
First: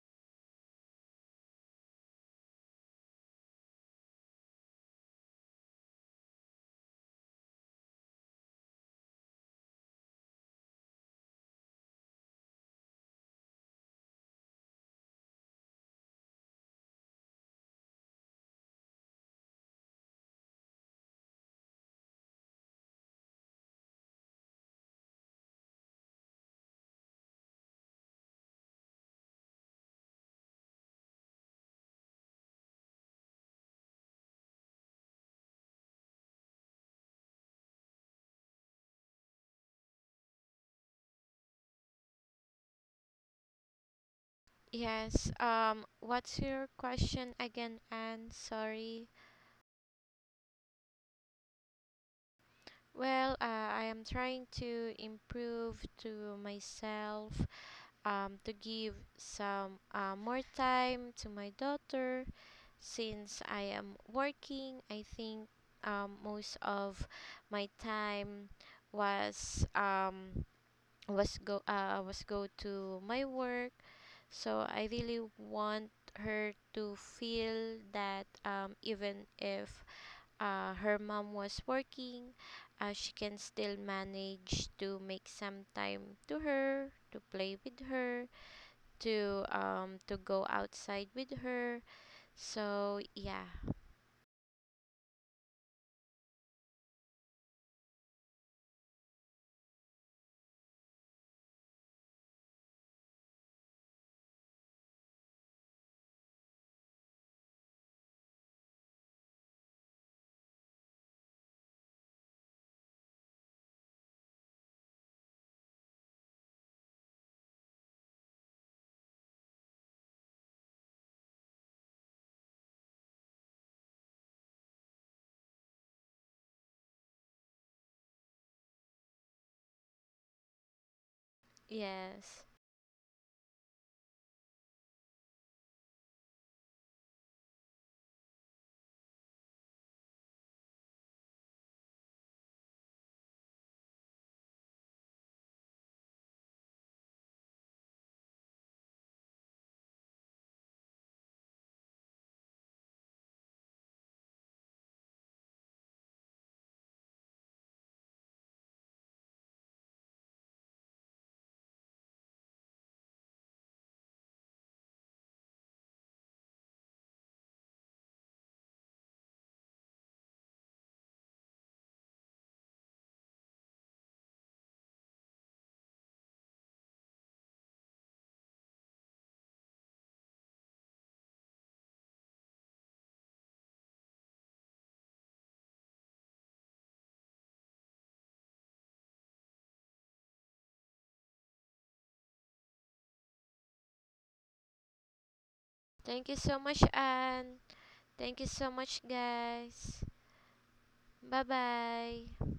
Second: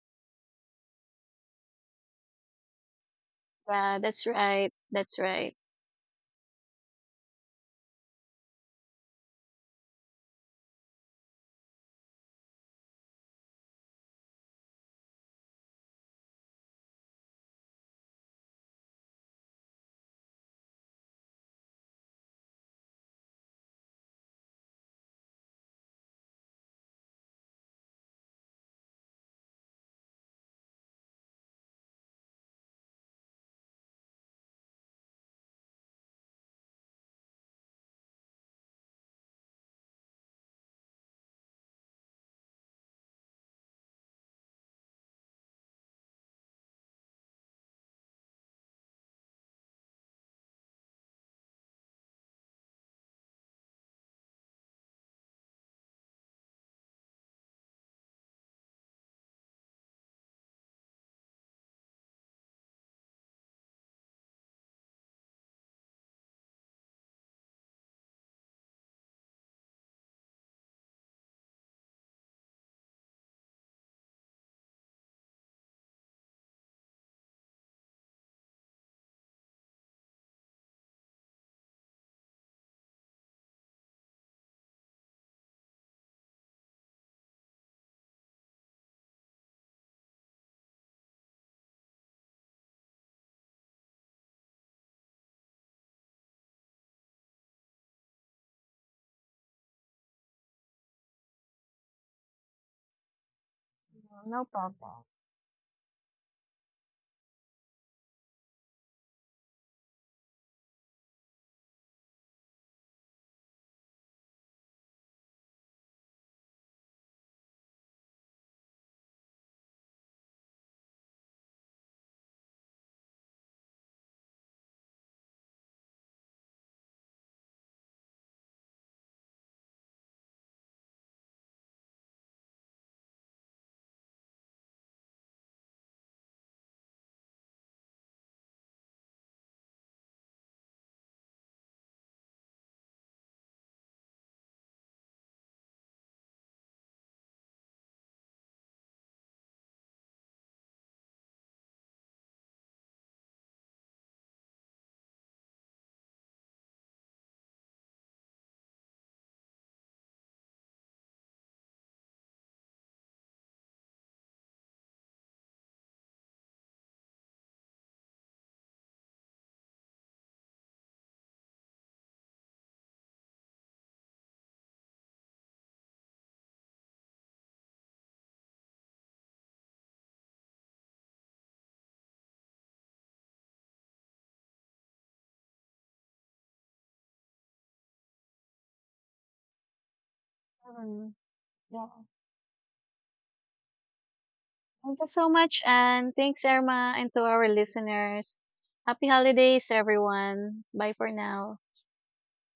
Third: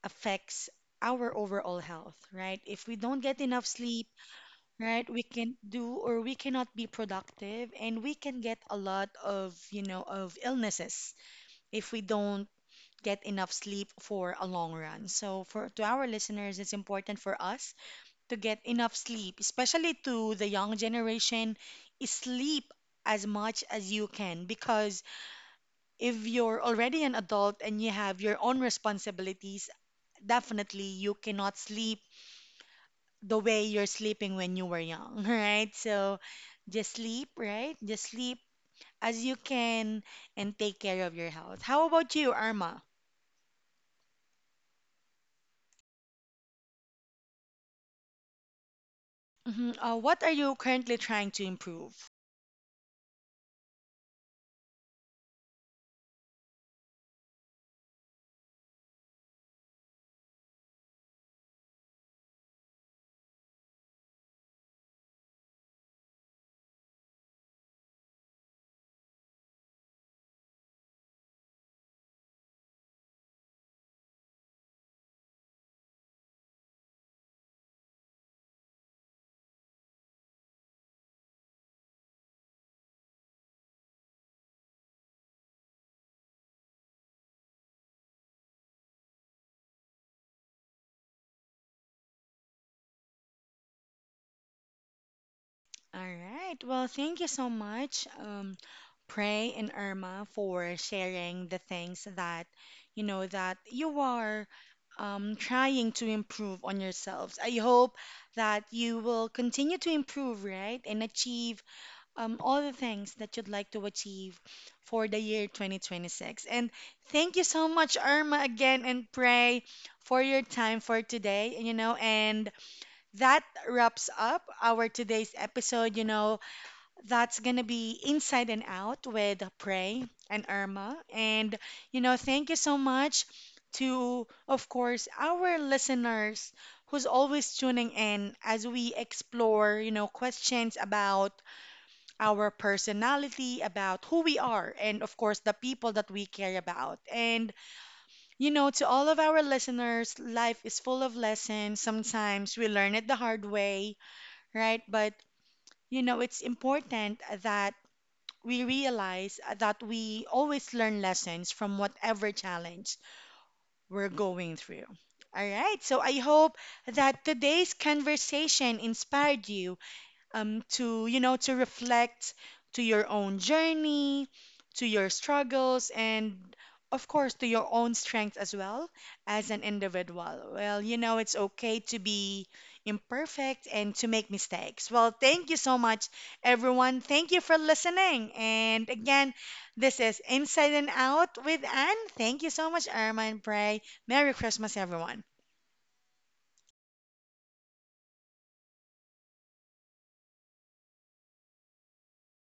affects our overall health, right? If we don't get enough Yeah, sleep, that's right. right? That's We right. can do or we cannot be productive and we can get a lot of, you know, of illnesses if we don't get enough sleep for a long run. So for to our listeners, it's important for us to get enough sleep, especially to the young generation, sleep as much as you can because if you're already an adult and you have your own responsibilities, definitely you cannot sleep the way you're sleeping when you were young, (laughs) right? So just sleep, right? Just sleep as you can and take care of your health. How about you, Arma? Yes. Um. What's your question again, Anne? Sorry. Hmm Uh, what are you currently trying to improve? Well, uh, I am trying to improve to myself, um, to give some, uh, more time to my daughter. Since I am working, I think, um, most of my time was, um, was go uh, was go to my work. So I really want her to feel that, um, even if, uh, her mom was working, uh, she can still manage to make some time to her, to play with her, to, um, to go outside with her. So yeah, All right. Well, thank you so much, um, Pray and Irma, for sharing the things that you know that you are um, trying to improve on yourselves. I hope that you will continue to improve, right, and achieve um, all the things that you'd like to achieve for the year twenty twenty-six. And thank you so much, Irma, again, and Pray for your time for today. You know, and that wraps up our today's episode. You know, that's going to be Inside and Out with Pray and Irma. And, you know, yes. thank you so much to, of course, our listeners who's always tuning in as we explore, you know, questions about our personality, about who we are, and of course, the people that we care about. And, you know, to all of our listeners, life is full of lessons. Sometimes we learn it the hard way, right? But, you know, it's important that we realize that we always learn lessons from whatever challenge we're going through. All right, so I hope that today's conversation inspired you um, to you know to reflect to your own journey, to your struggles, and of course to your own strength as well as an individual. Well, you know it's okay to be imperfect and to make mistakes. Well, thank you so much, everyone. Thank you for listening. And again, this is Inside and Mhm. Out with Yeah. Anne. Thank you so much, Irma and Pray. Merry Christmas, Thank you everyone. so much. And Thank you thanks, so much, Irma, and to our Anne. Thank listeners. you so much, Happy holidays, guys. everyone. Bye for Bye now. bye.